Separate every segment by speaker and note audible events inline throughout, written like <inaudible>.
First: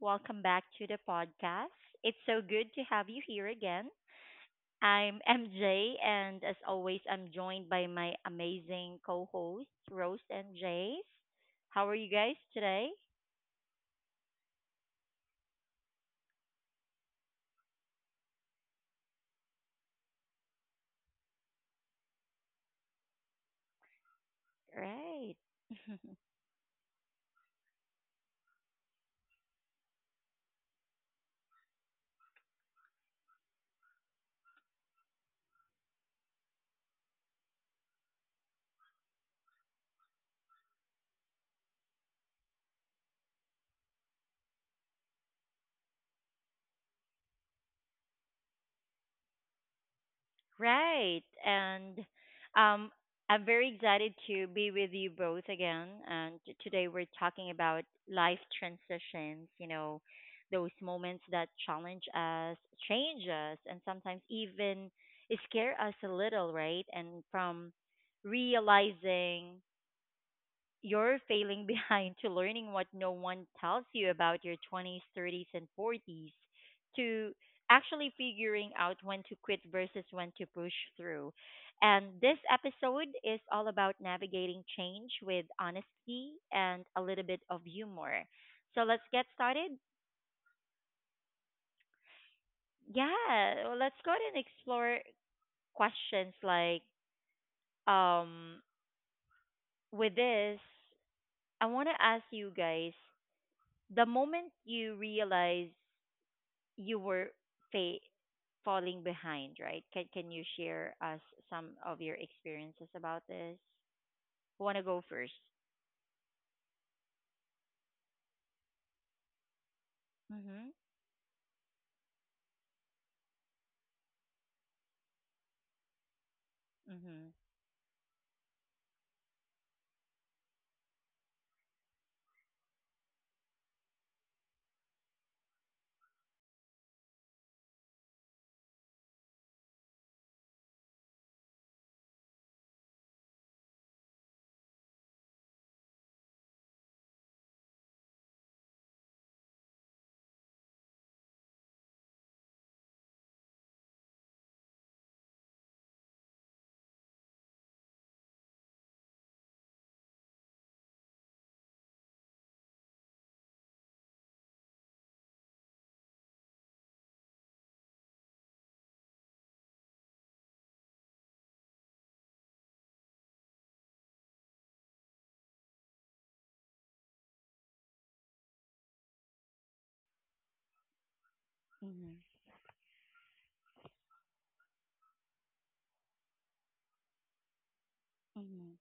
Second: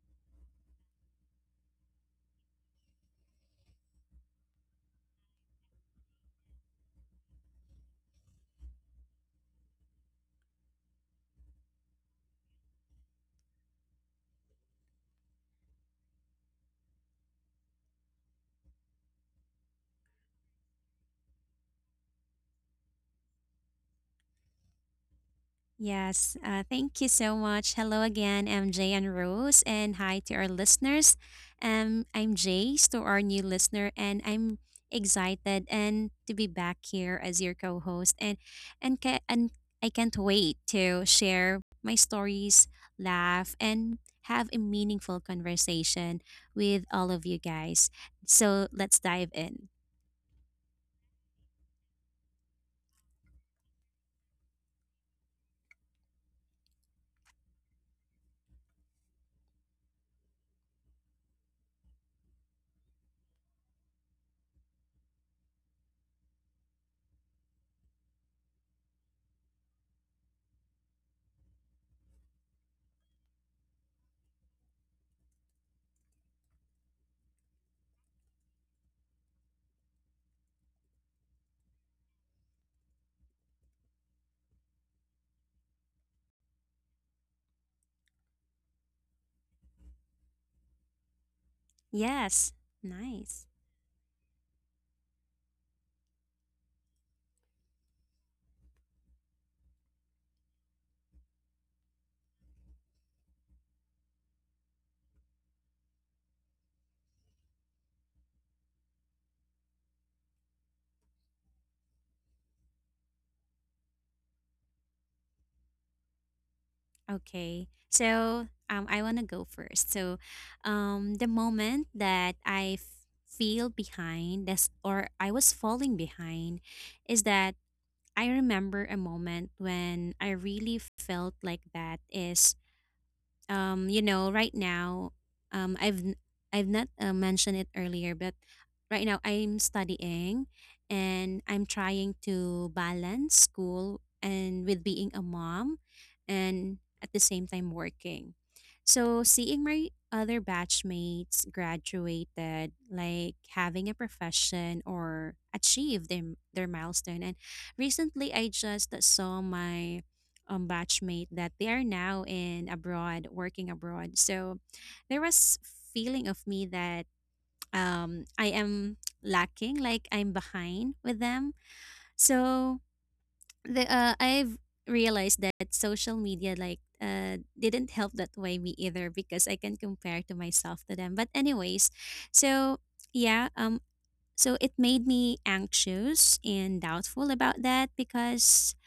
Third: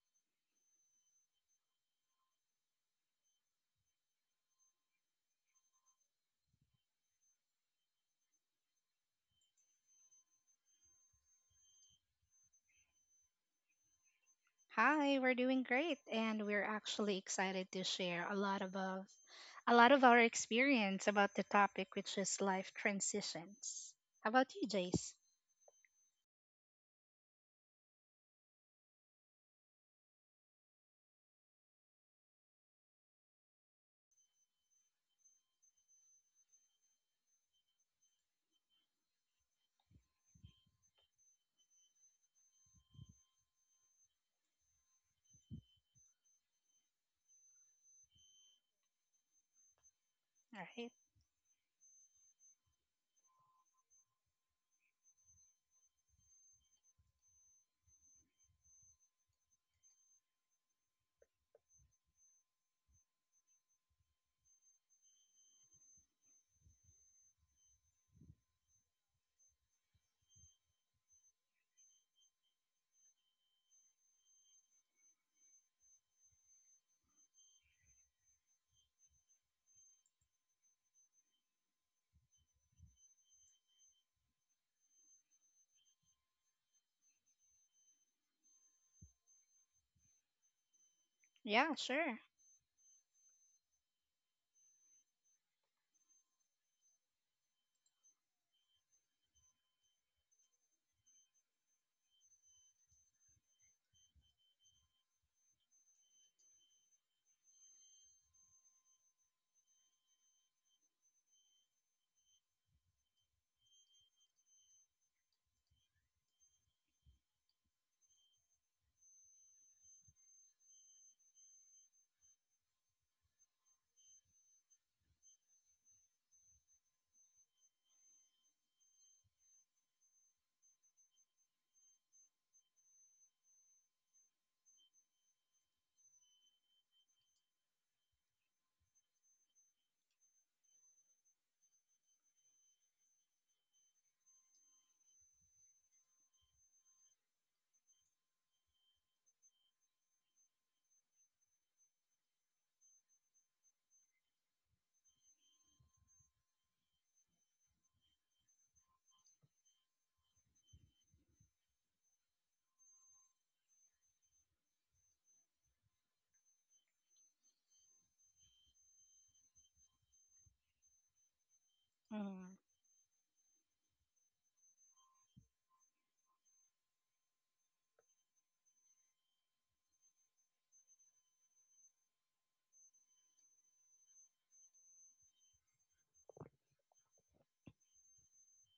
Speaker 1: welcome back to the podcast. It's so good to have you here again. I'm <laughs> MJ, and as always, I'm joined by my amazing co hosts, Rose and Jace. How are you guys today?
Speaker 2: Hi, we're doing great, and we're actually excited to share a lot of our experience about the topic, which is life transitions. How about you, Jace?
Speaker 1: Great. <laughs>
Speaker 3: Yes, thank you so much. Hello again, MJ and Rose, and hi to our listeners. I'm Jace to our new listener, and I'm excited and to be back here as your co-host, and I can't wait to share my stories, laugh, and have a meaningful conversation with all of you guys. So let's dive in.
Speaker 2: All right.
Speaker 1: Right. And um, I'm very excited to be with you both again. And today we're talking about life transitions, you know, those moments that challenge us, change us, and sometimes even scare us a little, right? And from realizing you're failing <laughs> behind to learning what no one tells you about your 20s, 30s, and 40s, to actually figuring out when to quit versus when to push through. And this episode is all about navigating change with honesty and a little bit of humor. So let's get started.
Speaker 2: Yeah, sure.
Speaker 3: Yes, nice.
Speaker 1: Yeah, well, let's go ahead and explore questions like um with this, I want to ask you guys the moment you realize you were fa- falling behind, right? Can you share us some of your experiences about this? Who wanna go first?
Speaker 3: Okay. So, I want to go first. So,
Speaker 1: Mhm.
Speaker 3: the moment that feel behind this, or I was falling behind, is
Speaker 1: Mhm.
Speaker 3: that I remember a moment when I really felt like that is, you know, right now. um i've n- I've not mentioned it earlier, but right now I'm studying, and I'm trying to balance school and with being a mom, and at the same time working. So, seeing my other batchmates graduated, like having a profession or achieve their milestone. And recently I just saw my, batchmate that they are now in abroad, working abroad. So there was feeling of me that, I am lacking, like I'm behind with them.
Speaker 2: Mm,
Speaker 3: So, the I've realized that social media, like, didn't help that way me either, because I can compare to myself to them. But anyways,
Speaker 1: Mhm.
Speaker 3: so yeah, so it made me anxious and doubtful about that, because
Speaker 1: Mhm.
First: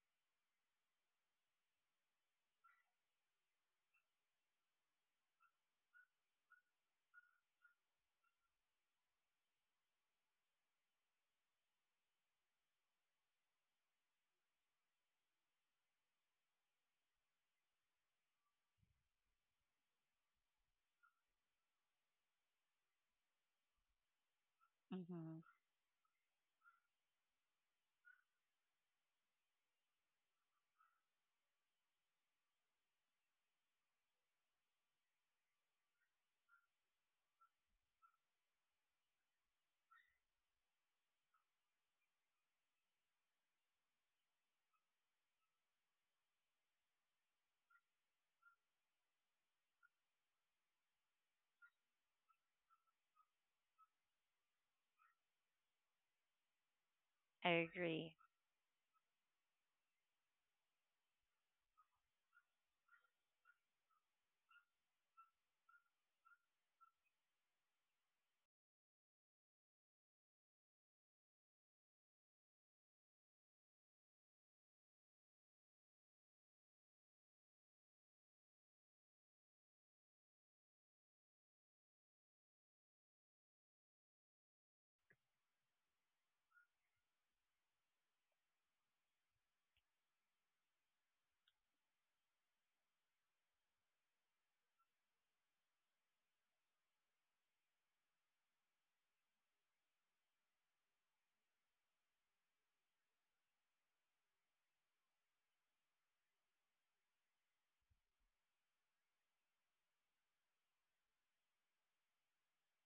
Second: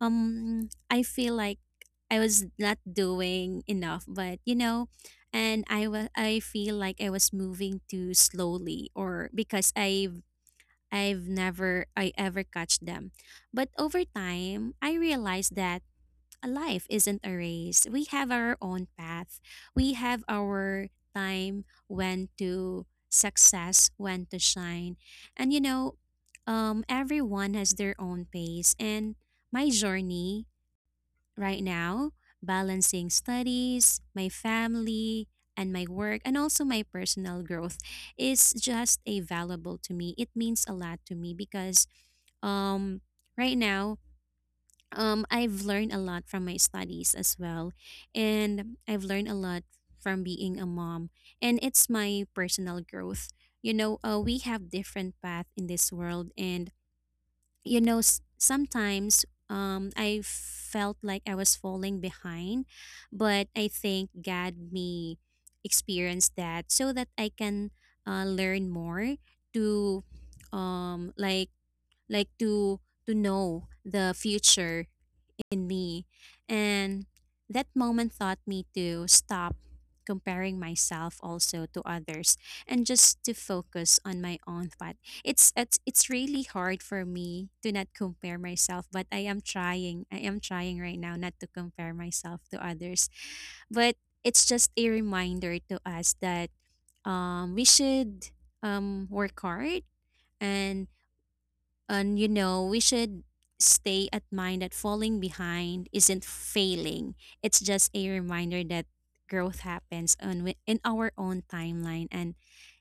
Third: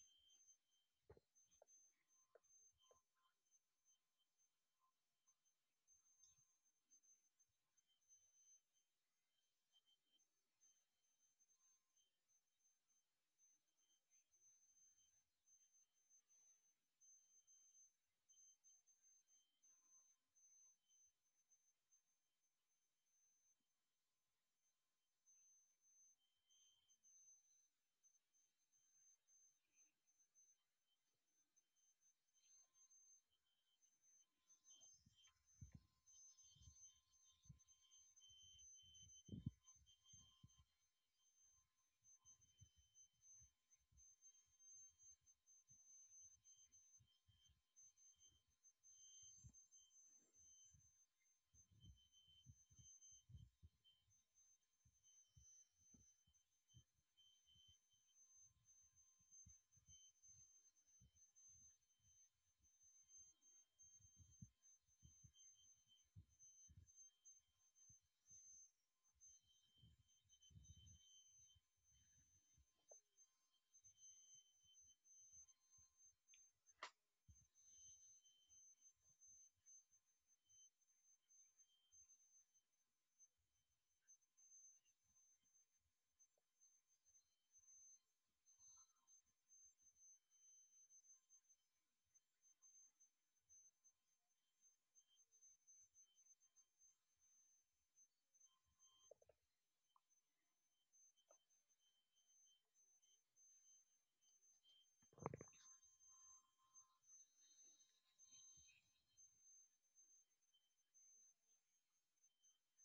Speaker 3: I feel like I was not doing enough, but you know, and I feel like I was moving too slowly, or because I've never I ever catch them. But over time, I realized that a life isn't a race. We have our own path. We have our time when to success, when to shine.
Speaker 1: Mhm.
Speaker 3: And you know, everyone has their own pace, and my journey right now, balancing studies, my family, and my work, and also my personal growth, is just a valuable to me. It means a lot to me, because, um, right now, I've learned a lot from my studies as well. And I've learned a lot from being a mom. And it's my personal growth. You know, we have different path in this world. And
Speaker 1: I
Speaker 3: you know,
Speaker 1: agree.
Speaker 3: sometimes, I felt like I was falling behind, but I think god me experienced that so that I can, learn more to um like like to to know the future in me. And that moment taught me to stop comparing myself also to others, and just to focus on my own path. It's really hard for me to not compare myself, but I am trying. I am trying right now not to compare myself to others. But it's just a reminder to us that, we should, work hard, and and you know, we should stay at mind that falling behind isn't failing. It's just a reminder that growth happens on, in our own timeline, and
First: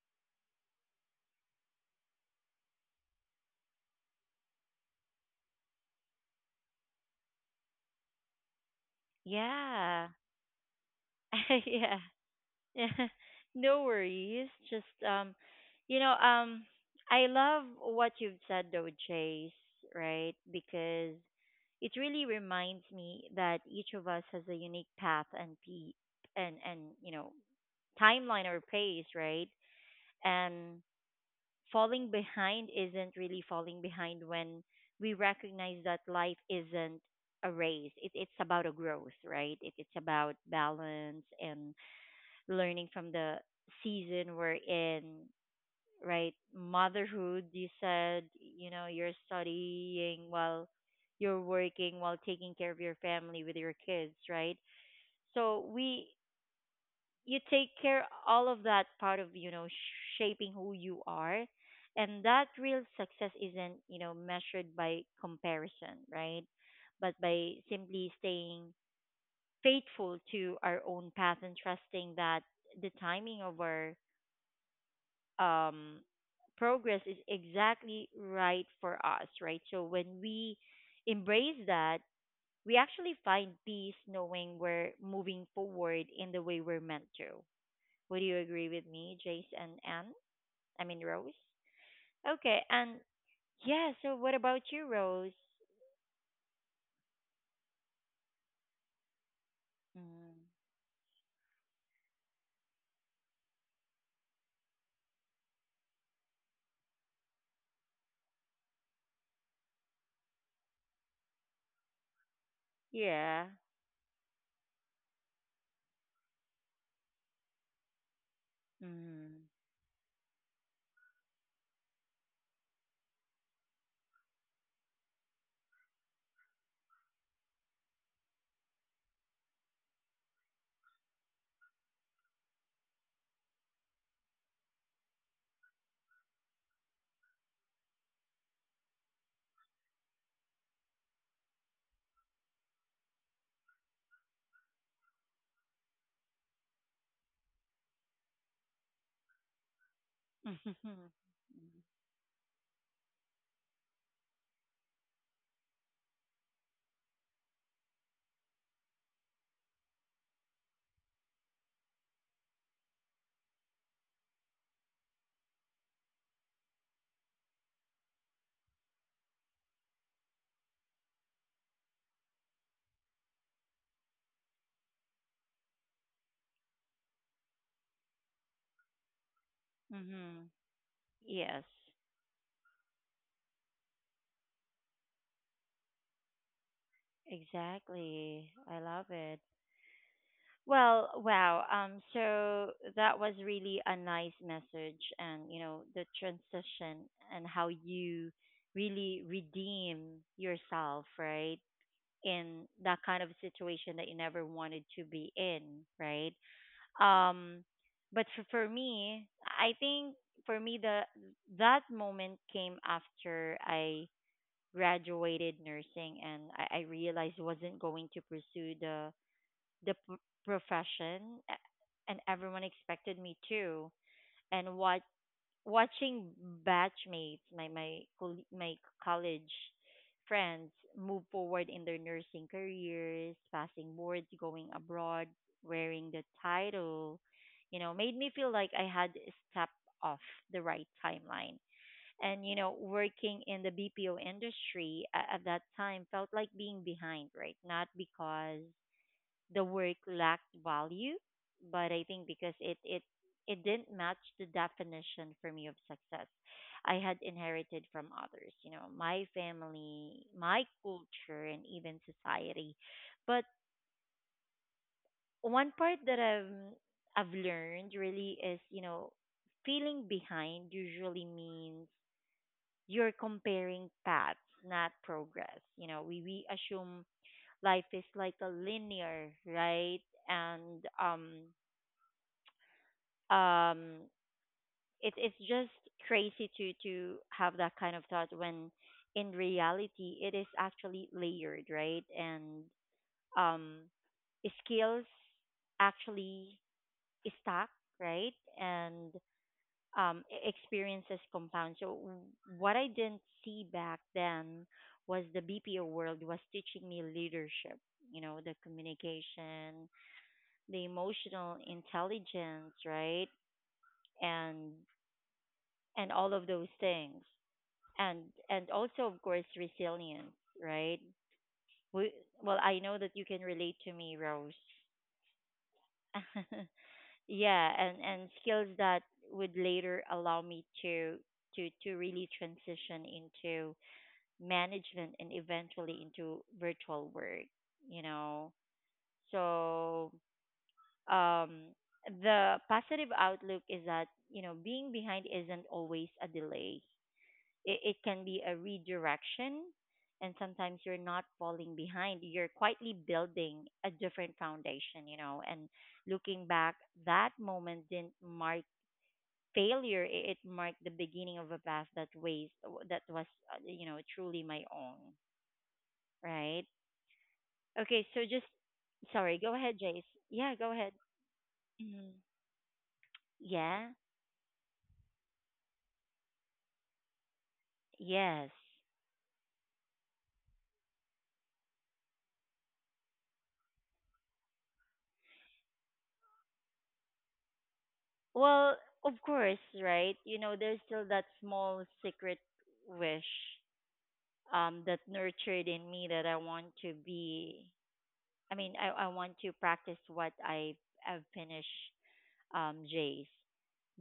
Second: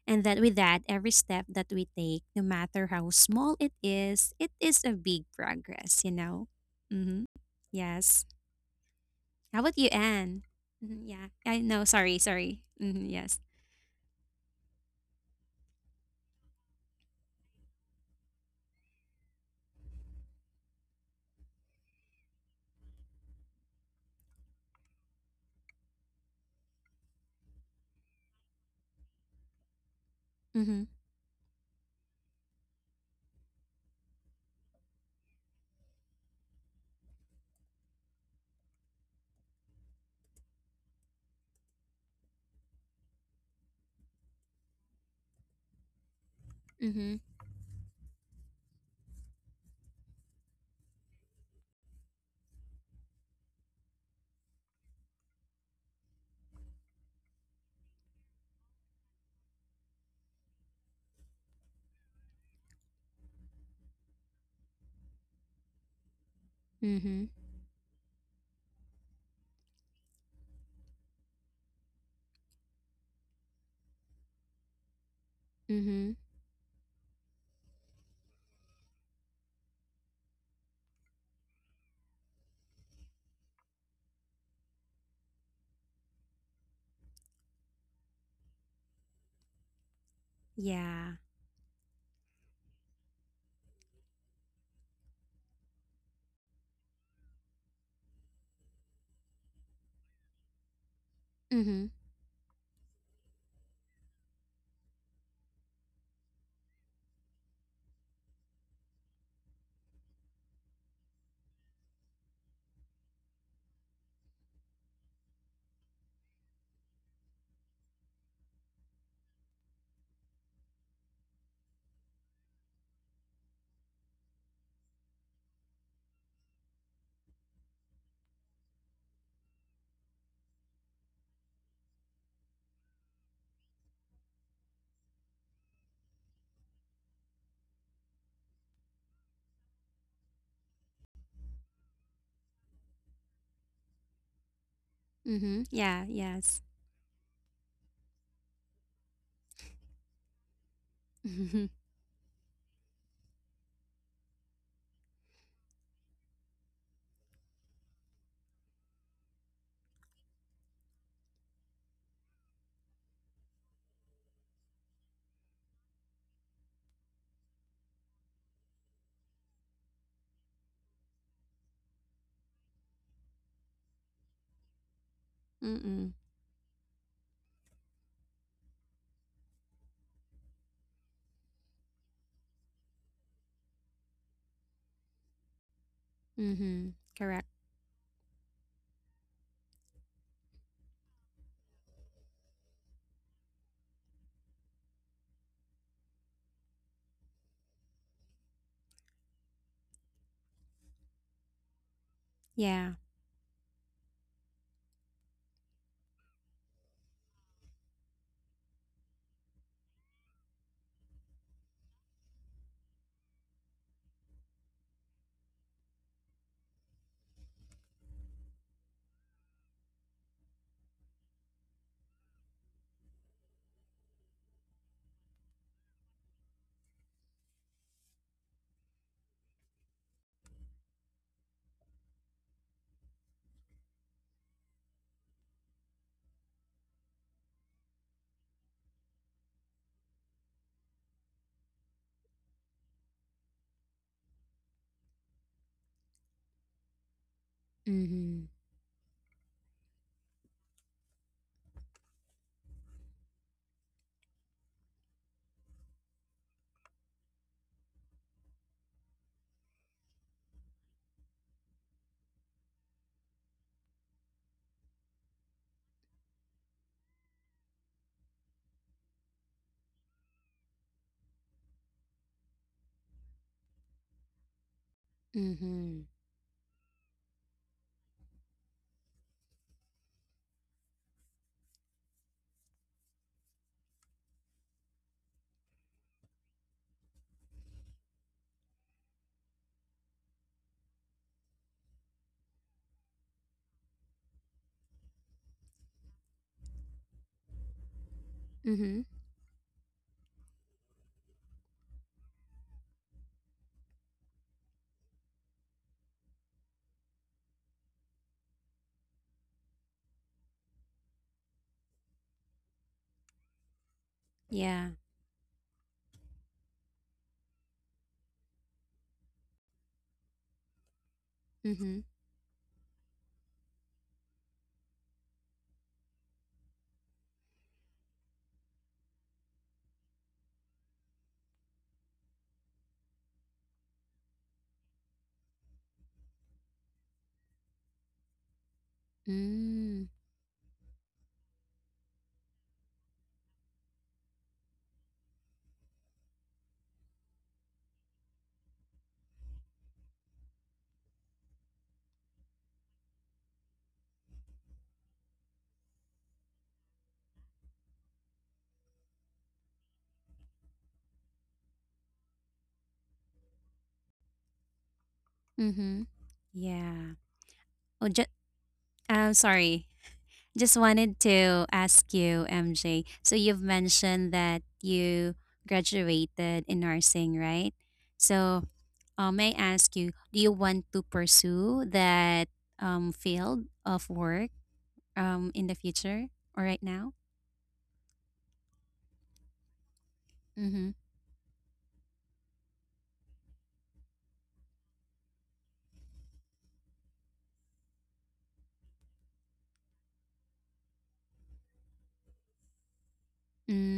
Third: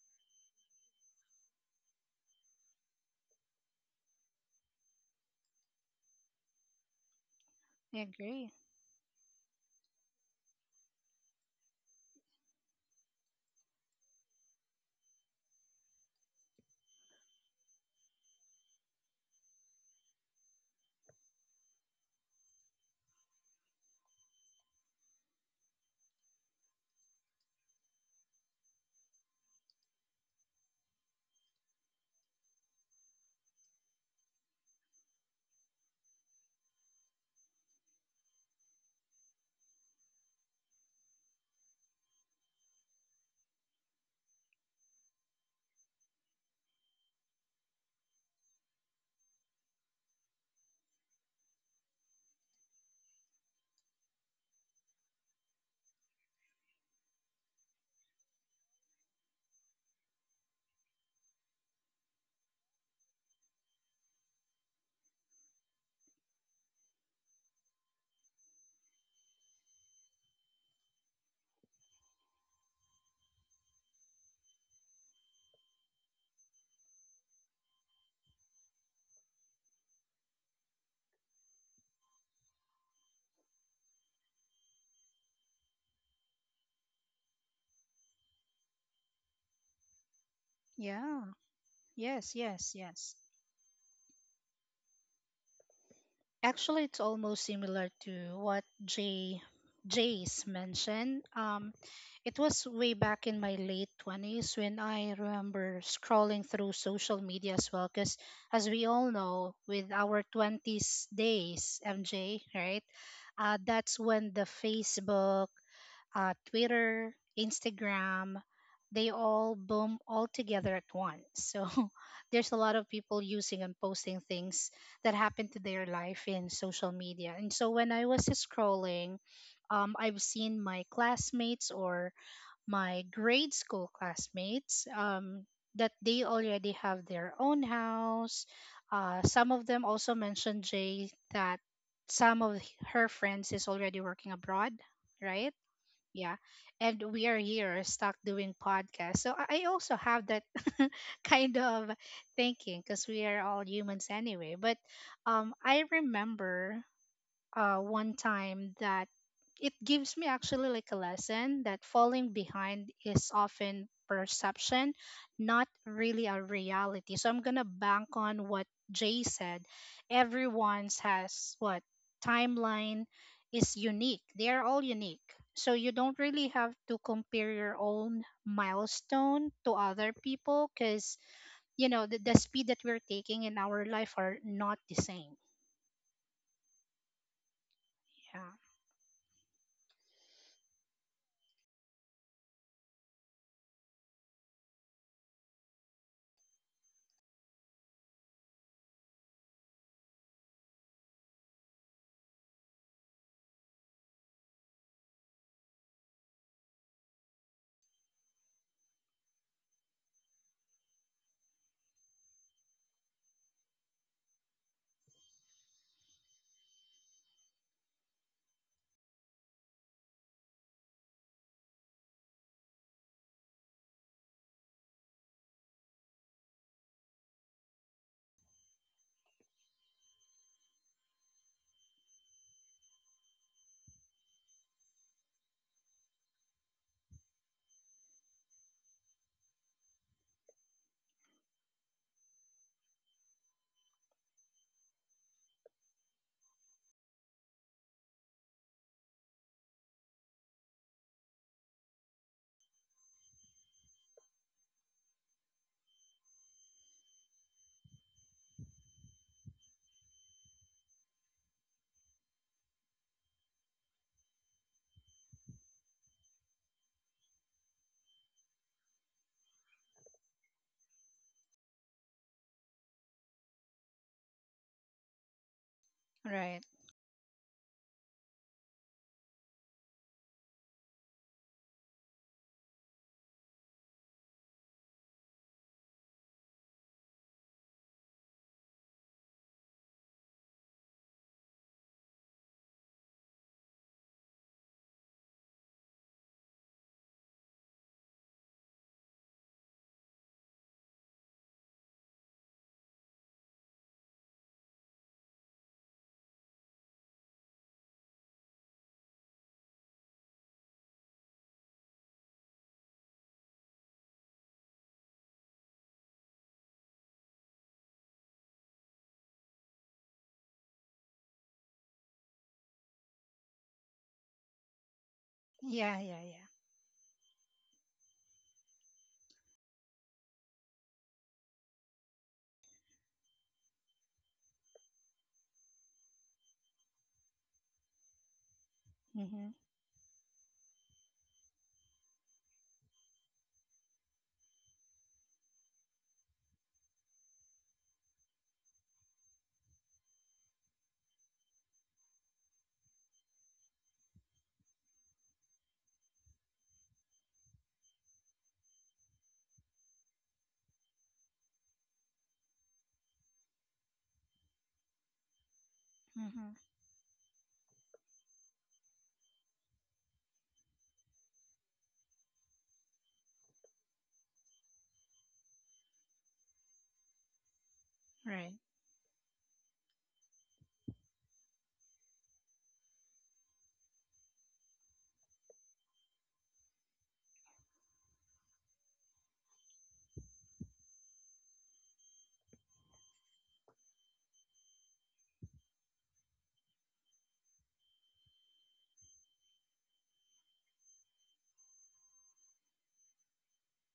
Speaker 3: and that with that, every step that we take, no matter how small it is, it is a big progress, you know. Mm-hmm.
Speaker 2: I
Speaker 3: Yes.
Speaker 2: agree.
Speaker 3: How about you,
Speaker 1: Yeah.
Speaker 3: Anne? Yeah, I
Speaker 1: <laughs>
Speaker 3: know.
Speaker 1: Yeah.
Speaker 3: Sorry. Mm-hmm.
Speaker 1: <laughs>
Speaker 3: Yes.
Speaker 1: No worries. Just you know I love what you've said though, Chase. Right, because it really reminds me that each of us has a unique path and and you know timeline or pace, right?
Speaker 3: Mm-hmm.
Speaker 1: And falling behind isn't really falling behind when we recognize that life isn't a race. It's about a growth, right? It's about balance and learning from the season we're in, right?
Speaker 3: Mm-hmm.
Speaker 1: Motherhood, you said, you know, you're studying while you're working, while taking care of your family with your kids, right? So we, you take care all of that part of, you know, shaping who you are. And that real success isn't, you know, measured by comparison, right?
Speaker 3: Mm-hmm.
Speaker 1: But by simply staying faithful to our own path and trusting that the timing of our um,
Speaker 3: Mm-hmm.
Speaker 1: progress is exactly right for us, right? So when we embrace that, we actually find peace knowing we're moving forward in the way we're meant to. Would you agree with me, Jace and Anne? I mean,
Speaker 3: Yeah.
Speaker 2: Yeah.
Speaker 1: Rose?
Speaker 2: Yes.
Speaker 1: Okay,
Speaker 2: Yes.
Speaker 1: and
Speaker 2: Yes.
Speaker 1: yeah, so what about you, Rose?
Speaker 2: Actually, it's almost similar to what Jay
Speaker 1: Mm,
Speaker 2: Jace mentioned.
Speaker 3: Mm-hmm.
Speaker 2: It was way back in my late 20s when I remember scrolling through social media as well. Because as we all know, with our twenties days, MJ, right?
Speaker 1: yeah.
Speaker 2: That's when the Facebook, Twitter, Instagram, they
Speaker 1: Mm.
Speaker 2: all boom all together at once. So <laughs> there's a lot of people using and posting things that happen to their life in social media. And so when I was scrolling, I've seen my classmates or my grade school classmates that they already have their own house. Some of them also mentioned Jay that some of her friends is already working abroad, right?
Speaker 3: Mm-hmm. Yeah,
Speaker 2: Yeah.
Speaker 3: yes.
Speaker 2: And we are here stuck doing podcasts. So I also have that <laughs>
Speaker 1: <laughs>
Speaker 2: kind
Speaker 3: <laughs>
Speaker 2: of thinking because we are all humans anyway. But I remember one time that it gives me actually like a lesson that falling behind is often perception, not really a reality. So I'm gonna bank on what Jay said. Everyone's has what timeline is unique. They are all unique. So you
Speaker 3: Mm-mm.
Speaker 2: don't really have to compare your own milestone to other
Speaker 1: Hmm.
Speaker 2: people because
Speaker 1: Yes,
Speaker 2: you know the speed that we're taking in our life are not the same.
Speaker 3: Mhm. Correct.
Speaker 1: exactly.
Speaker 2: Yeah.
Speaker 1: I love it. Well, wow. So that was really a nice message, and you know the transition and how you really redeem yourself, right? In
Speaker 3: Yeah.
Speaker 1: that kind of situation that you never wanted to be in, right? Um, but for me, I think for me the that moment came after I graduated nursing, and I realized I wasn't going to pursue the the profession and everyone expected me to and what watching batchmates my college friends move forward in their nursing careers, passing boards, going abroad, wearing the title, you know, made me feel like I had stepped off the right timeline. And you know, working in the BPO industry at that time felt like being behind, right? Not
Speaker 3: Mhm.
Speaker 1: because the work lacked value, but I think because it it didn't match the definition for me of success I had inherited from others, you know, my family, my culture, and even society. But one part that I've learned really is, you know, feeling behind usually means you're comparing paths, not progress. You know,
Speaker 3: Mhm.
Speaker 1: we
Speaker 2: Right.
Speaker 1: assume life is like a linear, right? And um it, it's just crazy to have that kind of thought when in reality it is actually layered, right? And um skills actually stack, right?
Speaker 3: Mhm.
Speaker 1: And experiences compound. So what I didn't see back then was the BPO world was teaching me leadership, you know, the communication, the emotional intelligence, right? and
Speaker 3: Yeah.
Speaker 1: and all of those things, and and also of course resilience, right?
Speaker 3: Mhm.
Speaker 1: We, well, I know that you can relate to me, Rose.
Speaker 2: Yeah, yeah, yeah.
Speaker 1: <laughs> Yeah, and skills that would later allow me to to really transition into management and eventually into virtual work, you know.
Speaker 2: Mhm.
Speaker 3: Mm.
Speaker 1: So um the positive outlook is that, you know, being behind isn't always a delay. It can be a redirection, and sometimes you're not falling behind, you're quietly building a different foundation, you know. And looking back, that moment didn't mark failure. It marked the beginning of a path that ways that was you know, truly my own,
Speaker 3: Mhm.
Speaker 2: Mhm.
Speaker 1: right?
Speaker 3: Yeah.
Speaker 1: Okay,
Speaker 3: Oh,
Speaker 1: so
Speaker 3: just,
Speaker 1: just
Speaker 3: I'm
Speaker 1: sorry, go ahead,
Speaker 3: sorry.
Speaker 1: Jace. Yeah, go
Speaker 3: Just
Speaker 1: ahead.
Speaker 3: wanted to
Speaker 1: Mhm.
Speaker 3: ask you, MJ. So, you've
Speaker 1: Yeah.
Speaker 3: mentioned that you graduated in nursing, right?
Speaker 1: Yes.
Speaker 2: Right.
Speaker 3: So, may I ask you, do you want to pursue that, field of work, in the future, or right now?
Speaker 1: Well, of course, right? You know, there's
Speaker 3: Mhm.
Speaker 1: still that small secret wish that nurtured in me that I want to be. I mean, I want to practice what I have finished J's.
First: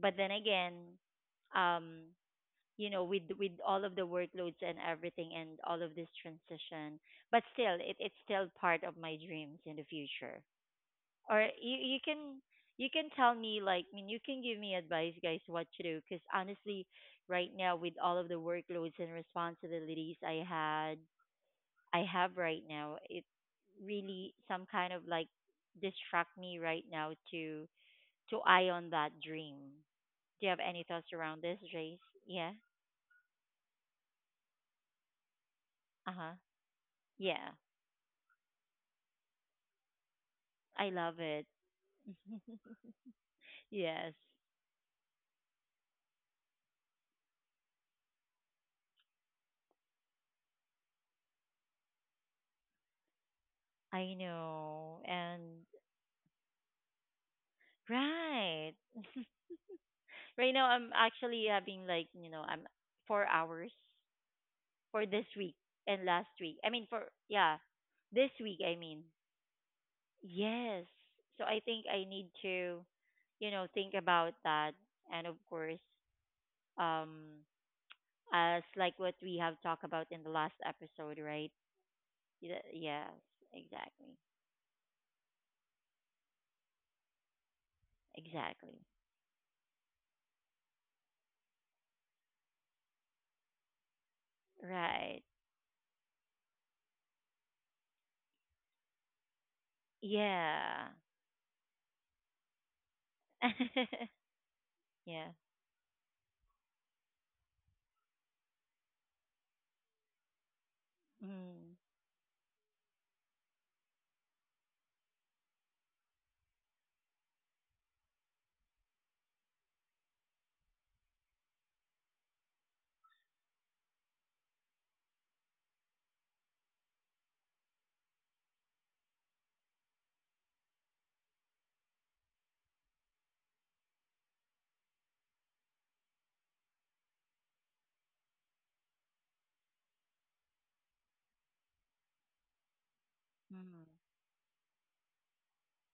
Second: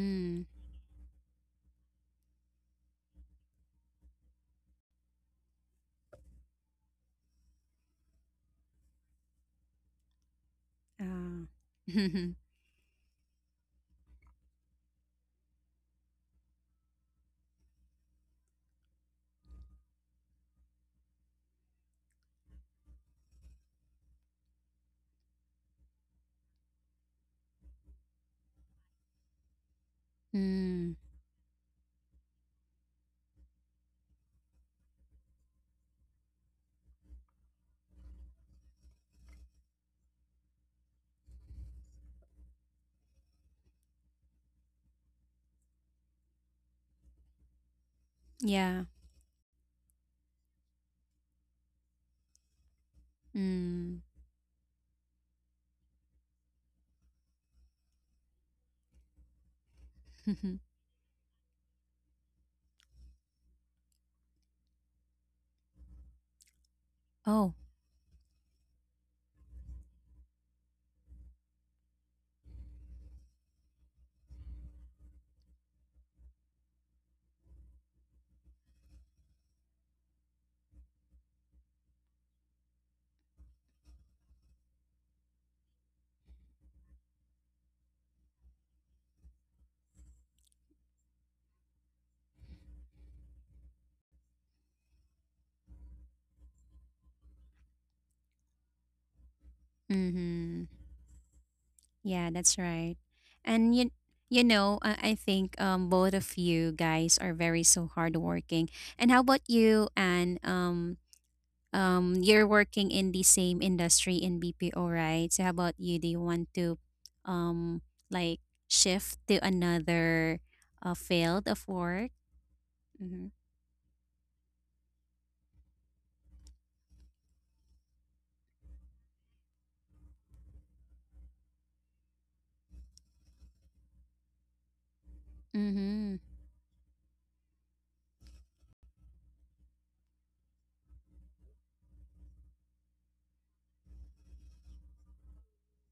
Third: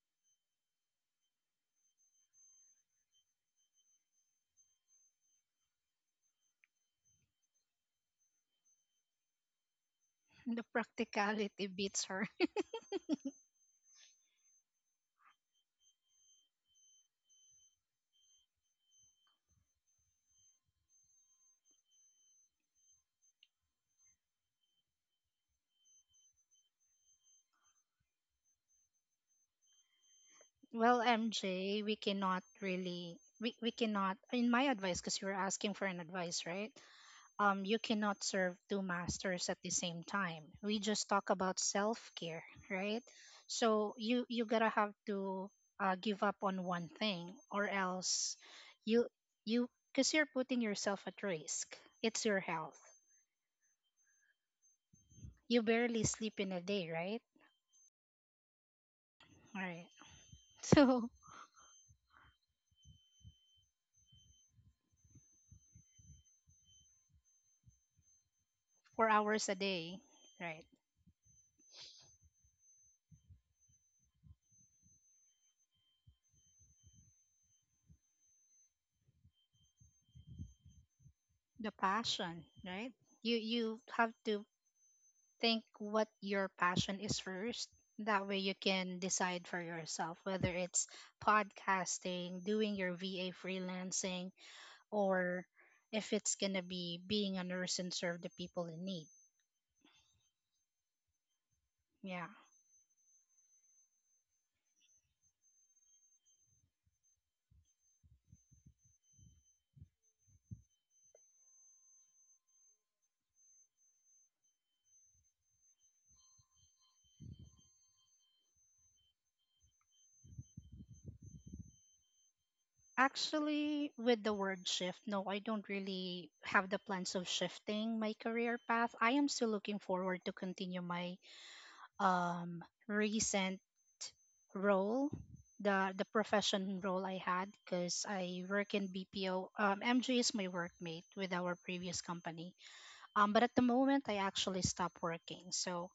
Speaker 1: But then again, um, you know, with all of the workloads and everything, and all of this transition, but still, it, it's still part of my dreams in the future.
Speaker 2: The
Speaker 3: Ah.
Speaker 1: Or
Speaker 2: practicality
Speaker 1: you
Speaker 2: beats her.
Speaker 3: <laughs>
Speaker 1: can
Speaker 2: <laughs>
Speaker 1: you can tell me, like, I mean, you can give me advice, guys, what to do. Because honestly, right now with all of the workloads and responsibilities I have right now. It really some kind of like distract me right now to eye on that dream. Do you have any
Speaker 3: Mm,
Speaker 2: Well,
Speaker 1: thoughts around this,
Speaker 2: MJ, we
Speaker 1: Jace?
Speaker 2: cannot
Speaker 1: Yeah.
Speaker 2: really we, we cannot in my advice because you were asking for an
Speaker 1: Uh huh.
Speaker 2: advice, right?
Speaker 1: Yeah.
Speaker 2: You cannot serve two masters at the same time. We
Speaker 1: I
Speaker 2: just
Speaker 1: love
Speaker 2: talk
Speaker 1: it.
Speaker 2: about self-care,
Speaker 1: <laughs>
Speaker 2: right? So
Speaker 1: Yes.
Speaker 2: you got to have to give up on one thing or else
Speaker 3: yeah.
Speaker 2: you you cuz you're putting yourself at risk. It's your health.
Speaker 3: Mm.
Speaker 1: I know.
Speaker 2: You
Speaker 1: And
Speaker 2: barely sleep in a day, right?
Speaker 1: right. <laughs>
Speaker 2: Right. <laughs>
Speaker 1: Right now
Speaker 3: <laughs>
Speaker 1: I'm
Speaker 2: So
Speaker 1: actually having, like, you know, I'm 4 hours for this week and last week. I mean for
Speaker 3: Oh.
Speaker 1: yeah. This week I mean.
Speaker 2: 4 hours a day, right?
Speaker 1: Yes. So I think I need to, you know, think about that. And of course, um, as like what we have talked about in the last episode, right?
Speaker 2: The passion, right?
Speaker 1: Yes,
Speaker 2: You have
Speaker 1: exactly.
Speaker 2: to think what your passion is first, that way you
Speaker 1: Exactly.
Speaker 2: can decide for yourself whether it's podcasting, doing your VA freelancing,
Speaker 1: Right.
Speaker 2: or if it's gonna be being a nurse and serve the people in need.
Speaker 3: Mm-hmm.
Speaker 1: Yeah.
Speaker 2: Yeah.
Speaker 3: Yeah, that's right. And you,
Speaker 1: <laughs>
Speaker 3: you know, I
Speaker 1: Yeah.
Speaker 3: think both of you guys are very so hardworking. And how about you? And,
Speaker 1: Mm.
Speaker 3: you're working in the same industry in BPO, right? So how about you? Do you want to, um like, shift to another, field of work? Mm-hmm.
Speaker 2: Actually, with the word shift, no, I don't really have the plans of shifting my career path. I am still looking forward to continue my recent role, the
Speaker 3: Mm-hmm.
Speaker 2: profession role I had, because I work in BPO. MJ is my workmate with our previous company. But at the
Speaker 1: Mm.
Speaker 2: moment, I actually stopped working. So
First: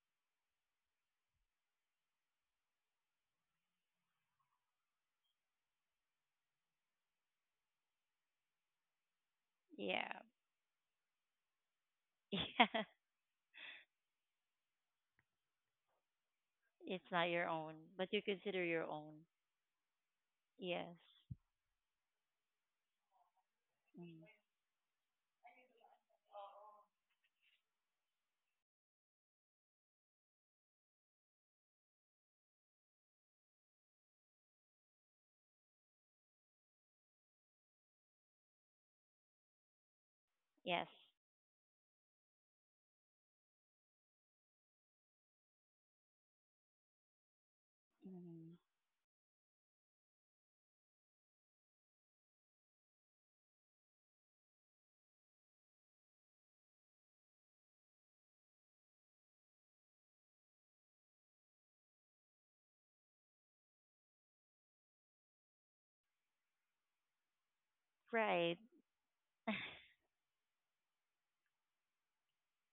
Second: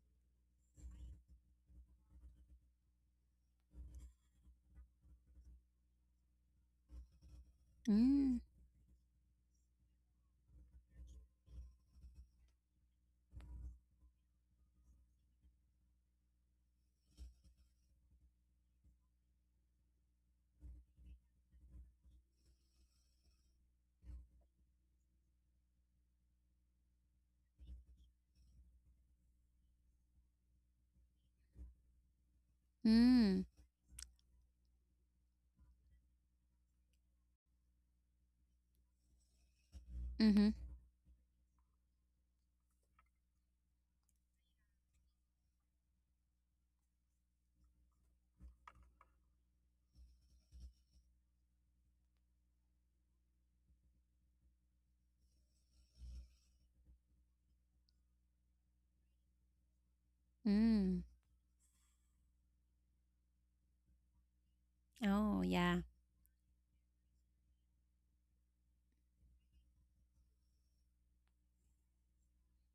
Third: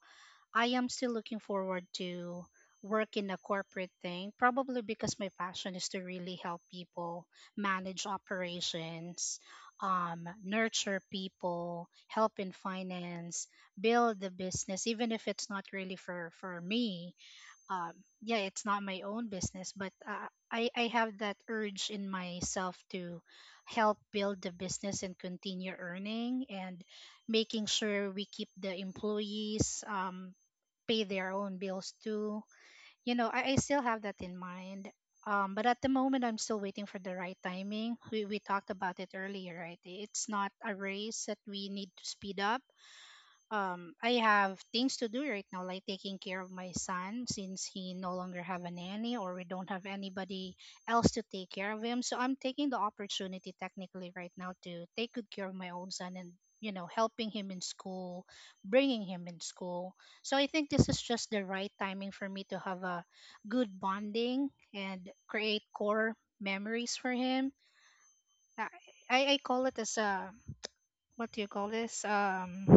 Speaker 2: I am still looking forward to work in a corporate thing, probably because my passion is to really help people manage
Speaker 3: Mm-hmm.
Speaker 2: operations,
Speaker 1: Yeah.
Speaker 2: nurture people, help in
Speaker 1: <laughs> Yeah.
Speaker 2: finance, build the business, even if it's not really for
Speaker 1: It's
Speaker 2: me.
Speaker 1: not your own,
Speaker 2: um,
Speaker 1: but you
Speaker 2: yeah,
Speaker 1: consider
Speaker 2: it's not
Speaker 1: your
Speaker 2: my
Speaker 1: own.
Speaker 2: own business, but I
Speaker 1: Yes.
Speaker 2: have that urge in myself to help
Speaker 1: Mm.
Speaker 2: build the business and continue earning and making sure we keep the employees pay their own bills too. You know, I still have that in mind. But at the moment, I'm still waiting for the right timing. We talked about it earlier, right? It's
Speaker 3: Mm-hmm.
Speaker 2: not a
Speaker 1: Yes.
Speaker 2: race that we need to speed up. I have things to do right now, like taking care of my son since he no longer
Speaker 1: Mm.
Speaker 2: have a nanny or we don't have anybody else to take care of him. So I'm taking the opportunity technically right now to take good care of my own son and helping him in school, bringing him in school. So I think this
Speaker 3: Mm.
Speaker 2: is just the right timing for me to have a good bonding and
Speaker 3: Oh,
Speaker 2: create
Speaker 3: yeah.
Speaker 2: core memories for him.
Speaker 1: Right.
Speaker 2: I I call
Speaker 1: <laughs>
Speaker 2: it as a what do you call this,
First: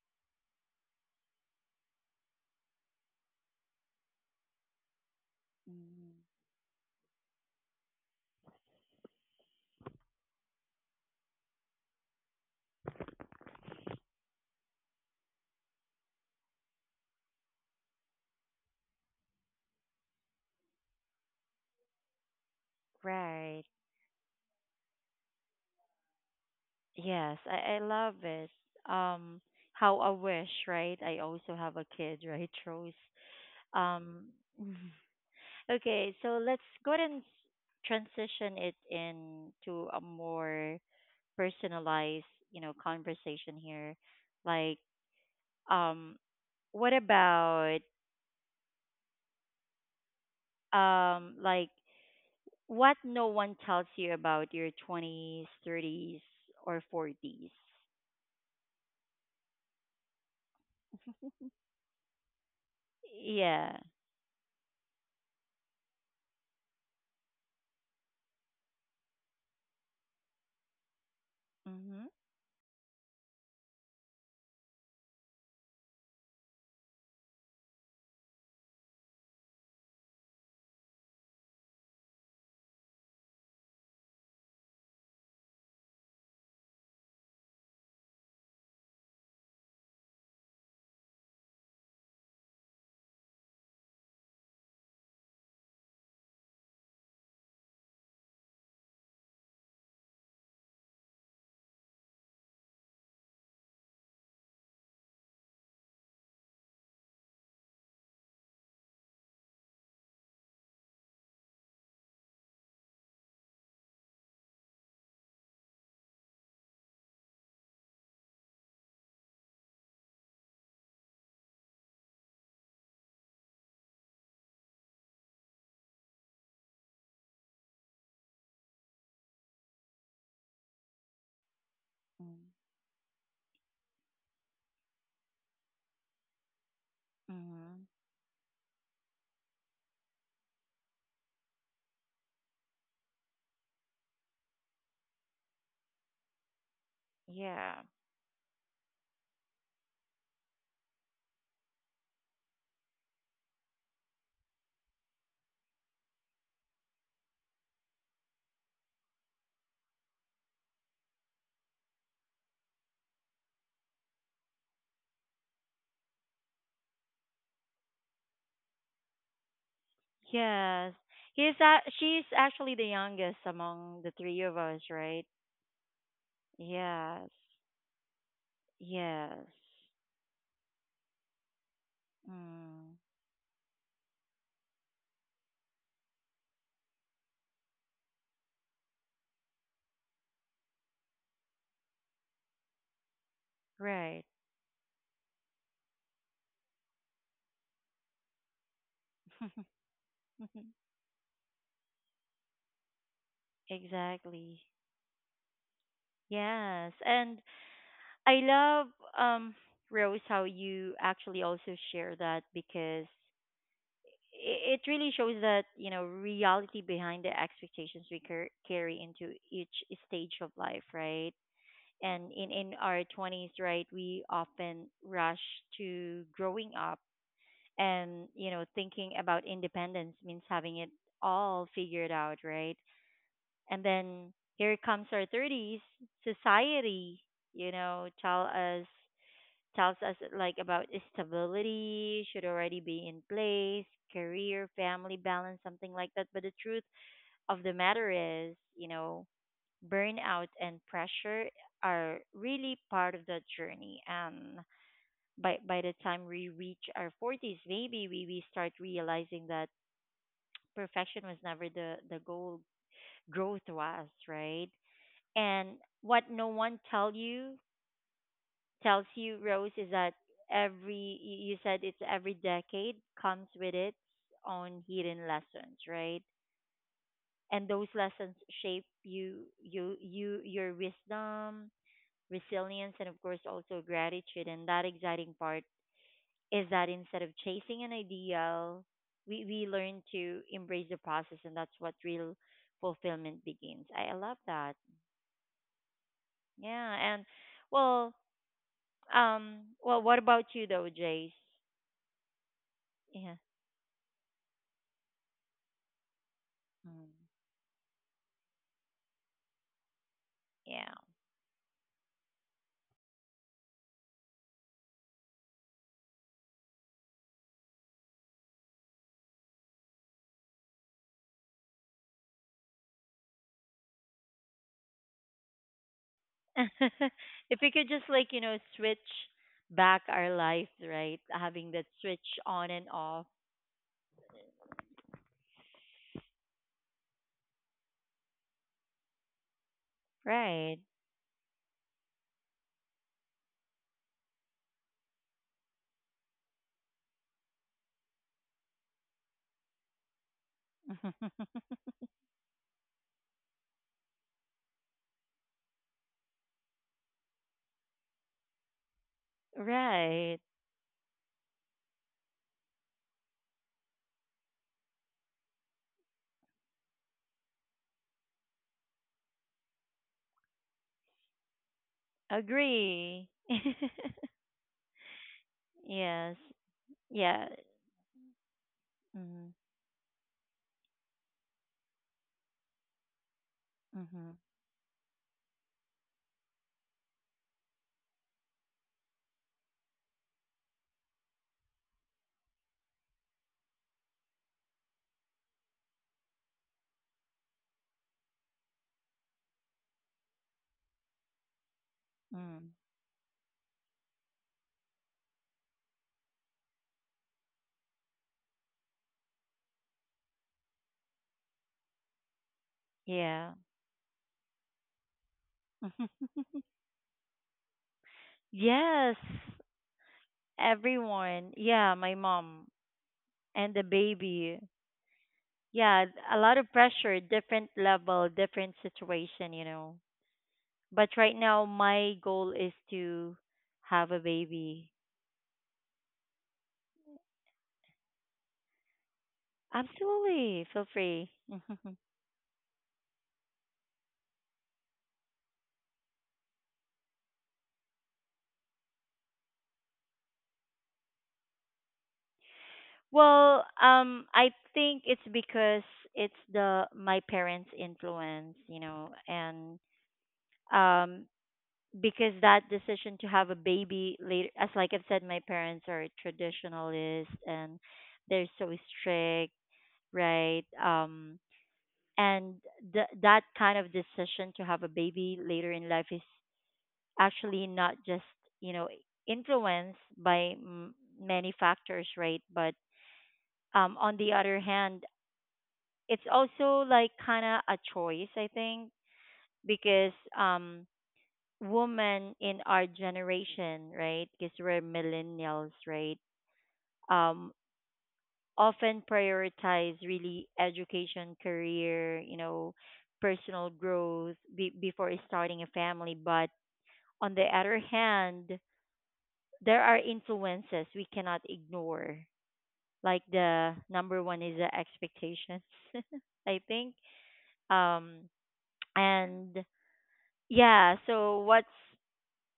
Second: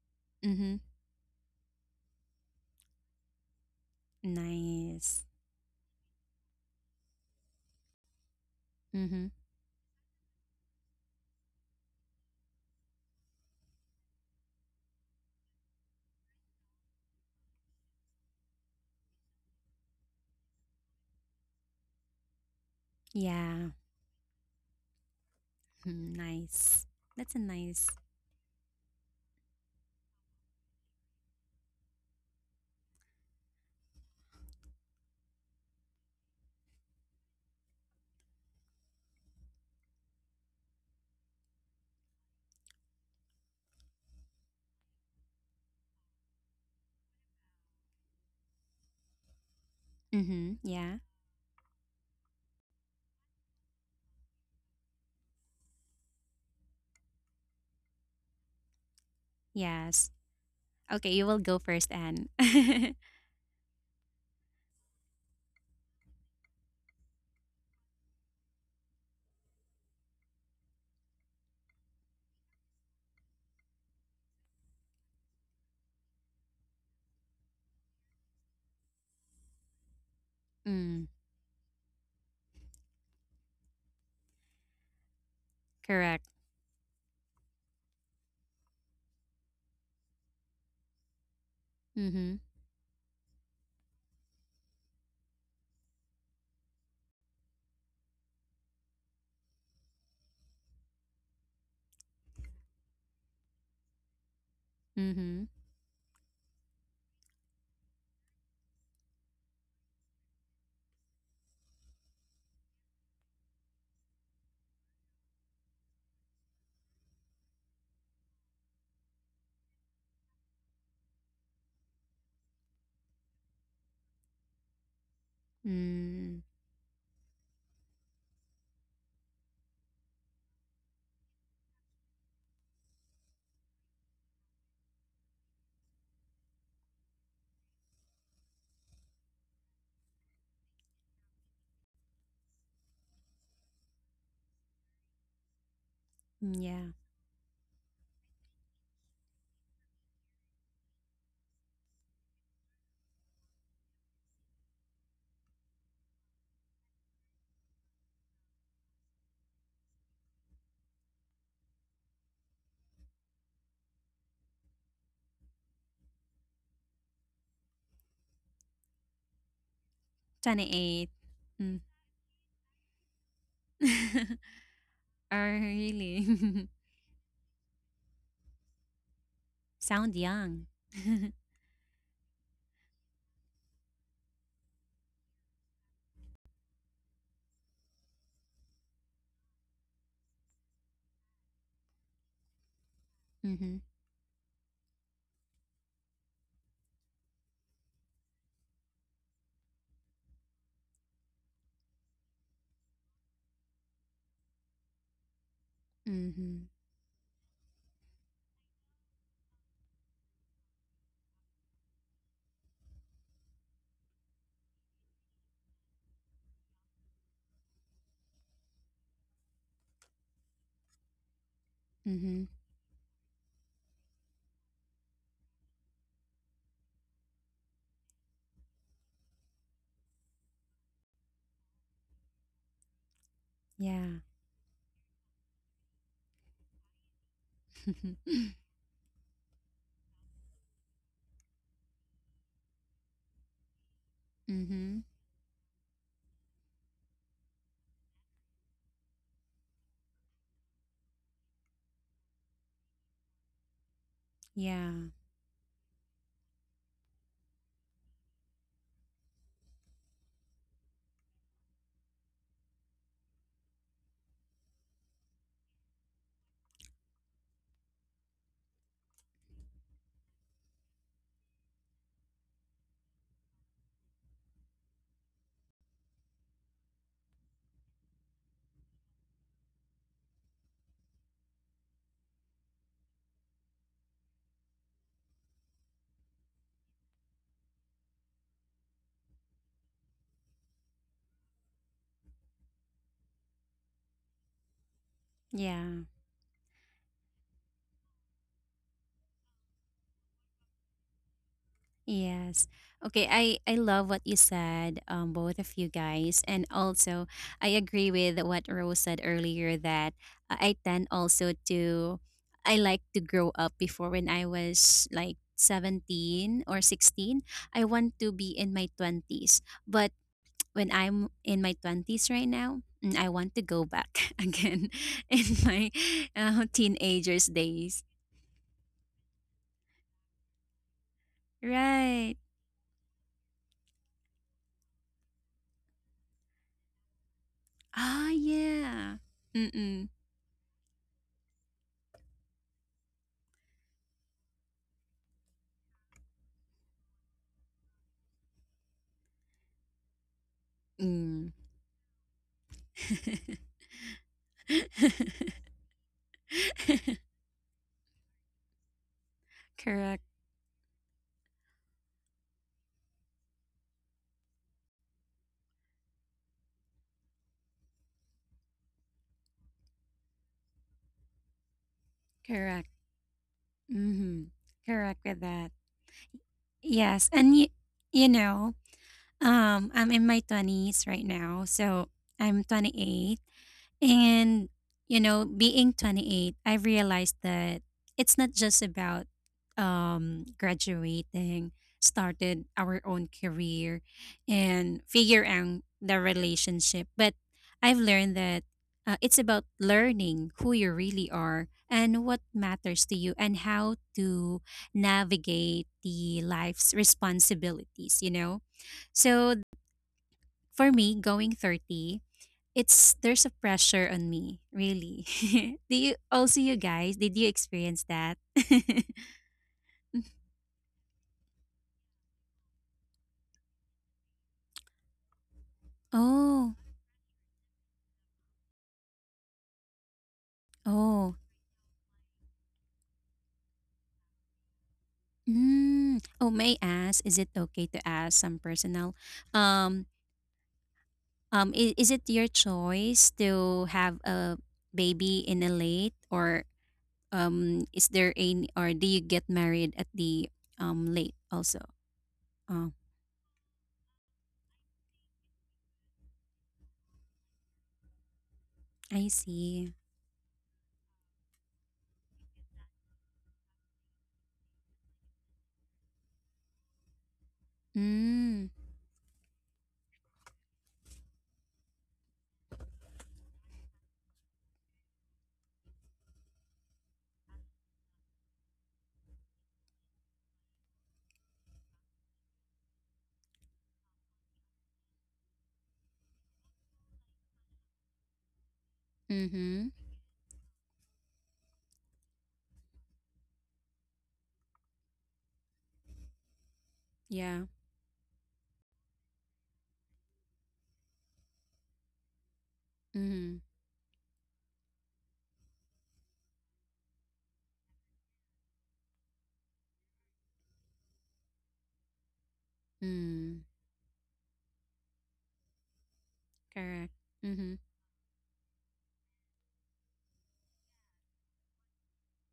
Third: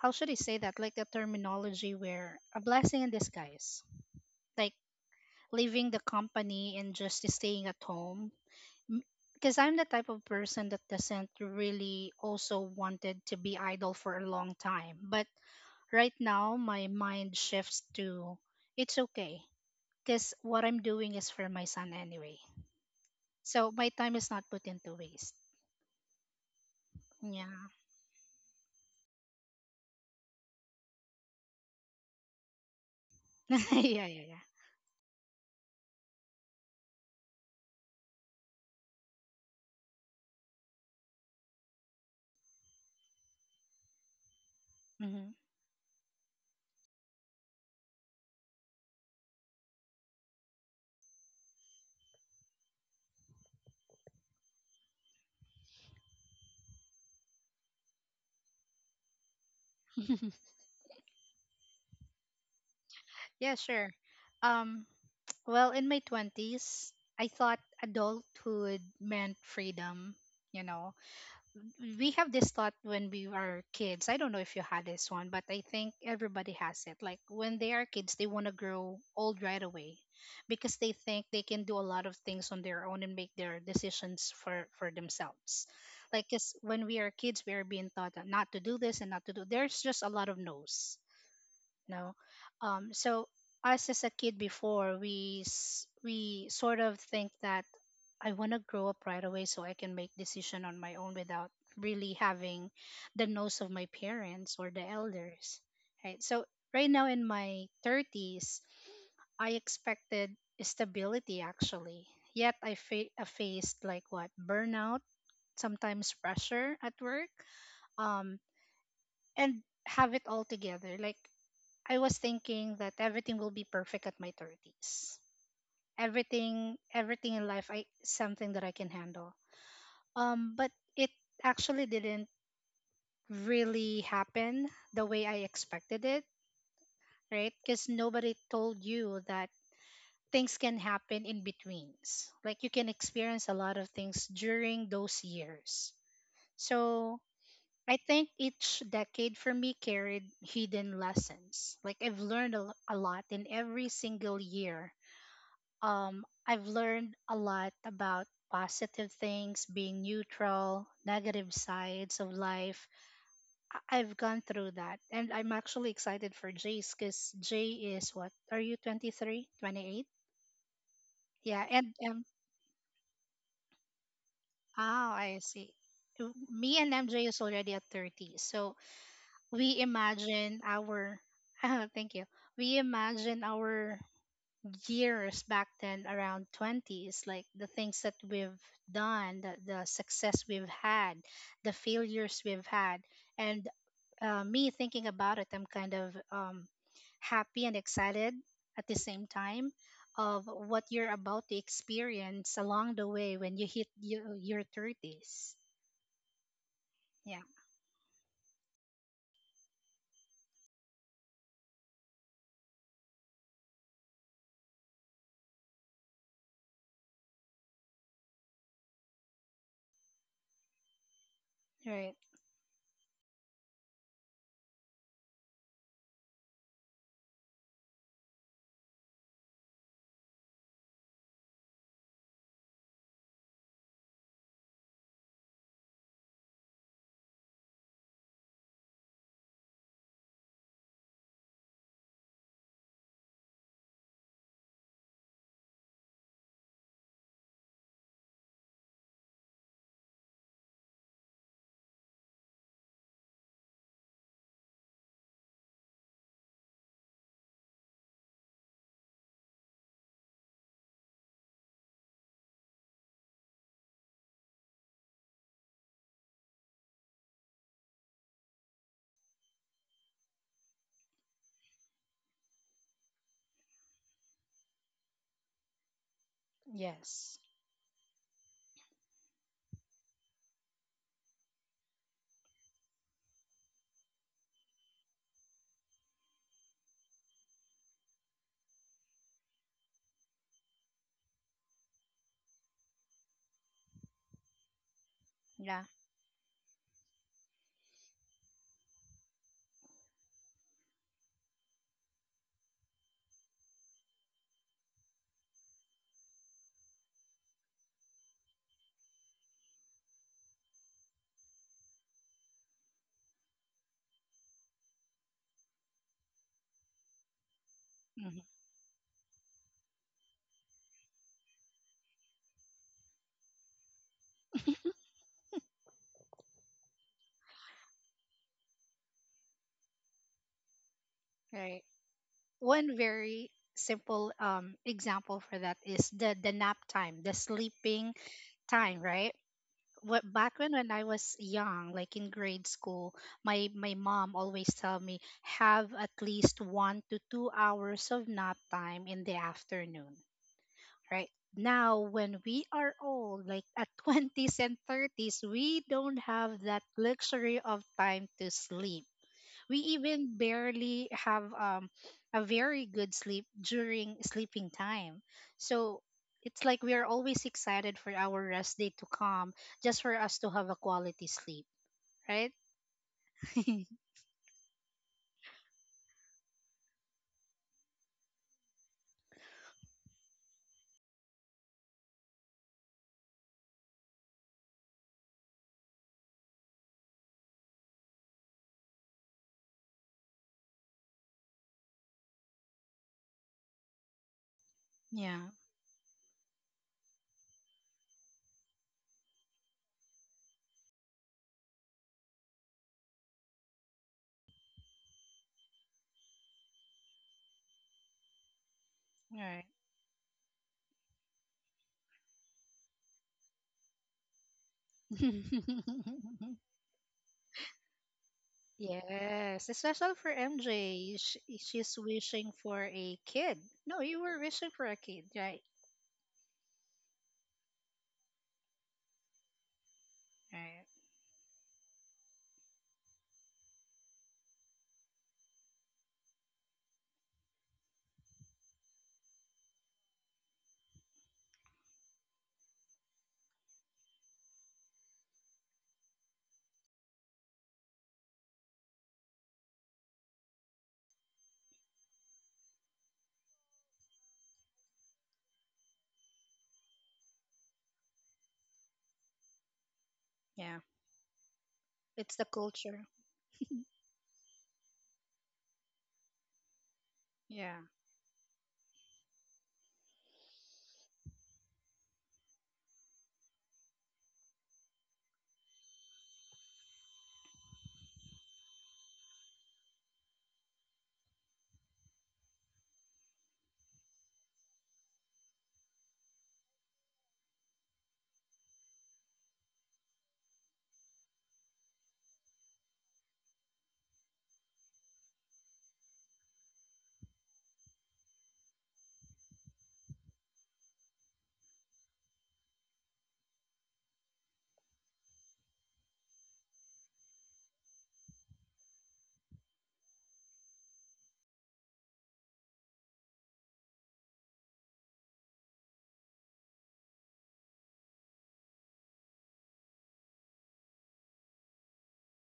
Speaker 2: how should I say
Speaker 3: Mm-hmm.
Speaker 2: that? Like a terminology where a blessing in disguise, like
Speaker 3: Nice.
Speaker 2: leaving the
Speaker 1: Mm,
Speaker 2: company and just staying at home.
Speaker 3: Mm-hmm.
Speaker 2: Because I'm the type of person that doesn't really also wanted to be idle for a long time. But right now, my mind shifts to it's okay. Because what I'm doing is for my son anyway.
Speaker 1: right.
Speaker 3: Yeah.
Speaker 2: So
Speaker 3: <laughs>
Speaker 2: my time is not put into waste.
Speaker 3: Mm, nice. That's a
Speaker 1: Yes,
Speaker 2: Yeah.
Speaker 1: I
Speaker 3: nice.
Speaker 1: love it. Um, how I wish, right? I also have a kid, <laughs> right, Rose?
Speaker 2: <laughs> Yeah,
Speaker 1: Um,
Speaker 2: yeah,
Speaker 1: <laughs> okay, so let's go ahead and transition it into a more personalized, you know, conversation here. Like,
Speaker 2: yeah.
Speaker 1: um, what about,
Speaker 3: Mm-hmm. Yeah.
Speaker 1: like, what no one tells you about your 20s, 30s, or 40s?
Speaker 3: Yes.
Speaker 2: Hmm. <laughs>
Speaker 3: Okay, you will go first, Anne. <laughs>
Speaker 2: Yeah,
Speaker 1: Yeah.
Speaker 2: sure. Um, <tsk> well, in my 20s, I thought adulthood meant freedom. You know,
Speaker 1: Mm-hmm.
Speaker 2: we have this thought when we are kids. I don't know if you had this one, but I think everybody has it. Like when they are kids, they want to grow old right away because they
Speaker 3: Mm.
Speaker 2: think they can do a lot of things on their own and make their decisions for themselves.
Speaker 3: Correct.
Speaker 2: Like, 'cause when we are kids, we are being taught that not to do this and not to do. There's just a lot of no's, no.
Speaker 3: Mm-hmm.
Speaker 2: So us as a kid before, we sort of think that I want to grow up right away so I can make decision on my own without really having the nose of my parents or the
Speaker 3: Mm-hmm.
Speaker 2: elders. Right. So right now in my 30s, I expected stability actually. Yet I faced like what burnout, sometimes pressure at work, um, and have it all together. Like I was thinking that everything will be perfect at my 30s.
Speaker 3: Mm.
Speaker 2: Everything in life I something that I can handle. But it actually didn't
Speaker 1: Mm-hmm.
Speaker 2: really happen the way I expected it, right?
Speaker 1: Mm-hmm.
Speaker 2: Cuz nobody told you that things can happen in betweens. Like you can experience a lot of things during those years.
Speaker 3: Mm, yeah.
Speaker 2: So
Speaker 1: Yeah.
Speaker 2: I think each decade for me carried hidden lessons. Like I've learned a lot in every single year. I've learned a lot about positive things, being neutral, negative sides of life. I've gone through that. And I'm actually excited for Jay's because Jay is what? Are you 23, 28?
Speaker 1: Yes.
Speaker 3: 28.
Speaker 1: He's
Speaker 2: Yeah.
Speaker 3: Mm.
Speaker 1: a-
Speaker 2: And,
Speaker 1: she's actually the youngest among the three of us,
Speaker 2: oh,
Speaker 3: <laughs> Oh,
Speaker 1: right?
Speaker 2: I see.
Speaker 3: really?
Speaker 2: Me and MJ
Speaker 1: Yes.
Speaker 2: is already at 30. So
Speaker 1: Yes.
Speaker 3: <laughs>
Speaker 2: we
Speaker 3: Sound
Speaker 2: imagine
Speaker 3: young. <laughs>
Speaker 2: <laughs> Thank you. We
Speaker 1: Mm.
Speaker 2: imagine our years back then around 20s, like the things that we've done, the success we've had, the failures we've had, and
Speaker 3: Mm-hmm.
Speaker 1: Right.
Speaker 2: me thinking about it, I'm kind of happy and excited at the same time
Speaker 1: <laughs>
Speaker 2: of what you're about to experience along the way when you hit your,
Speaker 1: Exactly.
Speaker 2: your 30s.
Speaker 3: Mm-hmm.
Speaker 1: Yes. And
Speaker 2: Yeah.
Speaker 1: I love um Rose how you actually also share that, because it really shows that, you know, reality behind the expectations we carry into each stage of life, right?
Speaker 2: Right.
Speaker 1: And
Speaker 3: Mm-hmm.
Speaker 1: in our 20s, right, we often rush to growing up, and you know thinking about independence means having it all figured out, right? And
Speaker 3: Yeah.
Speaker 1: then here comes our 30s, society, you know,
Speaker 3: <laughs>
Speaker 1: tells us like about stability should already be in place, career,
Speaker 3: Mm-hmm.
Speaker 1: family balance, something like that. But the truth of the matter is, you know, burnout and pressure are really part of the journey. And
Speaker 3: Yeah.
Speaker 1: by the time we reach our forties, maybe we start realizing that perfection was never the, the goal. Growth was, right? And what no one tells you, Rose, is that every you you said it's every decade comes with its own hidden lessons, right?
Speaker 2: Yes.
Speaker 1: And those lessons shape your wisdom, resilience, and of course, also gratitude. And that exciting part is that instead of chasing an ideal, we learn to embrace the process, and that's what real fulfillment begins. I love that.
Speaker 2: Yeah.
Speaker 3: Yeah.
Speaker 1: Yeah. And well, well, what about you though, Jace?
Speaker 3: Yes. Okay,
Speaker 1: Yeah.
Speaker 3: I love what you said, both of you guys, and
Speaker 1: Mm,
Speaker 3: also I agree with what Rose said earlier, that, I
Speaker 1: yeah.
Speaker 3: tend also to, I like to grow up before when I was like 17 or 16. I want to be
Speaker 2: Hmm.
Speaker 3: in my 20s. But when I'm in my 20s right now, I want to go back <laughs> again in my,
Speaker 1: <laughs>
Speaker 3: teenagers
Speaker 1: If we could
Speaker 3: days.
Speaker 1: just, like, you know, switch back our life, right? Having that
Speaker 2: Right.
Speaker 1: switch
Speaker 3: Right.
Speaker 1: on and
Speaker 2: One
Speaker 1: off.
Speaker 2: very simple example for that is the nap time, the sleeping
Speaker 3: Ah,
Speaker 2: time,
Speaker 3: yeah.
Speaker 2: right?
Speaker 3: Mm-mm.
Speaker 2: What back when
Speaker 1: Right.
Speaker 2: when I was young, like in grade school, my mom always tell me have at least 1 to 2 hours of nap time in the afternoon. Right
Speaker 1: <laughs>
Speaker 2: now when we are old, like
Speaker 3: <laughs>
Speaker 2: at <laughs> 20s and 30s, we don't have that luxury of time to sleep. We
Speaker 3: Correct,
Speaker 1: Right.
Speaker 2: even barely have a very good sleep during sleeping time. So it's like we are always excited for our rest day to come just for us to have a quality sleep, right?
Speaker 3: correct.
Speaker 1: Agree.
Speaker 2: <laughs>
Speaker 3: hmm Correct with that.
Speaker 1: <laughs> Yes.
Speaker 3: Yes,
Speaker 1: Yeah.
Speaker 3: and you know,
Speaker 1: Mhm.
Speaker 3: I'm in my twenties right now, so I'm 28.
Speaker 1: Mhm.
Speaker 3: And, you know, being 28, I realized that it's not just about, graduating, started our own career, and figure
Speaker 2: Yeah,
Speaker 3: out the relationship. But I've learned that, it's about learning who you really are, and what
Speaker 1: Mm.
Speaker 3: matters to you, and how to navigate the life's responsibilities, you know? So
Speaker 2: right.
Speaker 3: for me, going 30, it's there's a
Speaker 1: Yeah.
Speaker 3: pressure on me, really. <laughs> Do
Speaker 2: <laughs>
Speaker 3: you also, you
Speaker 1: <laughs>
Speaker 3: guys, did you experience that?
Speaker 1: Yes.
Speaker 2: Yes, especially for
Speaker 3: <laughs>
Speaker 2: MJ, sh
Speaker 1: Everyone. Yeah,
Speaker 2: she's
Speaker 1: my
Speaker 2: wishing
Speaker 1: mom
Speaker 2: for a kid.
Speaker 1: and the
Speaker 2: No, you were
Speaker 1: baby.
Speaker 2: wishing for a kid, right?
Speaker 1: Yeah, a lot
Speaker 3: Oh.
Speaker 1: of pressure, different level, different situation, you know.
Speaker 2: Right.
Speaker 1: But
Speaker 3: Oh.
Speaker 1: right now my goal is to have a baby.
Speaker 3: Mm. Oh, may I ask, is it okay to ask some personal, um
Speaker 1: Absolutely. Feel free.
Speaker 3: is,
Speaker 1: <laughs>
Speaker 3: is it your choice to have a baby in a late, or, is there any, or do you get married at the, late also? Oh,
Speaker 1: Well, I think it's because it's the my parents' influence, you know,
Speaker 3: I
Speaker 1: and
Speaker 3: see.
Speaker 2: Yeah,
Speaker 1: um, because
Speaker 2: it's the
Speaker 1: that
Speaker 2: culture.
Speaker 1: decision to have a baby later, as like I've said, my parents are traditionalists and
Speaker 2: Yeah,
Speaker 1: they're so
Speaker 3: Mm.
Speaker 1: strict, right? And that kind of decision to have a baby later in life is actually not just you know influenced by many factors, right? But on the other hand, it's also like kind of a choice, I think,
Speaker 3: Mhm.
Speaker 1: because um, women in our generation, right, because we're millennials, right, um,
Speaker 3: Yeah.
Speaker 1: often prioritize really education, career, you know,
Speaker 3: Mhm.
Speaker 1: personal growth before starting a family. But on the other hand, there are influences we cannot ignore. Like
Speaker 3: Mm.
Speaker 1: the number one is the expectations, <laughs> I think.
Speaker 3: Correct. Mm-hmm.
Speaker 1: Um, and yeah, so what's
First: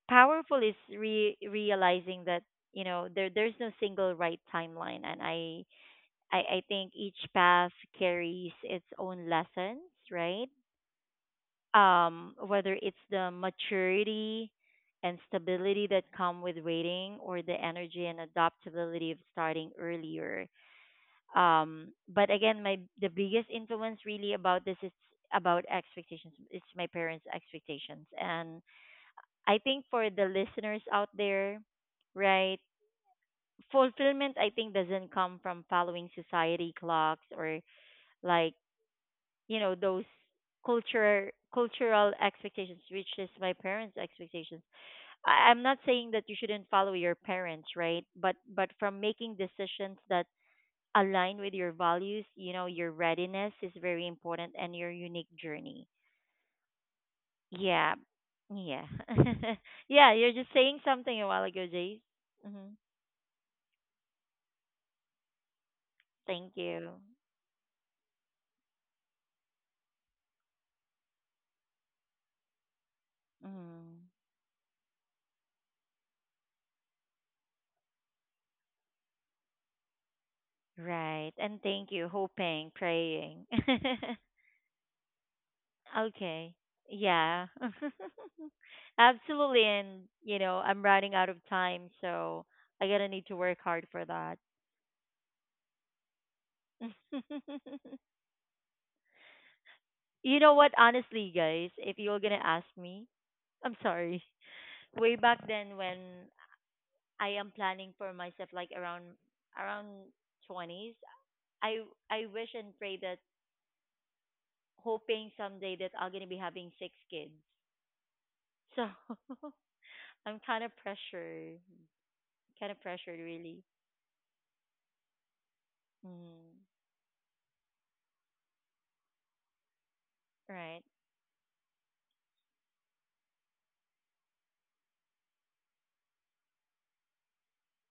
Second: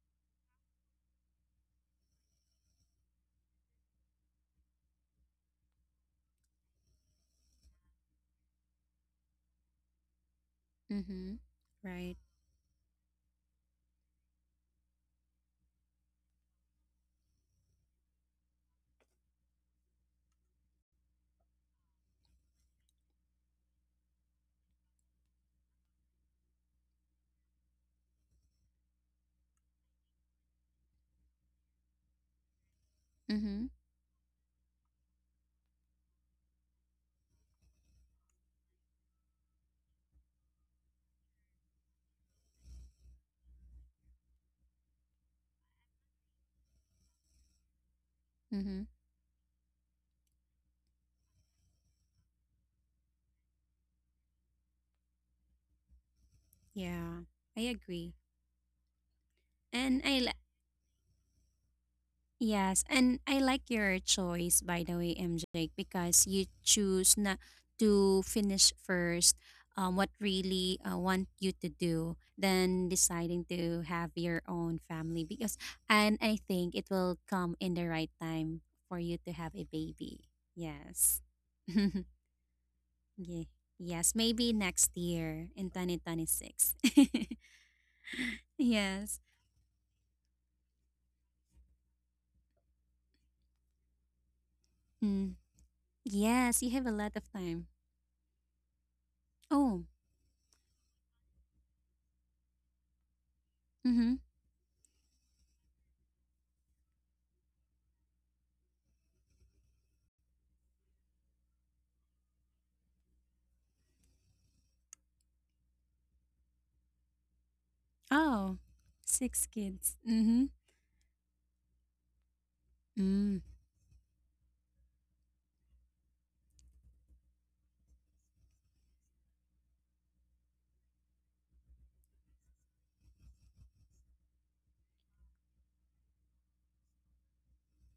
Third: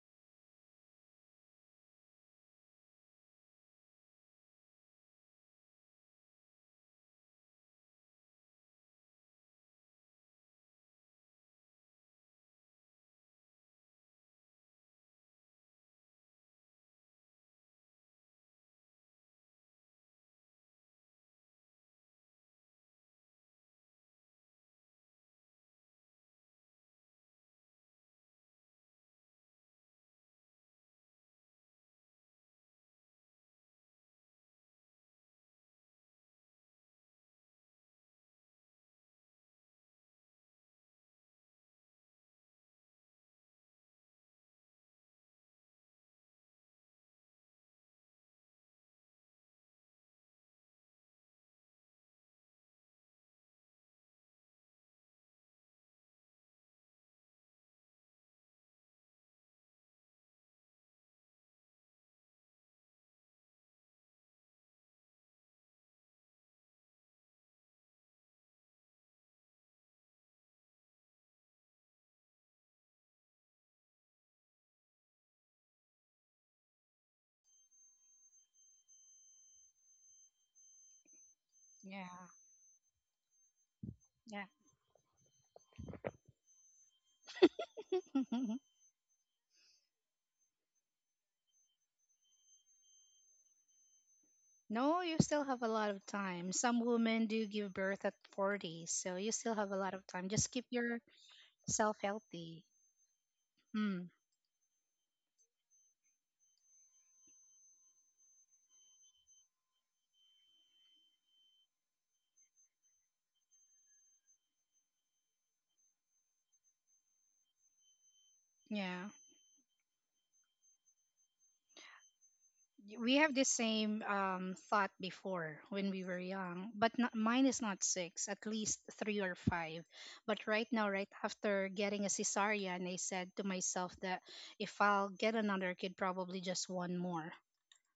Speaker 1: powerful is realizing that, you know, there there's no single right timeline, and I think each path carries its own lessons, right?
Speaker 3: Mm-hmm. Right.
Speaker 1: Um, whether it's the maturity and stability that come with waiting or the energy and adaptability of starting earlier. But again, my the biggest influence really about this is about expectations. It's my parents' expectations, and I think for the listeners out there, right,
Speaker 3: Mm-hmm.
Speaker 1: fulfillment I think doesn't come from following society clocks or like, those culture cultural expectations, which is my parents' expectations. I'm not saying that you shouldn't follow your parents, right? But
Speaker 3: Mm-hmm.
Speaker 1: from making decisions that align with your values, your readiness is very important and your unique journey.
Speaker 3: Yeah. I
Speaker 1: Yeah.
Speaker 3: agree.
Speaker 1: Yeah. <laughs>
Speaker 3: And
Speaker 1: Yeah,
Speaker 3: I
Speaker 1: you're
Speaker 3: li-
Speaker 1: just saying something a while ago, Jace. Mm-hmm.
Speaker 3: yes, and I like your choice, by the way, MJ, because you
Speaker 1: Thank you.
Speaker 3: choose not to finish first, what really, want you to do, than deciding to have
Speaker 1: Mm,
Speaker 3: your own family, because, and I think it will come in the right time for you to have a baby. Yes.
Speaker 1: right. And
Speaker 3: <laughs>
Speaker 1: thank
Speaker 2: yeah,
Speaker 1: you, hoping,
Speaker 3: Yeah.
Speaker 1: praying. <laughs>
Speaker 3: Yes, maybe next year in
Speaker 1: Okay.
Speaker 3: 2026. <laughs>
Speaker 1: Yeah.
Speaker 2: yeah. <laughs>
Speaker 1: <laughs>
Speaker 3: Yes.
Speaker 1: Absolutely. And, I'm running out of time, so I gotta need to work hard for that.
Speaker 2: No, you
Speaker 3: Mm.
Speaker 2: still have a lot of time.
Speaker 3: Yes, you
Speaker 2: Some
Speaker 3: have a lot of
Speaker 2: women do
Speaker 3: time.
Speaker 2: give birth
Speaker 1: <laughs>
Speaker 2: at 40, so you still have a
Speaker 3: Oh,
Speaker 2: lot of time.
Speaker 1: You
Speaker 2: Just
Speaker 1: know
Speaker 2: keep
Speaker 1: what? Honestly, guys,
Speaker 2: yourself
Speaker 1: if you're gonna
Speaker 2: healthy.
Speaker 1: ask me, I'm
Speaker 2: Mm,
Speaker 3: mm-hmm.
Speaker 1: sorry. <laughs> Way back then, when I am planning for myself, like around 20s, I I wish and pray that hoping someday that I'm gonna be having six kids.
Speaker 3: Oh,
Speaker 1: So,
Speaker 2: yeah.
Speaker 3: six kids.
Speaker 1: <laughs>
Speaker 3: Mm-hmm.
Speaker 1: I'm kind of
Speaker 2: We
Speaker 1: pressured,
Speaker 3: Mm.
Speaker 2: have the
Speaker 1: really.
Speaker 2: same thought before when we were
Speaker 1: Mm,
Speaker 2: young, but not, mine is not six, at least three or five. But right
Speaker 1: right,
Speaker 2: now, right after getting a cesarean, I said to myself that if I'll get another kid, probably just one more.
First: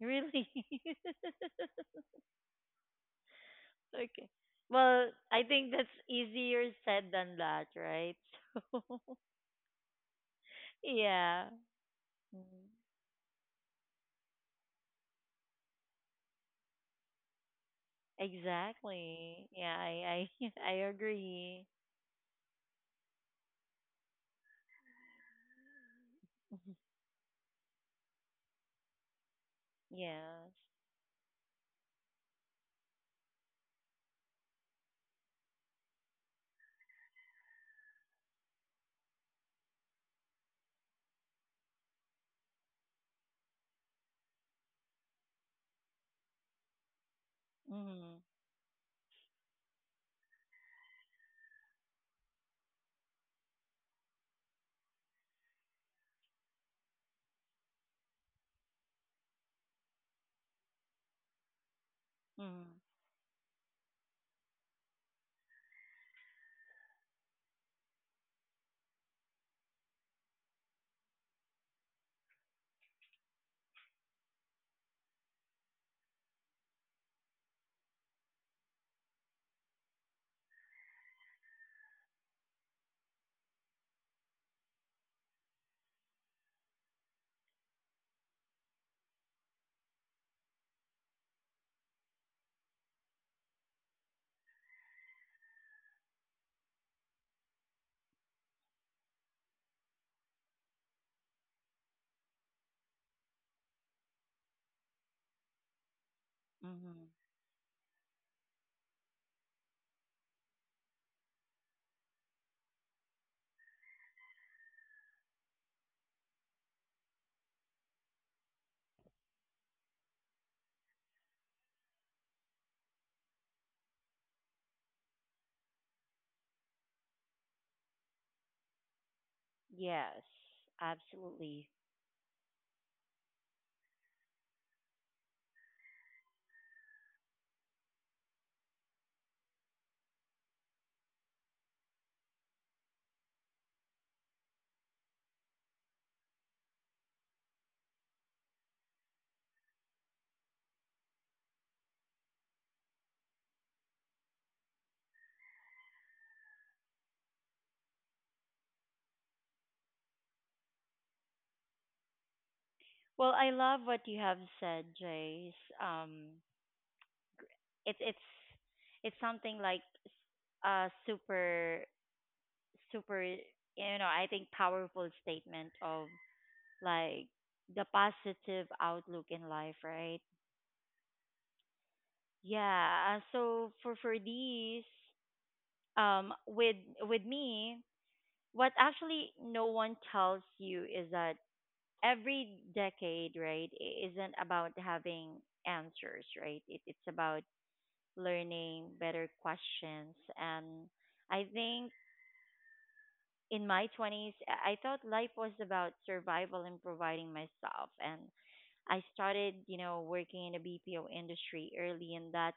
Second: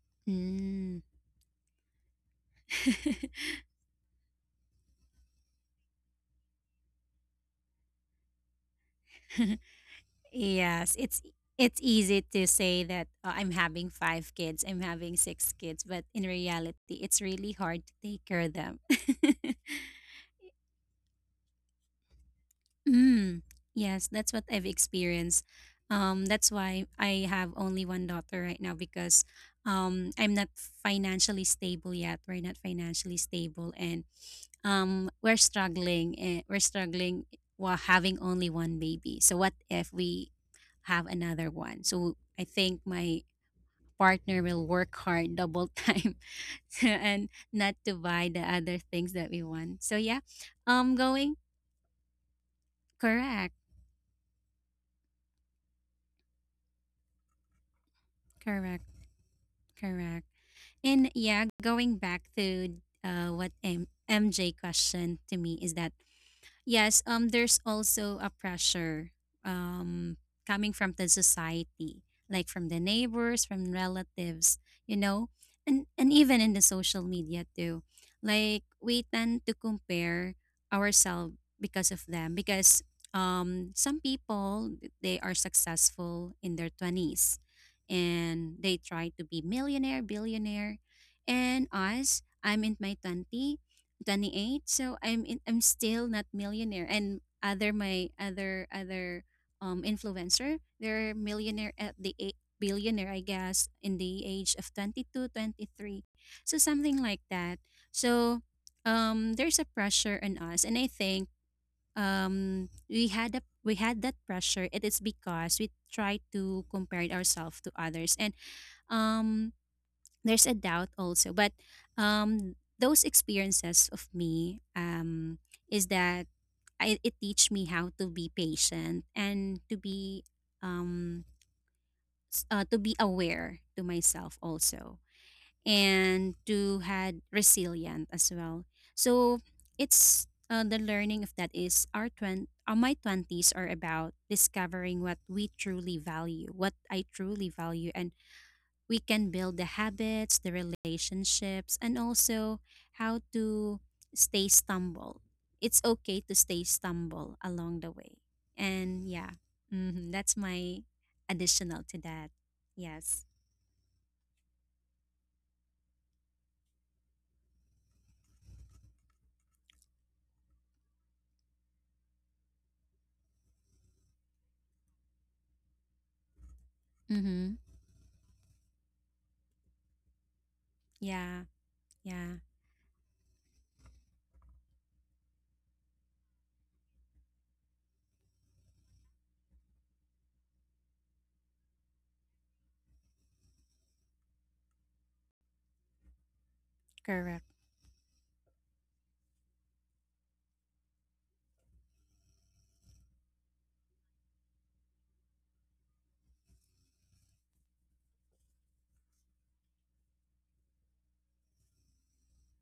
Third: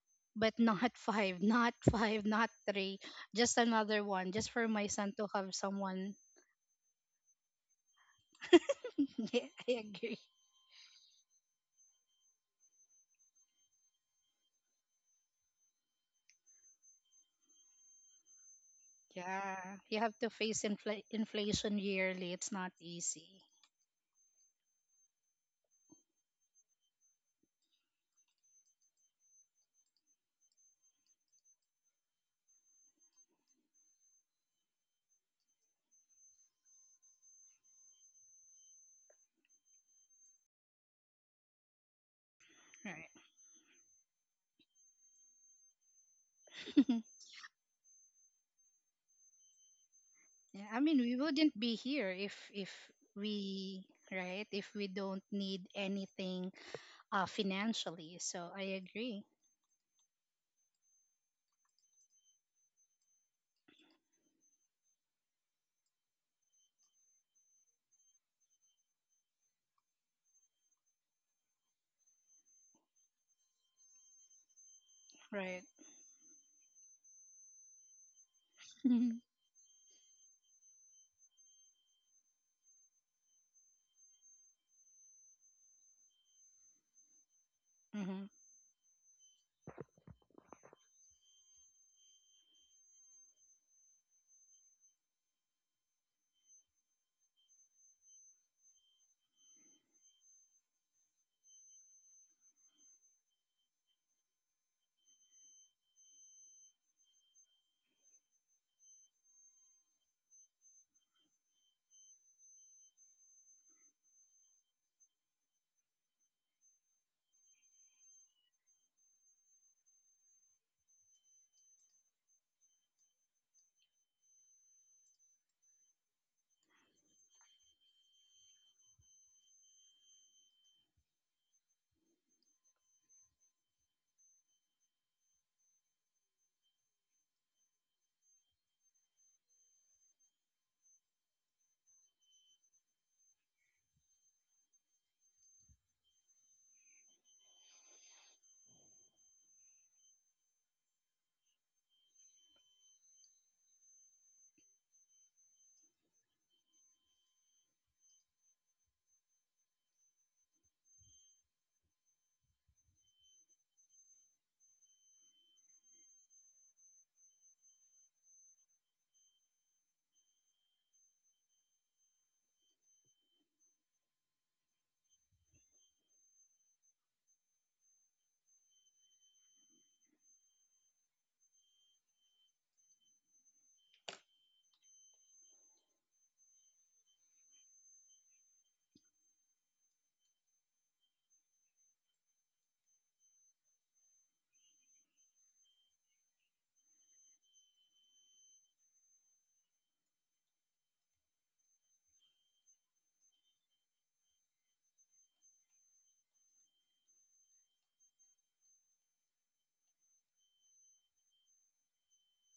Speaker 1: really.
Speaker 2: But not <laughs>
Speaker 3: Mm.
Speaker 2: five,
Speaker 1: <laughs>
Speaker 2: not three, just another
Speaker 1: Okay.
Speaker 2: one, just for my
Speaker 1: Well,
Speaker 2: son to
Speaker 1: I
Speaker 2: have
Speaker 1: think that's
Speaker 2: someone.
Speaker 1: easier said than that, right? <laughs>
Speaker 2: <laughs> Yeah, I agree.
Speaker 3: <laughs>
Speaker 1: So
Speaker 3: Yes, it's,
Speaker 1: yeah.
Speaker 3: easy to
Speaker 1: Mm,
Speaker 3: say that, I'm having five kids, I'm having six kids, but in reality, it's really hard to take care of them.
Speaker 1: exactly.
Speaker 3: <laughs>
Speaker 1: Yeah,
Speaker 2: Yeah, you have to
Speaker 1: I
Speaker 2: face
Speaker 1: <laughs> I agree.
Speaker 2: inflation yearly. It's not
Speaker 3: Mm,
Speaker 2: easy,
Speaker 3: yes, that's what I've experienced. That's
Speaker 1: Mhm.
Speaker 3: why I have only one daughter right now, because, I'm not
Speaker 1: Yes.
Speaker 3: financially stable yet. We're not financially stable, and, we're struggling. We're struggling while having only one baby. So what if we have another one? So I think
Speaker 2: right?
Speaker 3: my partner will work hard double time <laughs>
Speaker 2: <laughs>
Speaker 3: and not to
Speaker 1: Mm-hmm.
Speaker 3: buy the other things that we want. So yeah,
Speaker 2: Yeah, I mean, we
Speaker 3: going.
Speaker 2: wouldn't be here if
Speaker 3: Correct,
Speaker 2: we, right, if we don't need anything financially. So I
Speaker 3: correct,
Speaker 2: agree.
Speaker 3: correct. And yeah, going back
Speaker 1: Mm-hmm.
Speaker 3: to, what, MJ questioned to me, is that. Yes, there's also a pressure, um coming from the society, like from the neighbors, from relatives, you know.
Speaker 2: Right.
Speaker 3: And even in the social media too. Like,
Speaker 2: <laughs>
Speaker 3: we tend to compare ourselves because of them, because, some people they are successful in their 20s,
Speaker 2: Hmm.
Speaker 3: and they try to be millionaire, billionaire. And us, I'm in my 20 28, so I'm still not millionaire, and other my other influencer, they're millionaire at the eight billionaire, I guess, in the age of 22, 23. So something
Speaker 1: Mm-hmm.
Speaker 3: like that. So, there's a pressure on us, and I think, we had that pressure. It is because we try to compare ourselves to others, and, um there's a doubt also. But, those experiences of me, is that, it teach me how to be patient, and to
Speaker 1: Yes,
Speaker 3: be, um
Speaker 1: absolutely.
Speaker 3: to be aware to myself also, and to had resilient as well. So it's, the learning of that is, our 20 my 20s are about discovering what we truly value, what I truly value. And we can build the habits, the relationships, and also how to stay stumble. It's okay to stay stumble along the way. And yeah, that's my additional to that. Yes.
Speaker 1: Well, I love what you have said, Jace. Um, it's it's it's something like a super super I think powerful statement of like
Speaker 3: Mm-hmm.
Speaker 1: the positive outlook in life, right?
Speaker 3: Yeah. Yeah.
Speaker 1: Yeah. So for these, with me, what actually no one tells you is that every decade, right, isn't about having answers, right? It's
Speaker 3: Correct.
Speaker 1: about learning, better questions. And I think in my 20s, I thought life was about survival and providing myself. And I started, you know, working in the BPO industry early, and that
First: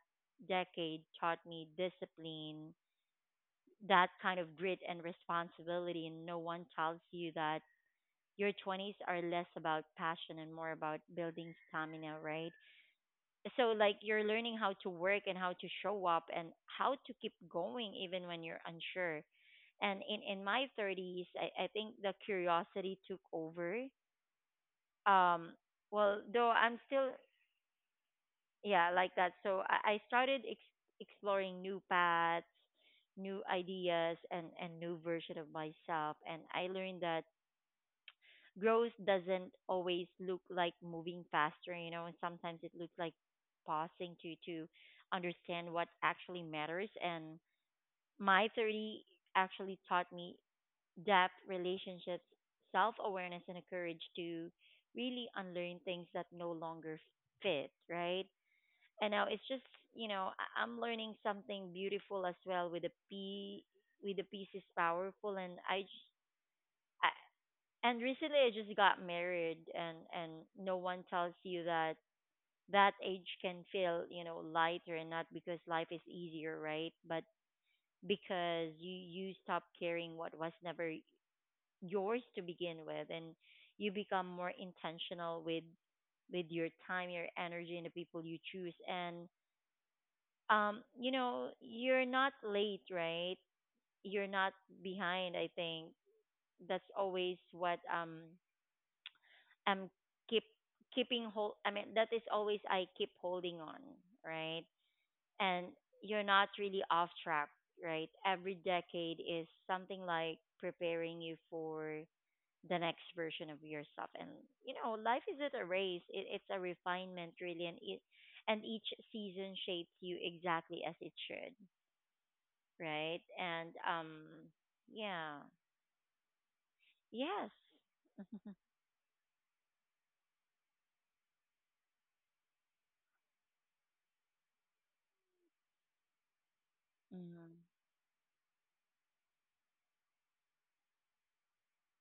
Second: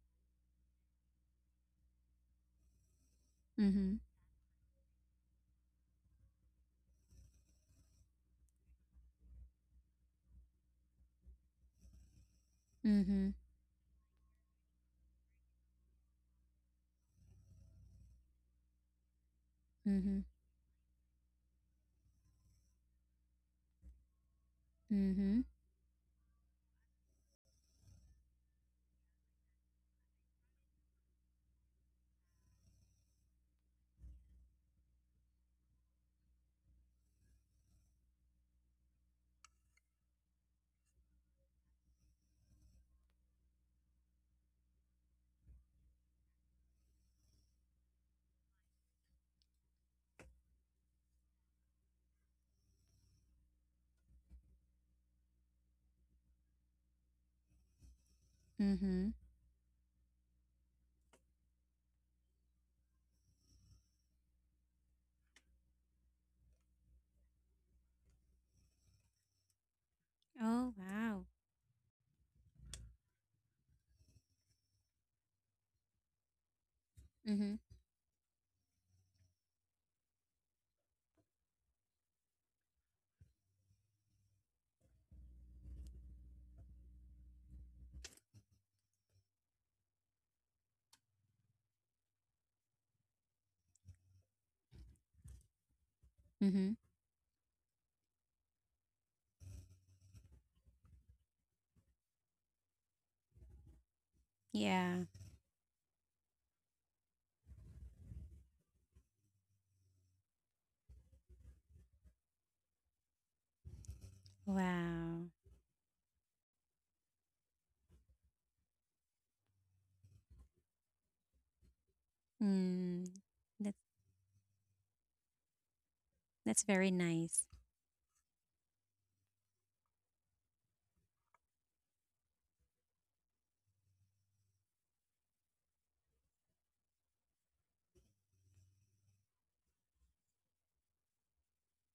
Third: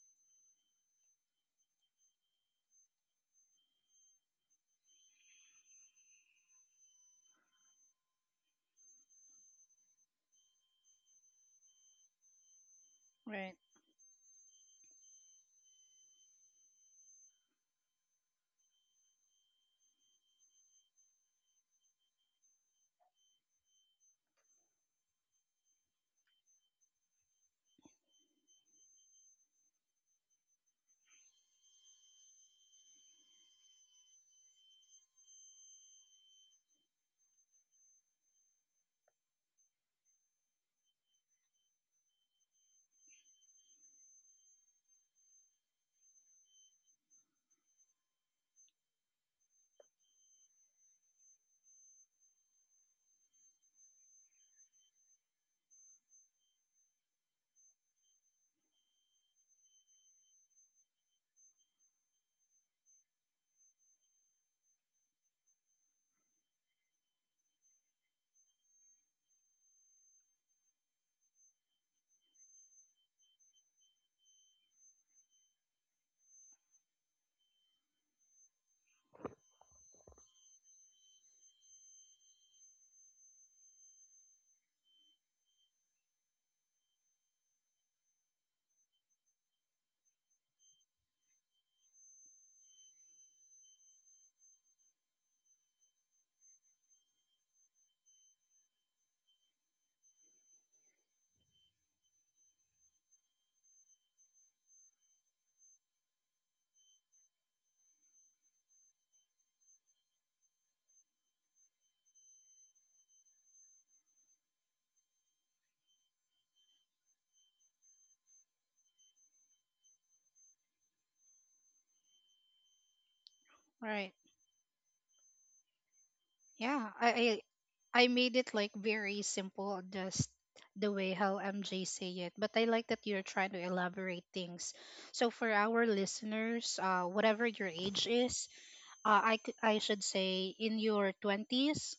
Speaker 1: decade taught me discipline,
Speaker 3: Mm-hmm.
Speaker 1: that kind of grit and responsibility. And no one tells you that your 20s are less about passion and more about building stamina, right?
Speaker 3: Mm-hmm.
Speaker 2: Right.
Speaker 1: So like you're learning how to work and how to show up and how to keep going even when you're unsure. And
Speaker 3: Mm-hmm.
Speaker 1: in my 30s, I think the curiosity took over.
Speaker 3: Mm-hmm.
Speaker 1: um well, though I'm still, yeah, like that. So I started exploring new paths, new ideas, and new version of myself, and I learned that growth doesn't always look like moving faster, you know, and sometimes it looks like pausing to understand what actually matters. And my 30 actually taught me depth, relationships, self-awareness, and the courage to really unlearn things that no longer fit, right?
Speaker 3: Mm-hmm.
Speaker 1: And now it's just, you know, I'm learning something beautiful as well with the pieces powerful, and I, j- I and recently I just got married, and
Speaker 3: Oh,
Speaker 1: no one
Speaker 3: wow.
Speaker 1: tells you that that age can feel, you know, lighter. And not because life is easier, right, but
Speaker 3: Mm-hmm.
Speaker 1: because you stop caring what was never yours to begin with, and you become more intentional with your time, your energy, and the people you choose. And you're not late, right, you're not behind, I think.
Speaker 3: Mm-hmm.
Speaker 1: That's always what, um keep keeping hold. I mean, that is always I keep holding on, right?
Speaker 3: Yeah.
Speaker 1: And you're not really off track, right? Every decade is something like preparing you for the next version of yourself. And, you know, life
Speaker 3: Wow.
Speaker 1: isn't a race. It's a refinement really, and it and each season shapes you exactly as it should,
Speaker 3: Mm.
Speaker 1: right? And
Speaker 3: That,
Speaker 2: Right.
Speaker 1: yeah.
Speaker 3: that's
Speaker 2: Yeah,
Speaker 3: very
Speaker 2: I,
Speaker 1: Yes.
Speaker 3: nice.
Speaker 2: I I made it
Speaker 1: <laughs>
Speaker 2: like very simple, just the way how MJ say it. But I like that you're trying to elaborate things. So for our listeners, whatever
Speaker 1: Mhm.
Speaker 2: your age is, I should say in your twenties,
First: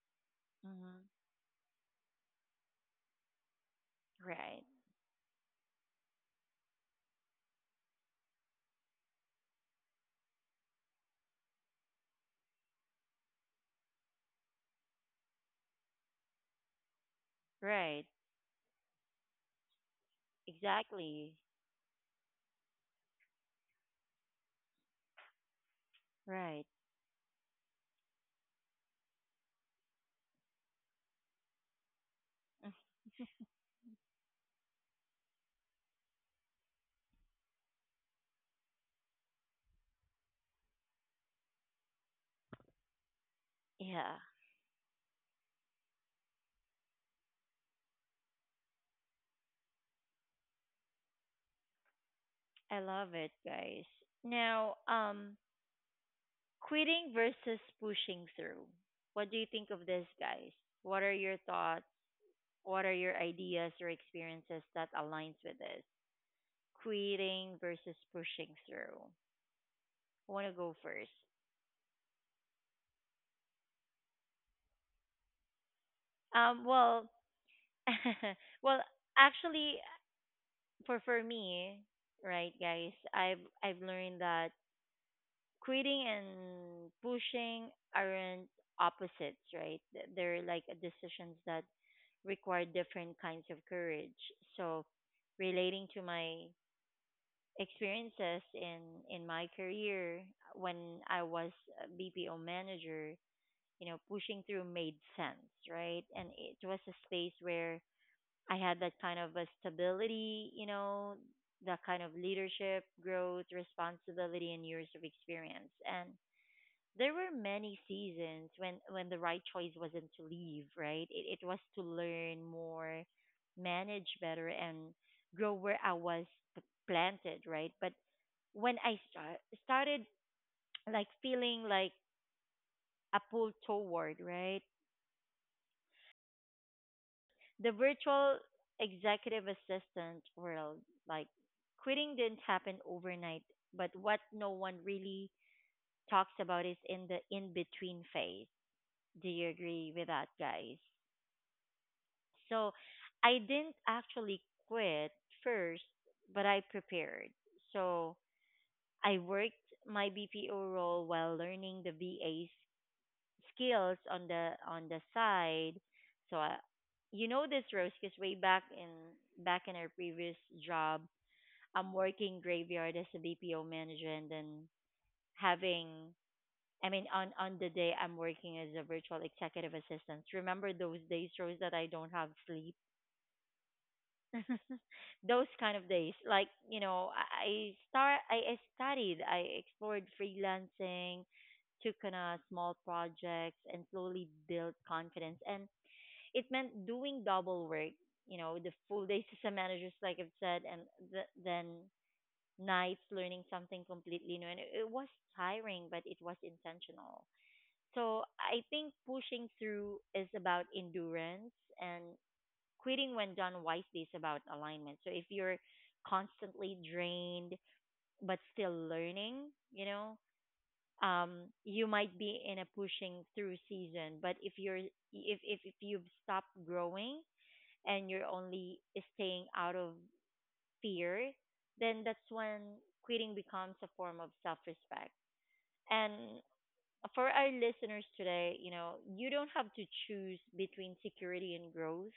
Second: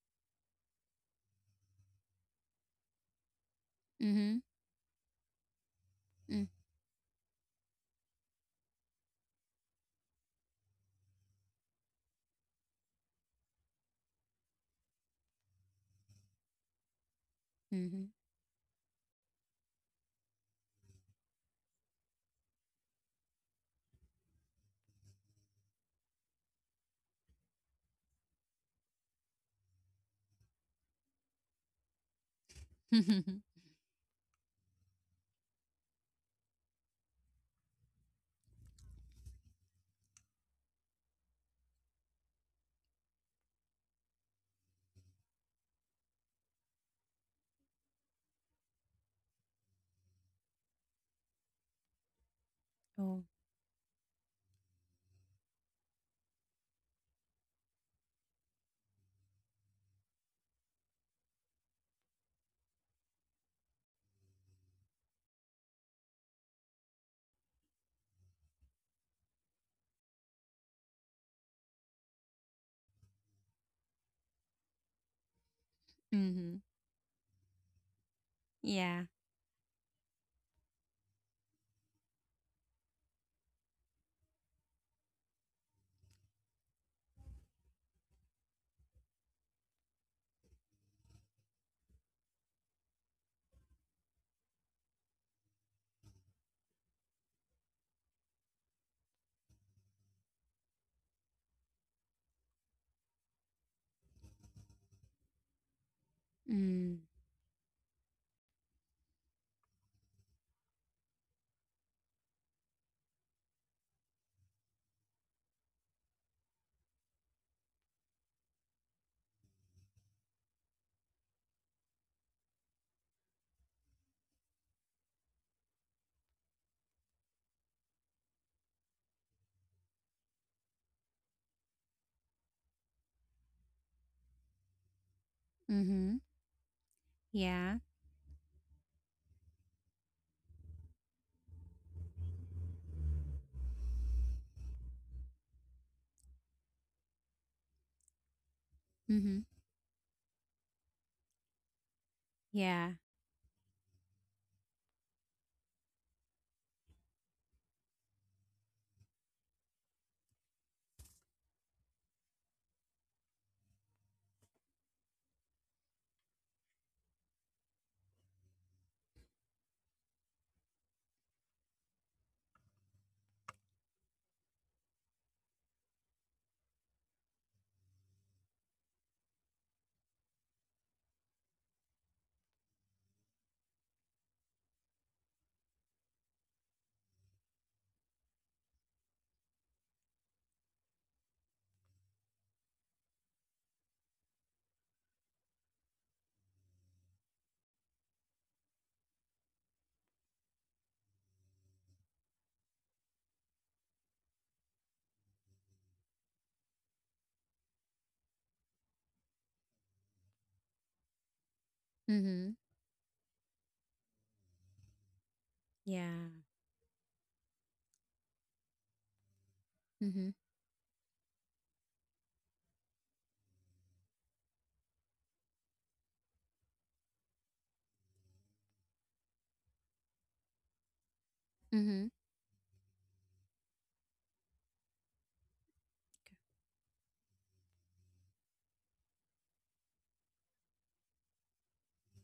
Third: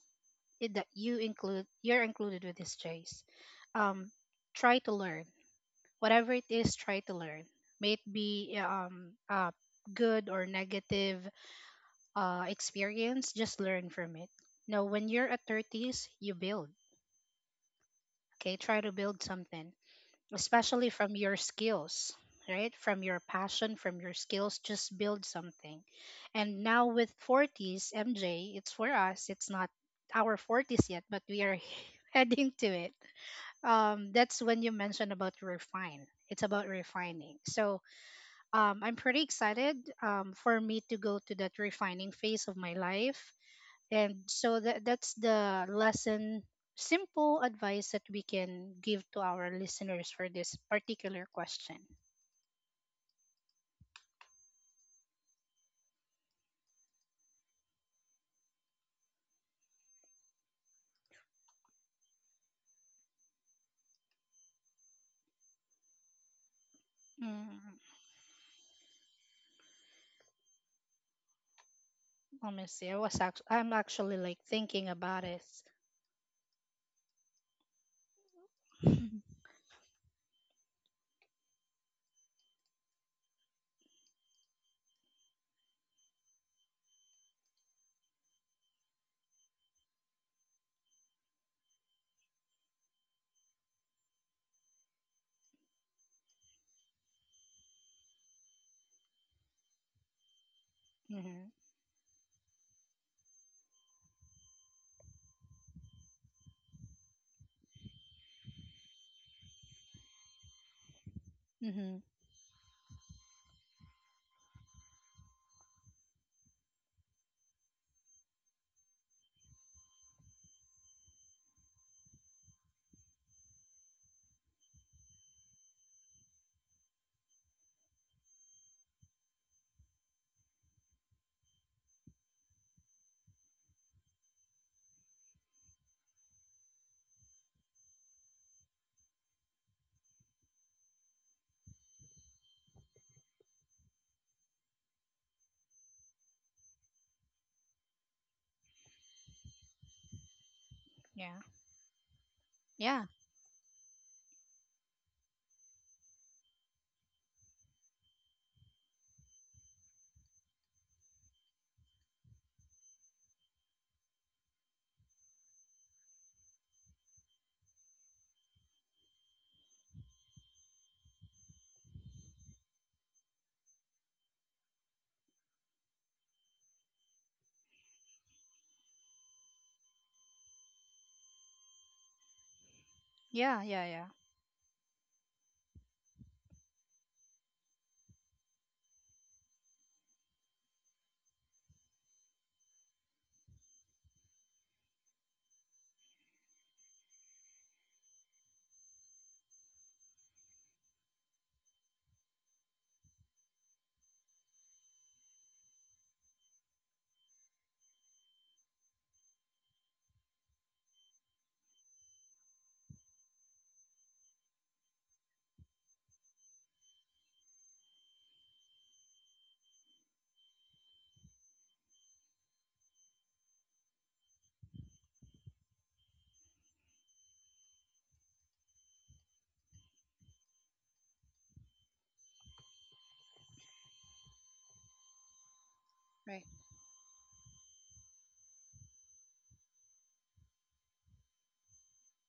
Speaker 2: that
Speaker 1: Mhm.
Speaker 2: you're included with this, Jace. Um,
Speaker 3: Mm-hmm.
Speaker 1: Right.
Speaker 2: try to learn whatever it is. Try to learn. May it be good or negative experience, just learn from it. No, when you're at 30s, you build.
Speaker 1: Right.
Speaker 3: Mm-hmm.
Speaker 2: Okay, try to build something, especially from
Speaker 1: Exactly.
Speaker 2: your skills, right? From your passion, from your skills, just build something. And
Speaker 1: Right.
Speaker 2: now with 40s, MJ, it's for us, it's not our 40s yet, but we are <laughs> heading to
Speaker 1: Mm.
Speaker 2: it.
Speaker 3: <laughs>
Speaker 2: That's when you mentioned about refine. It's about refining. I'm pretty excited for me to go to that refining phase of my life
Speaker 1: Yeah,
Speaker 2: and so that's the lesson, simple advice that we can give to our listeners for this particular question.
Speaker 1: I love
Speaker 3: Oh.
Speaker 1: it, guys. Now, quitting versus pushing through. What do you think of this, guys? What are your thoughts? What are your ideas or experiences that aligns with this? Quitting
Speaker 2: Mm,
Speaker 1: versus pushing through. I want to go first.
Speaker 2: let me see. I'm actually like thinking about it.
Speaker 3: Mm-hmm.
Speaker 1: Well, <laughs> well,
Speaker 3: Yeah.
Speaker 2: <laughs>
Speaker 1: actually, for me, right, guys, I've learned that quitting and pushing aren't opposites, right? They're like decisions that require different kinds of courage. So, relating to my experiences in my career when I
Speaker 2: Mm-hmm.
Speaker 1: was a BPO manager, you know, pushing through made sense, right? And it was a
Speaker 3: Mm.
Speaker 1: space where I had that kind of a stability, you know, that
Speaker 2: Mm-hmm.
Speaker 1: kind of leadership, growth, responsibility, and years of experience. And there were many seasons when the right choice wasn't to leave, right, it was to learn more, manage better, and grow where I was p- planted, right. But when I started like feeling like a pull toward, right,
Speaker 3: Mm-hmm.
Speaker 1: the
Speaker 3: Yeah.
Speaker 1: virtual executive assistant world, like quitting didn't happen overnight. But what no one really talks about is in the in between phase. Do
Speaker 3: Mm-hmm.
Speaker 1: you agree with that, guys?
Speaker 2: Yeah.
Speaker 1: So
Speaker 3: Yeah.
Speaker 2: Yeah.
Speaker 1: I didn't actually quit first, but I prepared. So I worked my BPO role while learning the VA skills on the side. So I, you know this, Rose, because way back in back in our previous job, I'm working graveyard as a BPO manager, and then having, I mean, on the day I'm working as a virtual executive assistant. Remember those days, Rose, that I don't have sleep?
Speaker 2: Yeah. Yeah. Yeah.
Speaker 1: <laughs> Those kind of days, like, you know, I studied, I explored freelancing, took on a small projects, and slowly built confidence. And it meant doing double work, you know, the full days as a manager, like I've said, and then nights learning something completely new. And it was tiring, but it was intentional. So I think pushing through is about endurance, and
Speaker 3: Mm-hmm.
Speaker 1: quitting when done wisely is about alignment. So if you're
Speaker 3: Yeah.
Speaker 1: constantly drained but still learning, you know,
Speaker 3: Mm-hmm.
Speaker 1: um, you might be in a pushing through season. But if you've stopped growing, and you're only staying out of fear, then
Speaker 3: Mm-hmm.
Speaker 1: that's when quitting becomes a form of self respect. And
Speaker 2: Right.
Speaker 1: for our listeners today, you know, you don't have to choose between security and growth.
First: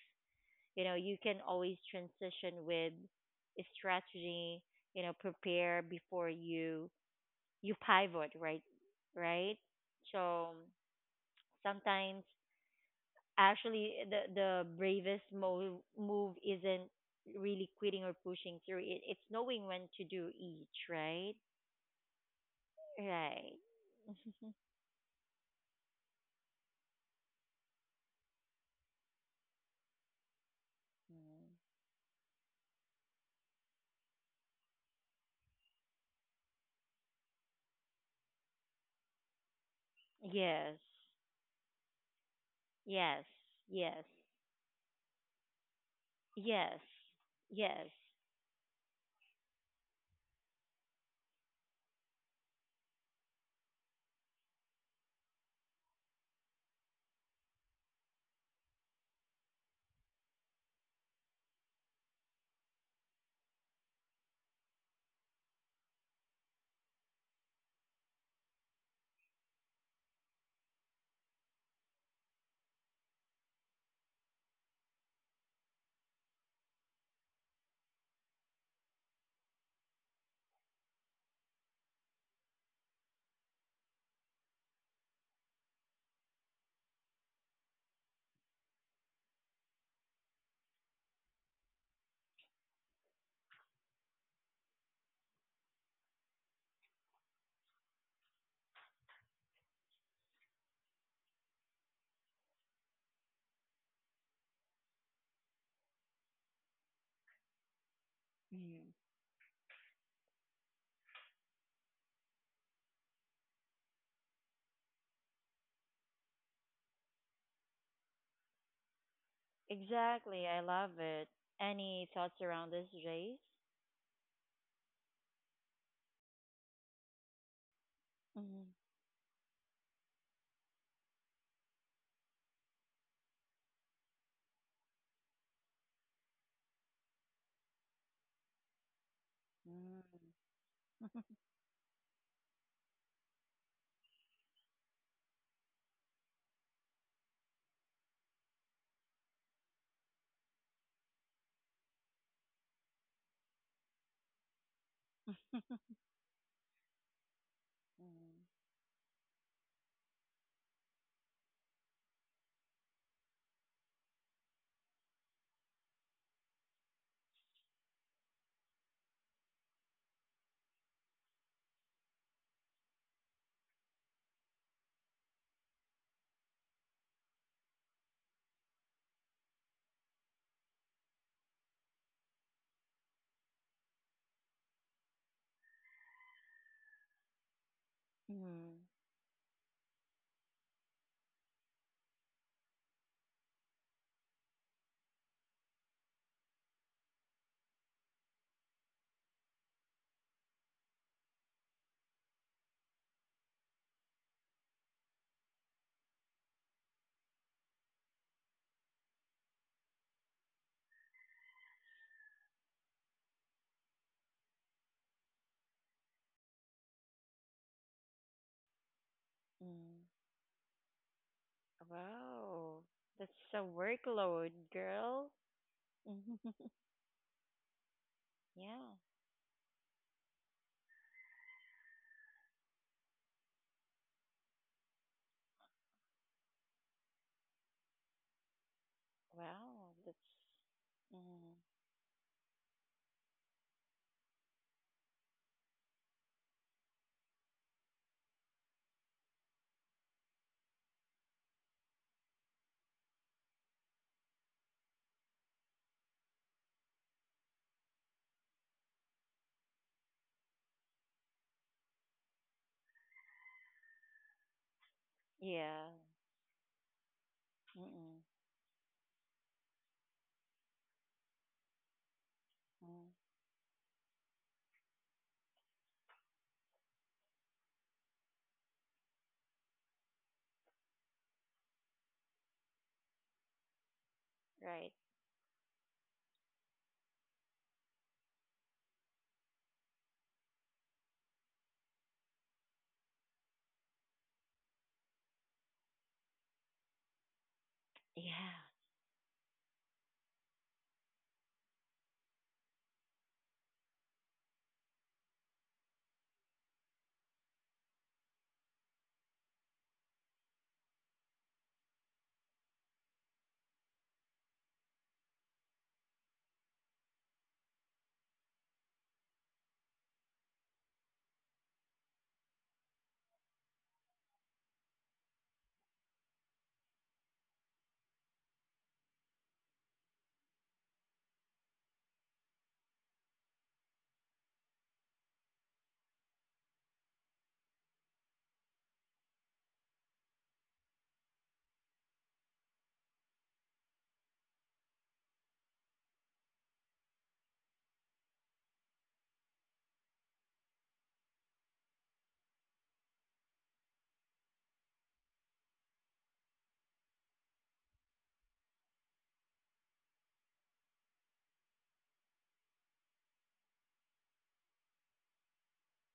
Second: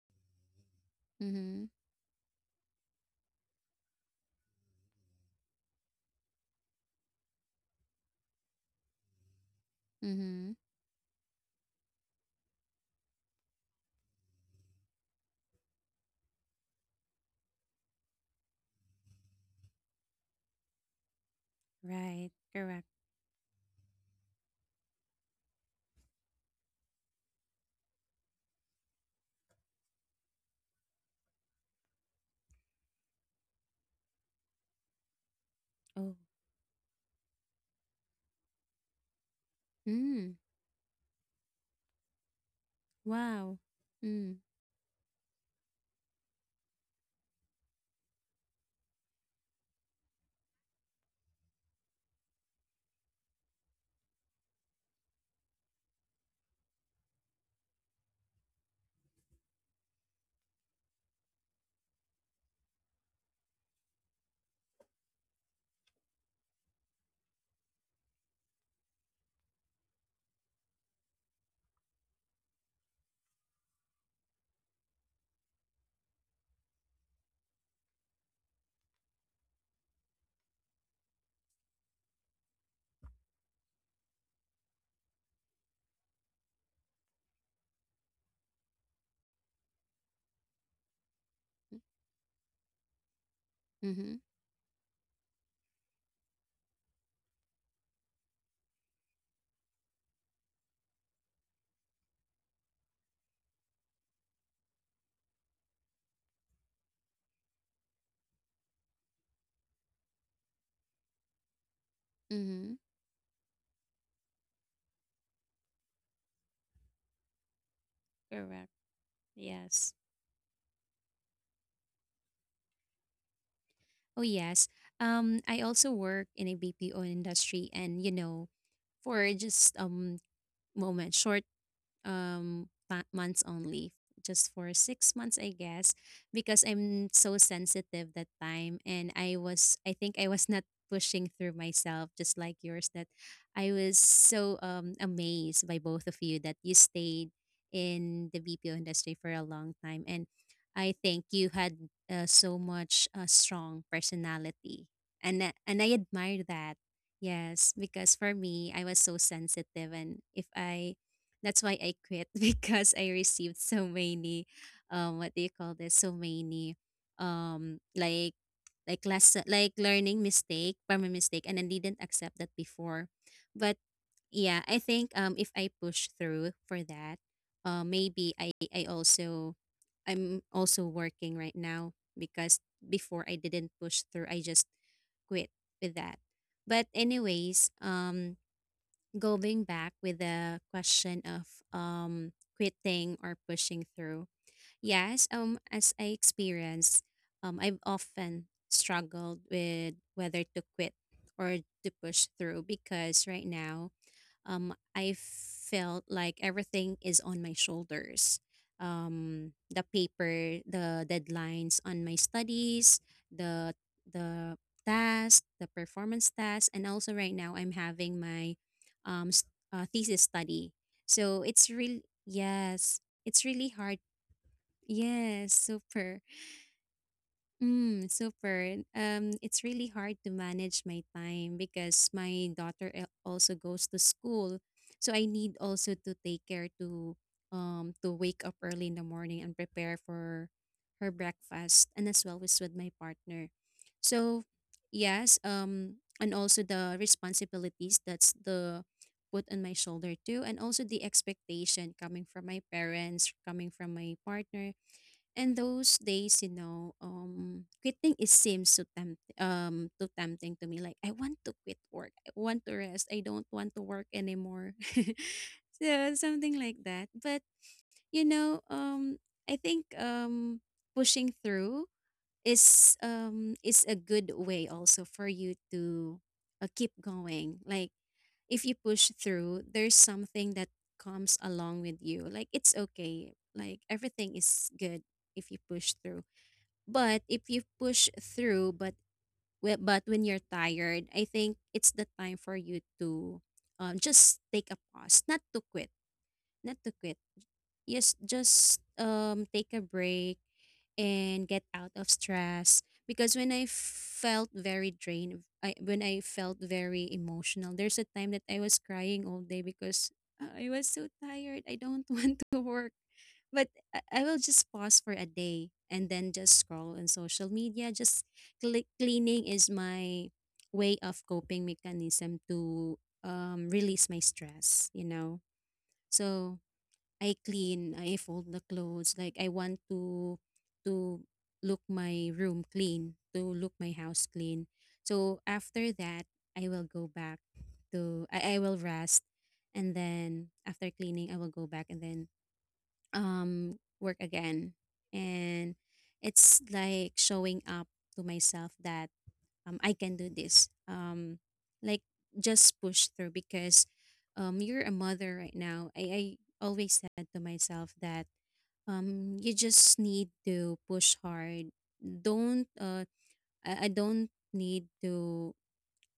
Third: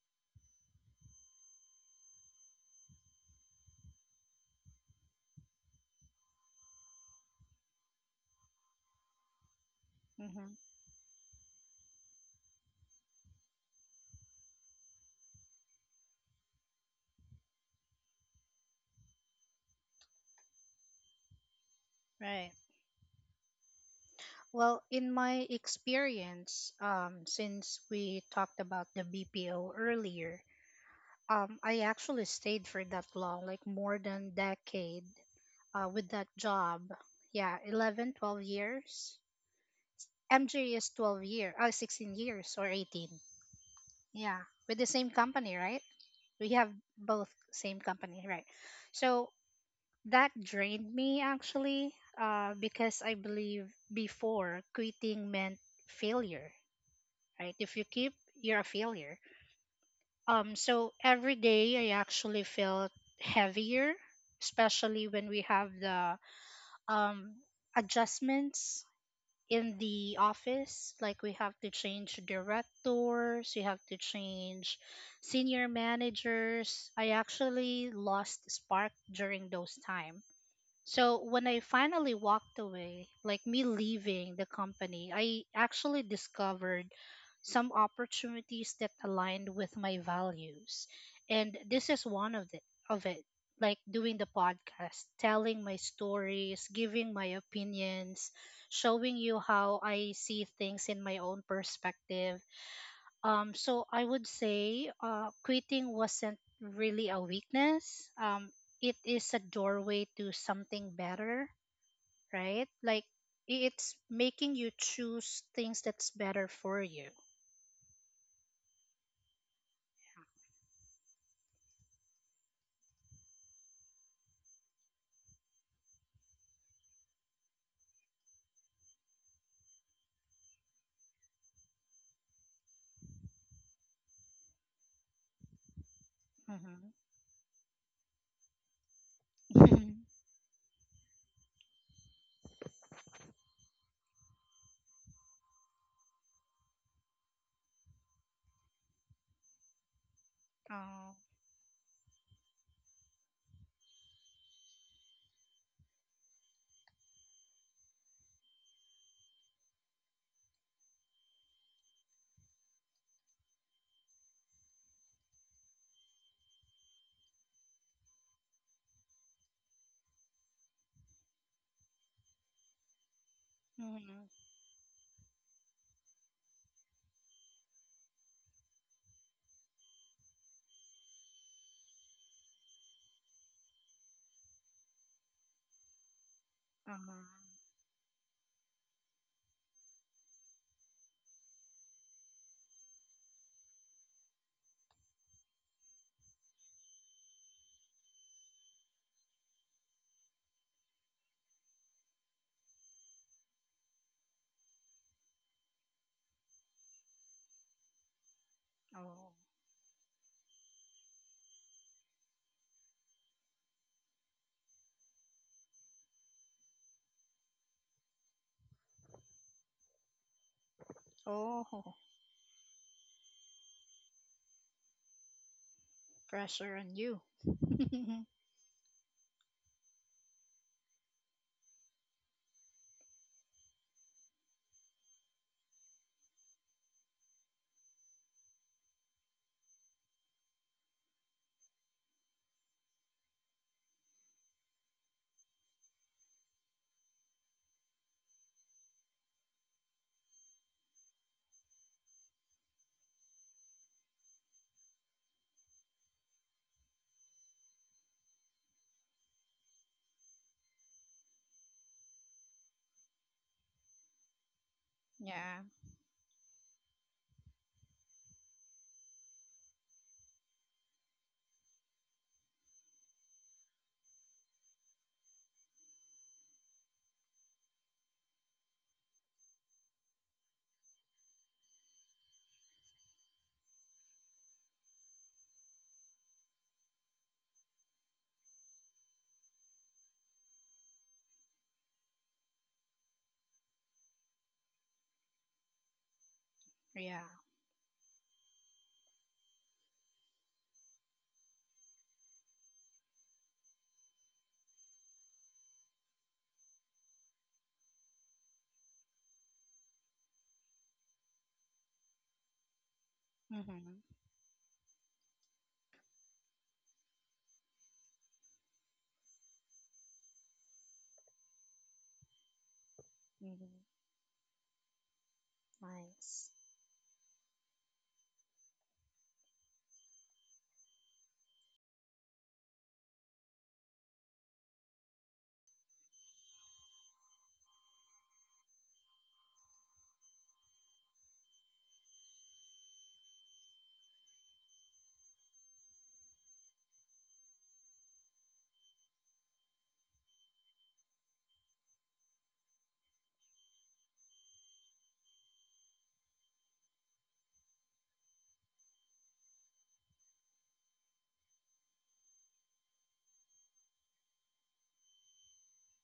Speaker 1: You can
Speaker 3: Mm-hmm.
Speaker 1: always transition with a strategy. Prepare before you pivot, right, right. So
Speaker 3: Mm-hmm.
Speaker 2: Mm-hmm.
Speaker 1: sometimes actually the bravest move isn't really quitting or pushing through. It's knowing when to do each, right,
Speaker 3: Right.
Speaker 2: Right.
Speaker 3: Correct.
Speaker 1: right. <laughs>
Speaker 2: Well, in my experience, since we talked about the BPO earlier,
Speaker 1: Mm.
Speaker 2: I actually stayed for that long, like more than decade, with
Speaker 3: Oh.
Speaker 2: that job. Yeah, 11, 12 years.
Speaker 3: Mm.
Speaker 2: MJ
Speaker 1: Yes,
Speaker 2: is 12 year, 16 years or 18.
Speaker 1: yes,
Speaker 3: Wow.
Speaker 1: yes,
Speaker 3: Mm.
Speaker 2: Yeah, with the same company, right? We have
Speaker 1: yes,
Speaker 2: both same
Speaker 1: yes.
Speaker 2: company, right? So that drained me actually because I believe before quitting meant failure, right? If you keep, you're a failure. So every day I actually felt heavier, especially when we have the um, adjustments in the office, like we have to change directors, you have to change senior managers. I actually lost spark during those time. So when I finally walked away, like me leaving the company, I actually discovered some opportunities that aligned with my values. And this is one of the of it, like
Speaker 3: Mm-hmm.
Speaker 2: doing the podcast, telling my stories, giving my opinions, showing you how I see things in my own perspective. So I would say quitting wasn't really a weakness.
Speaker 1: Mm.
Speaker 2: It is a doorway to something better, right?
Speaker 3: Mm-hmm.
Speaker 2: Like it's making you choose things that's better for you.
Speaker 3: Correct. Yes.
Speaker 1: Exactly. I love it. Any thoughts around this, Jace?
Speaker 3: Oh, yes. I also work in a BPO industry, and you know,
Speaker 1: Mm-hmm.
Speaker 3: for just, moment, short, months only, just for 6 months, I guess, because
Speaker 2: Mm-hmm.
Speaker 3: I'm so sensitive that time, and I
Speaker 1: Mm. Mm.
Speaker 3: think I
Speaker 2: <laughs>
Speaker 3: was not pushing through myself, just like yours. That I was so amazed by both of you that you stayed in the BPO industry for a long time, and I think
Speaker 2: Oh,
Speaker 3: you had, so much, strong personality, and I admire that. Yes, because for me I was so sensitive, and if I that's why I quit <laughs> because I received so many, what do you call this? So many, um, like, like lesson, like learning mistake from a mistake, and I didn't accept that before. But
Speaker 2: mm-hmm.
Speaker 3: yeah, I think if I push through for that, maybe I also I'm also working right now because before I didn't push through, I just quit with that. But anyways,
Speaker 2: Uh,
Speaker 1: Mm-hmm.
Speaker 3: going back with the question of um quitting or pushing through. Yes, as I experienced, I've often struggled with whether to quit or to push through because right now, I felt like everything is on my shoulders.
Speaker 2: oh,
Speaker 3: The paper, the deadlines on my studies, the the task, the performance task, and also right now I'm having my um, s-
Speaker 1: Mm-hmm.
Speaker 3: thesis study. So it's
Speaker 2: oh,
Speaker 3: really,
Speaker 1: Wow.
Speaker 3: yes, it's
Speaker 1: That's a
Speaker 3: really hard.
Speaker 1: workload, girl. <laughs>
Speaker 3: Yes, super.
Speaker 2: pressure on you.
Speaker 3: Mm,
Speaker 2: <laughs>
Speaker 3: super.
Speaker 1: Yeah.
Speaker 3: It's really hard to manage my time because my daughter also goes to school, so I need also to take care to wake up early in the morning and prepare
Speaker 1: Wow. That's,
Speaker 3: for her
Speaker 1: mm,
Speaker 3: breakfast, and as well as with my partner. So yes, and also the responsibilities that's the put on my shoulder too, and also the expectation coming from my parents, coming from my partner. And those days, you know, quitting, it seems so tempt too tempting to me. Like I want to quit work. I want to rest. I don't want to work anymore. <laughs>
Speaker 2: Yeah,
Speaker 1: yeah.
Speaker 3: So something like that. But you
Speaker 1: Mm-mm.
Speaker 3: know, I think pushing through
Speaker 1: Mm,
Speaker 3: is a good way also for you to keep going. Like if you push through, there's something that comes along with you. Like it's okay. Like everything is
Speaker 1: right.
Speaker 3: good if you push through. But if you push through, but but when you're tired, I think it's the time for you to just take a pause, not to quit, not to quit.
Speaker 2: yeah.
Speaker 3: Yes,
Speaker 1: Yeah.
Speaker 3: just take a break and get out of stress. Because when I felt very drained, when I felt very emotional, there's a time that I was crying all day because I was so tired. I don't <laughs> want to work. But I
Speaker 2: Mm-hmm.
Speaker 3: will just pause for a day and then just scroll on social media. Just cleaning is my way of coping mechanism to
Speaker 2: Mm-hmm.
Speaker 3: release my stress, you know. So
Speaker 2: Nice.
Speaker 3: I clean, I fold the clothes. Like I want to look my room clean, to look my house clean. So after that, I will go back to I will rest, and then after cleaning I will go back and then work again, and it's like showing up to myself that I can do this, like just push through because you're a mother right now. I always said to myself that you just need to push hard. Don't I don't need to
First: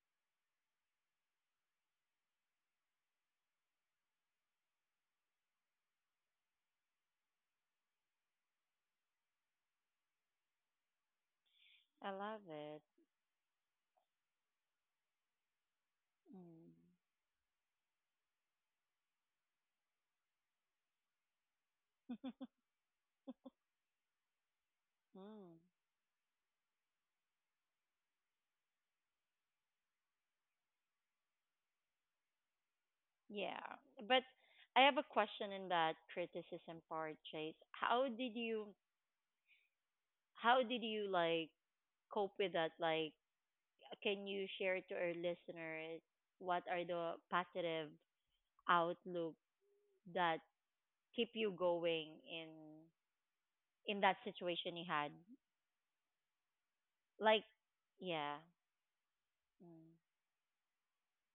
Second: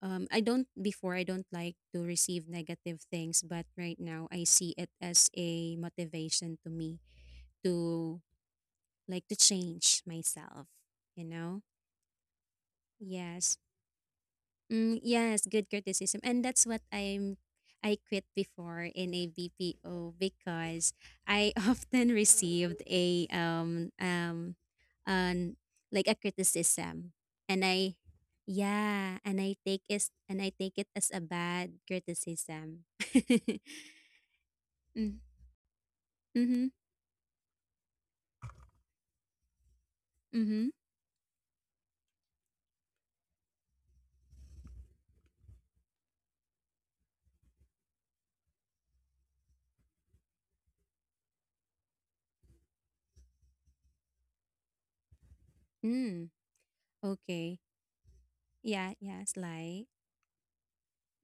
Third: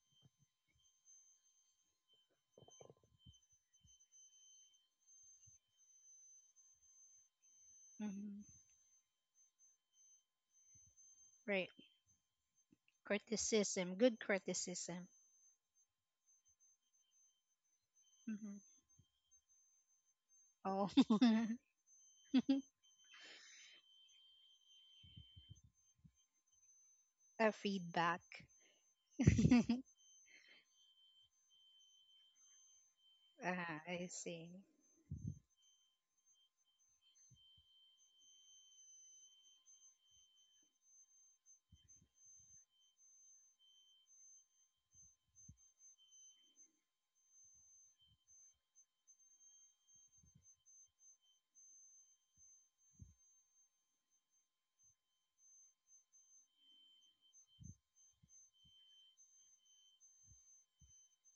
Speaker 3: I don't. Before I don't like to receive negative things, but right now I see it as a motivation to me to
Speaker 2: Mm-hmm.
Speaker 3: like to change myself, you know?
Speaker 2: Right.
Speaker 1: I love it.
Speaker 3: Yes.
Speaker 2: Criticism, good
Speaker 3: Mm,
Speaker 2: criticism.
Speaker 3: yes, good criticism. And
Speaker 1: Mm.
Speaker 3: that's what I'm I quit
Speaker 2: Mm-hmm.
Speaker 3: before in a BPO
Speaker 2: Oh,
Speaker 3: because I <laughs>
Speaker 2: <laughs>
Speaker 3: often
Speaker 1: <laughs>
Speaker 3: received a
Speaker 1: Mm.
Speaker 3: an like a criticism
Speaker 2: a
Speaker 3: and I
Speaker 2: feedback.
Speaker 3: yeah,
Speaker 2: <laughs>
Speaker 3: and I take is and I take it as a bad criticism. <laughs>
Speaker 1: Yeah,
Speaker 2: Ah, I
Speaker 1: but
Speaker 2: see.
Speaker 1: I have a
Speaker 3: Mm,
Speaker 1: question in that
Speaker 3: mhm.
Speaker 1: criticism part, Chase. How
Speaker 3: Mhm.
Speaker 1: did you like cope with that? Like, can you share to our listeners what are the positive outlook that keep you going in that situation you had?
Speaker 3: Mm.
Speaker 1: Like,
Speaker 3: Okay.
Speaker 1: yeah.
Speaker 3: Yeah, yes,
Speaker 1: Mm.
Speaker 3: like.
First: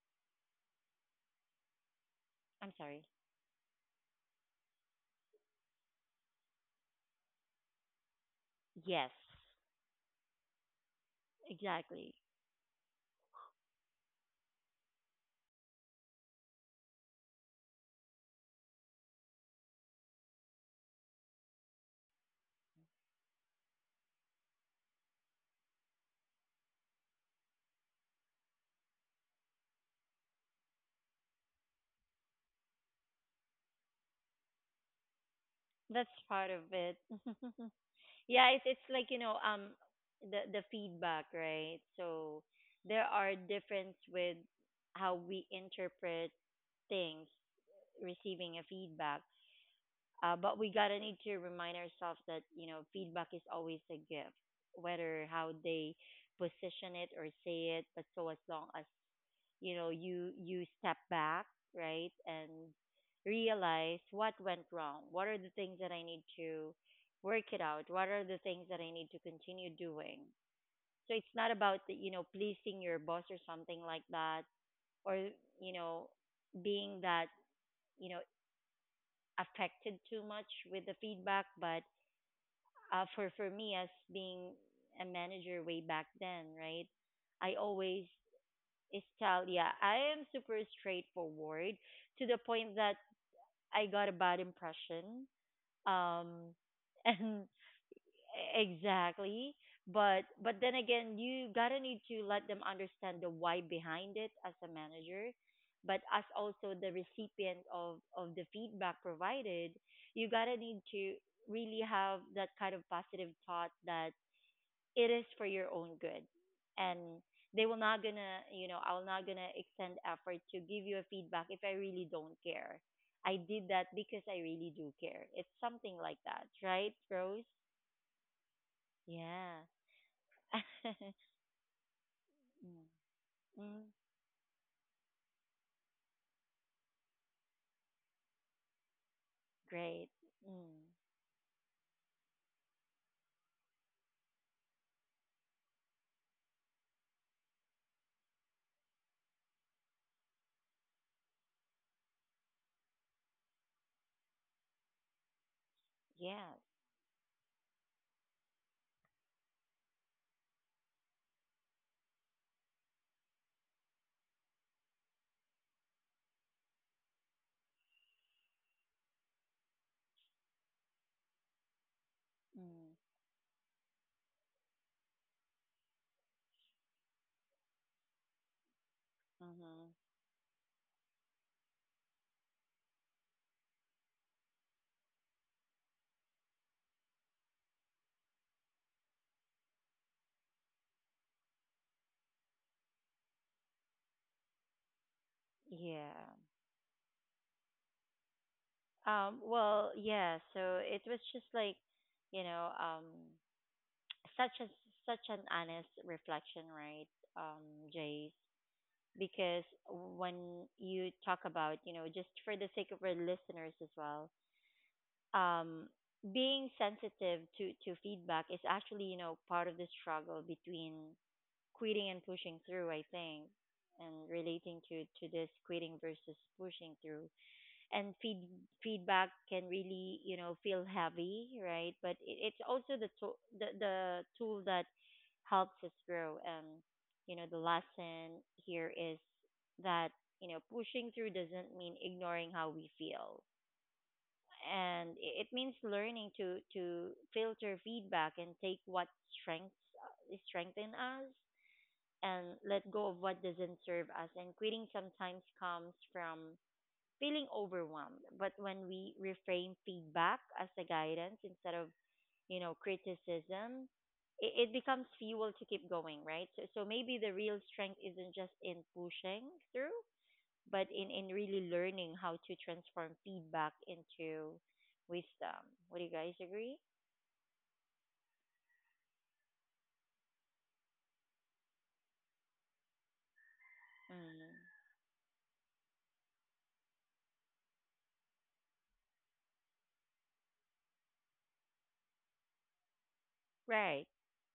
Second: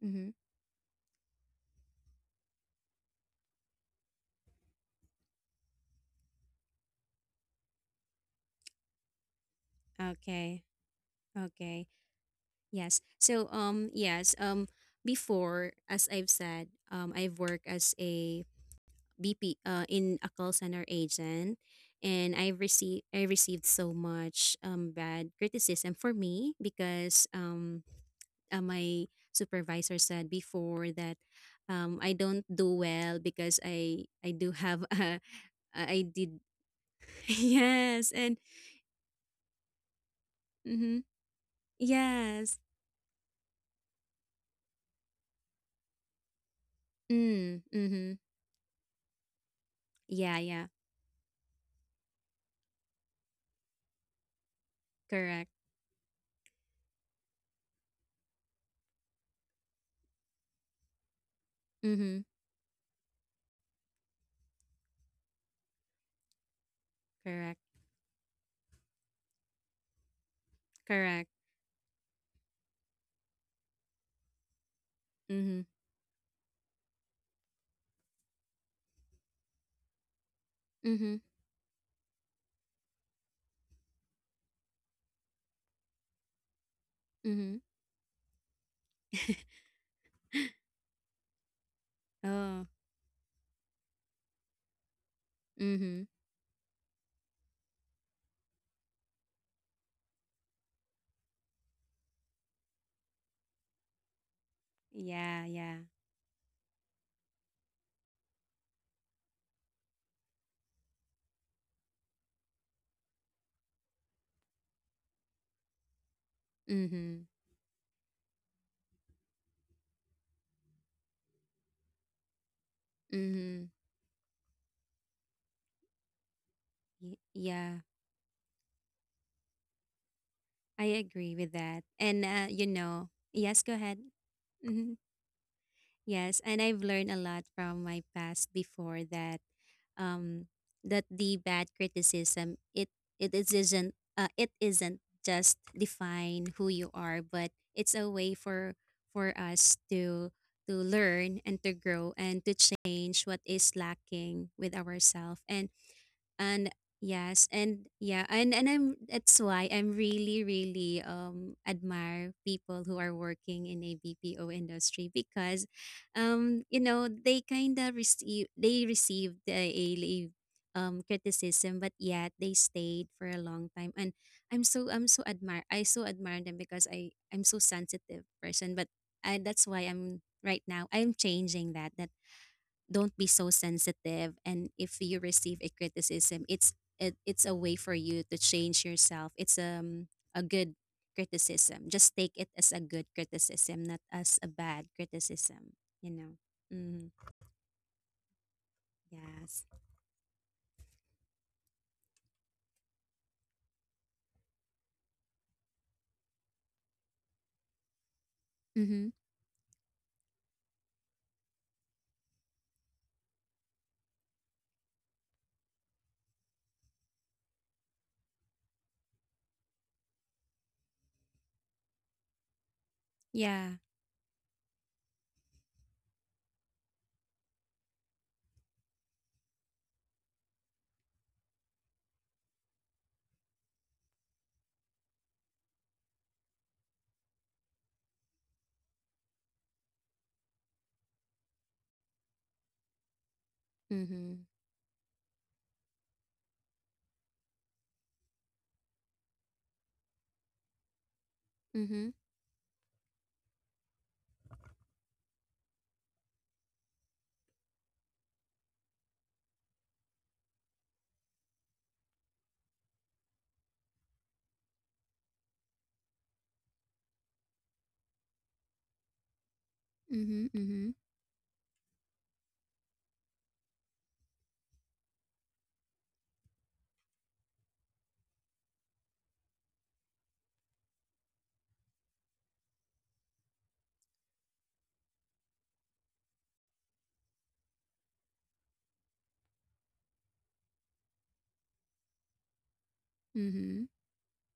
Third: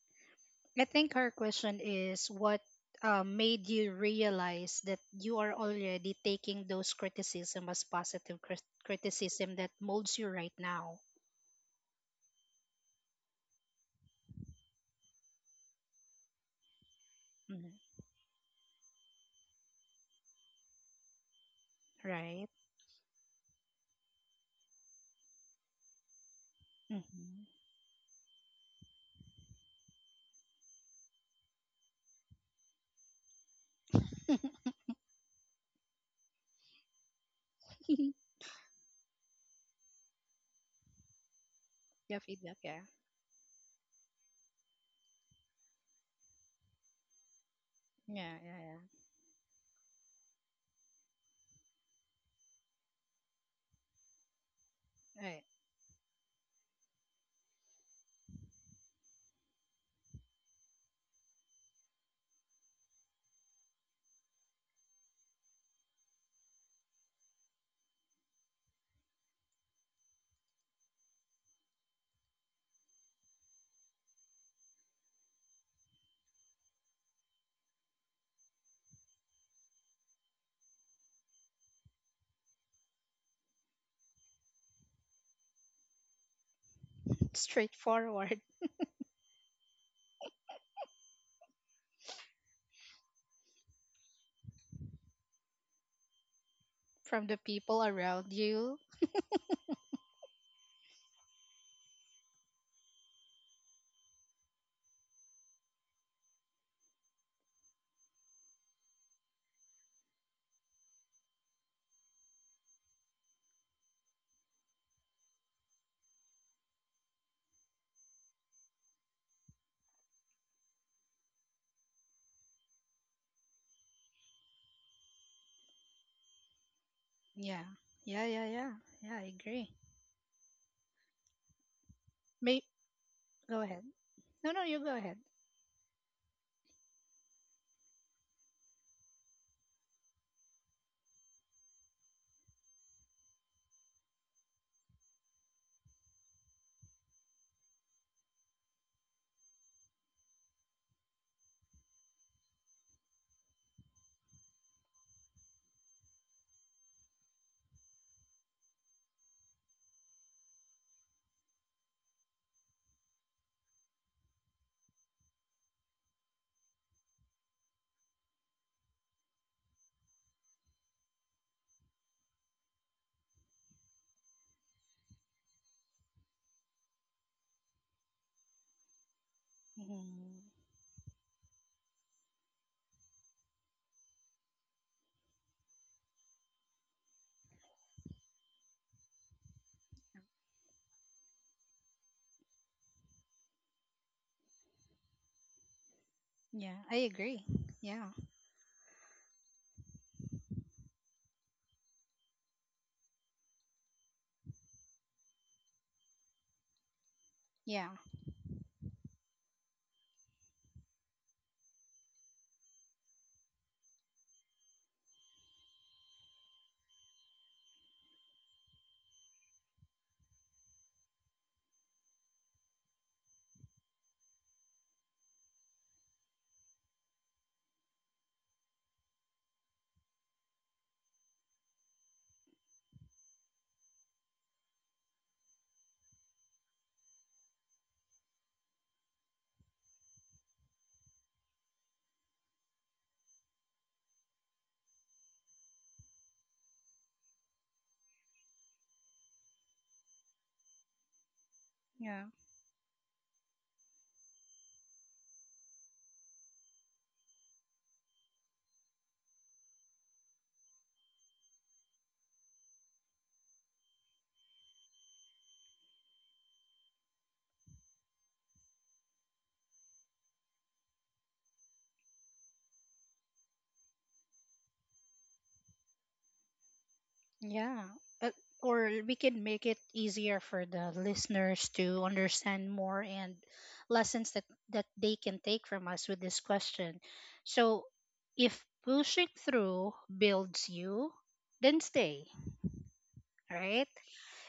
Speaker 3: Mhm.
Speaker 2: I think her question is what
Speaker 1: I'm sorry.
Speaker 2: made you realize that you are already taking those criticism as positive
Speaker 1: Yes,
Speaker 2: criticism that molds you right
Speaker 3: Okay.
Speaker 2: now.
Speaker 3: Okay.
Speaker 1: exactly.
Speaker 3: Yes. So yes, before as I've said, I've worked
Speaker 2: Mhm.
Speaker 3: as a BP uh in a call center agent, and
Speaker 2: Right?
Speaker 3: I received so much bad criticism for me because
Speaker 2: Hmm.
Speaker 3: my supervisor said before that I don't do well because I do have <laughs> a I
Speaker 1: That's
Speaker 3: did.
Speaker 1: part of it.
Speaker 3: <laughs>
Speaker 1: <laughs>
Speaker 3: Yes. And
Speaker 2: <laughs>
Speaker 1: Yeah, it's like, you know, the
Speaker 3: mhm,
Speaker 1: feedback, right?
Speaker 2: Yeah,
Speaker 1: So
Speaker 3: yes,
Speaker 2: feedback. Yeah.
Speaker 1: there are difference with how we interpret things,
Speaker 3: mm, mhm,
Speaker 2: Yeah,
Speaker 1: receiving a
Speaker 2: yeah, yeah.
Speaker 1: feedback.
Speaker 3: yeah,
Speaker 1: But
Speaker 3: yeah,
Speaker 1: we gotta need to remind ourselves that, you know, feedback is always a gift, whether
Speaker 3: correct,
Speaker 1: how
Speaker 2: Right.
Speaker 1: they position it or say it. But so as long as, you know, you step back, right,
Speaker 3: mhm.
Speaker 1: and realize what went wrong, what are the things that I need to work
Speaker 3: Correct.
Speaker 1: it out, what are the things that I need to continue doing. So
Speaker 3: Correct.
Speaker 1: it's not about the, pleasing your boss or something like that, or
Speaker 3: Mhm.
Speaker 1: you know being that you know affected too much with the
Speaker 3: Mhm.
Speaker 1: feedback, but for me, as being a manager way back then, right? I
Speaker 3: Mhm.
Speaker 1: always
Speaker 2: Straightforward.
Speaker 1: is tell yeah, I am super straightforward to the
Speaker 3: Oh.
Speaker 1: point that I got a bad impression.
Speaker 3: Mhm.
Speaker 1: Um, <laughs>
Speaker 2: <laughs> From the
Speaker 1: and,
Speaker 2: people around you.
Speaker 1: Exactly. But then again, you gotta need to let them understand the why behind it as a manager,
Speaker 3: Yeah, yeah.
Speaker 1: but as also the recipient of the feedback provided, you gotta need to really have that kind of positive thought that it is for your own good, and
Speaker 3: Mhm.
Speaker 1: they will not gonna you know I will not gonna extend effort to give you a feedback if I really don't care. I
Speaker 3: Mhm.
Speaker 1: did that because I really do care. It's something like that, right,
Speaker 3: Y-
Speaker 1: Rose?
Speaker 2: Yeah.
Speaker 3: yeah.
Speaker 2: Yeah, yeah, yeah. Yeah, I
Speaker 1: Yeah.
Speaker 2: agree.
Speaker 3: I
Speaker 1: <laughs>
Speaker 3: agree with that. And you
Speaker 2: May
Speaker 1: Mm.
Speaker 3: know, yes,
Speaker 2: go
Speaker 3: go
Speaker 1: Mm.
Speaker 2: ahead.
Speaker 3: ahead.
Speaker 2: No, no, you
Speaker 3: Mhm.
Speaker 2: go ahead.
Speaker 3: Yes, and I've learned a lot from my past before that,
Speaker 1: Great.
Speaker 3: um,
Speaker 1: Mm.
Speaker 3: that the bad criticism, it is isn't it isn't just define who you are, but it's a way for us to learn and to grow and to change what is lacking with ourselves. and
Speaker 1: Yeah.
Speaker 3: and yes, and yeah, and I'm that's why I'm really really admire people who are working in a BPO industry because you know, they received a criticism, but yet they
Speaker 1: Mm.
Speaker 3: stayed for a long time. And I'm so admire, I so admire them because I'm so sensitive person. But that's why
Speaker 1: Mm-hmm.
Speaker 3: I'm
Speaker 2: Mhm.
Speaker 3: right now I'm changing that, that don't be so sensitive. And if you receive a criticism, it, it's a way for you to change yourself. It's a good criticism. Just take it as a good criticism, not as a bad criticism, you
Speaker 1: Yeah.
Speaker 3: know.
Speaker 2: Yeah, I
Speaker 3: Mm-hmm.
Speaker 2: agree. Yeah,
Speaker 3: Yes,
Speaker 1: Well, yeah, so it was just like, you know, <tsk> such a such an honest reflection, right, um,
Speaker 2: yeah,
Speaker 1: Jace?
Speaker 3: mm-hmm,
Speaker 1: Because when you talk about, you know, just for the sake of our listeners as well, um, being sensitive to feedback is actually, you know, part of the struggle between quitting and pushing through, I think,
Speaker 3: yeah,
Speaker 1: and relating to this quitting versus pushing through. And feedback can really, you know, feel heavy, right? But it's also the tool that helps us grow. And, you know, the lesson here is that, pushing through doesn't mean ignoring how we feel,
Speaker 3: mm-hmm.
Speaker 1: and it means learning to filter feedback and take what strengths strengthen us
Speaker 3: Mm-hmm.
Speaker 2: yeah,
Speaker 1: and let go of what doesn't serve us. And quitting sometimes comes from feeling overwhelmed. But when we reframe feedback as a guidance instead of, criticism, it becomes fuel to keep going, right? So maybe the real strength isn't just in pushing through,
Speaker 3: Mm-hmm. Mm-hmm.
Speaker 1: but in really learning how to transform feedback into wisdom. Would you guys agree?
Speaker 2: yeah. Uh, or we can make it easier for the listeners to understand more and lessons
Speaker 1: Mm.
Speaker 2: that they can take from us with this question. So, if pushing through builds you, then stay,
Speaker 3: Mm-hmm.
Speaker 2: right?
Speaker 1: Right.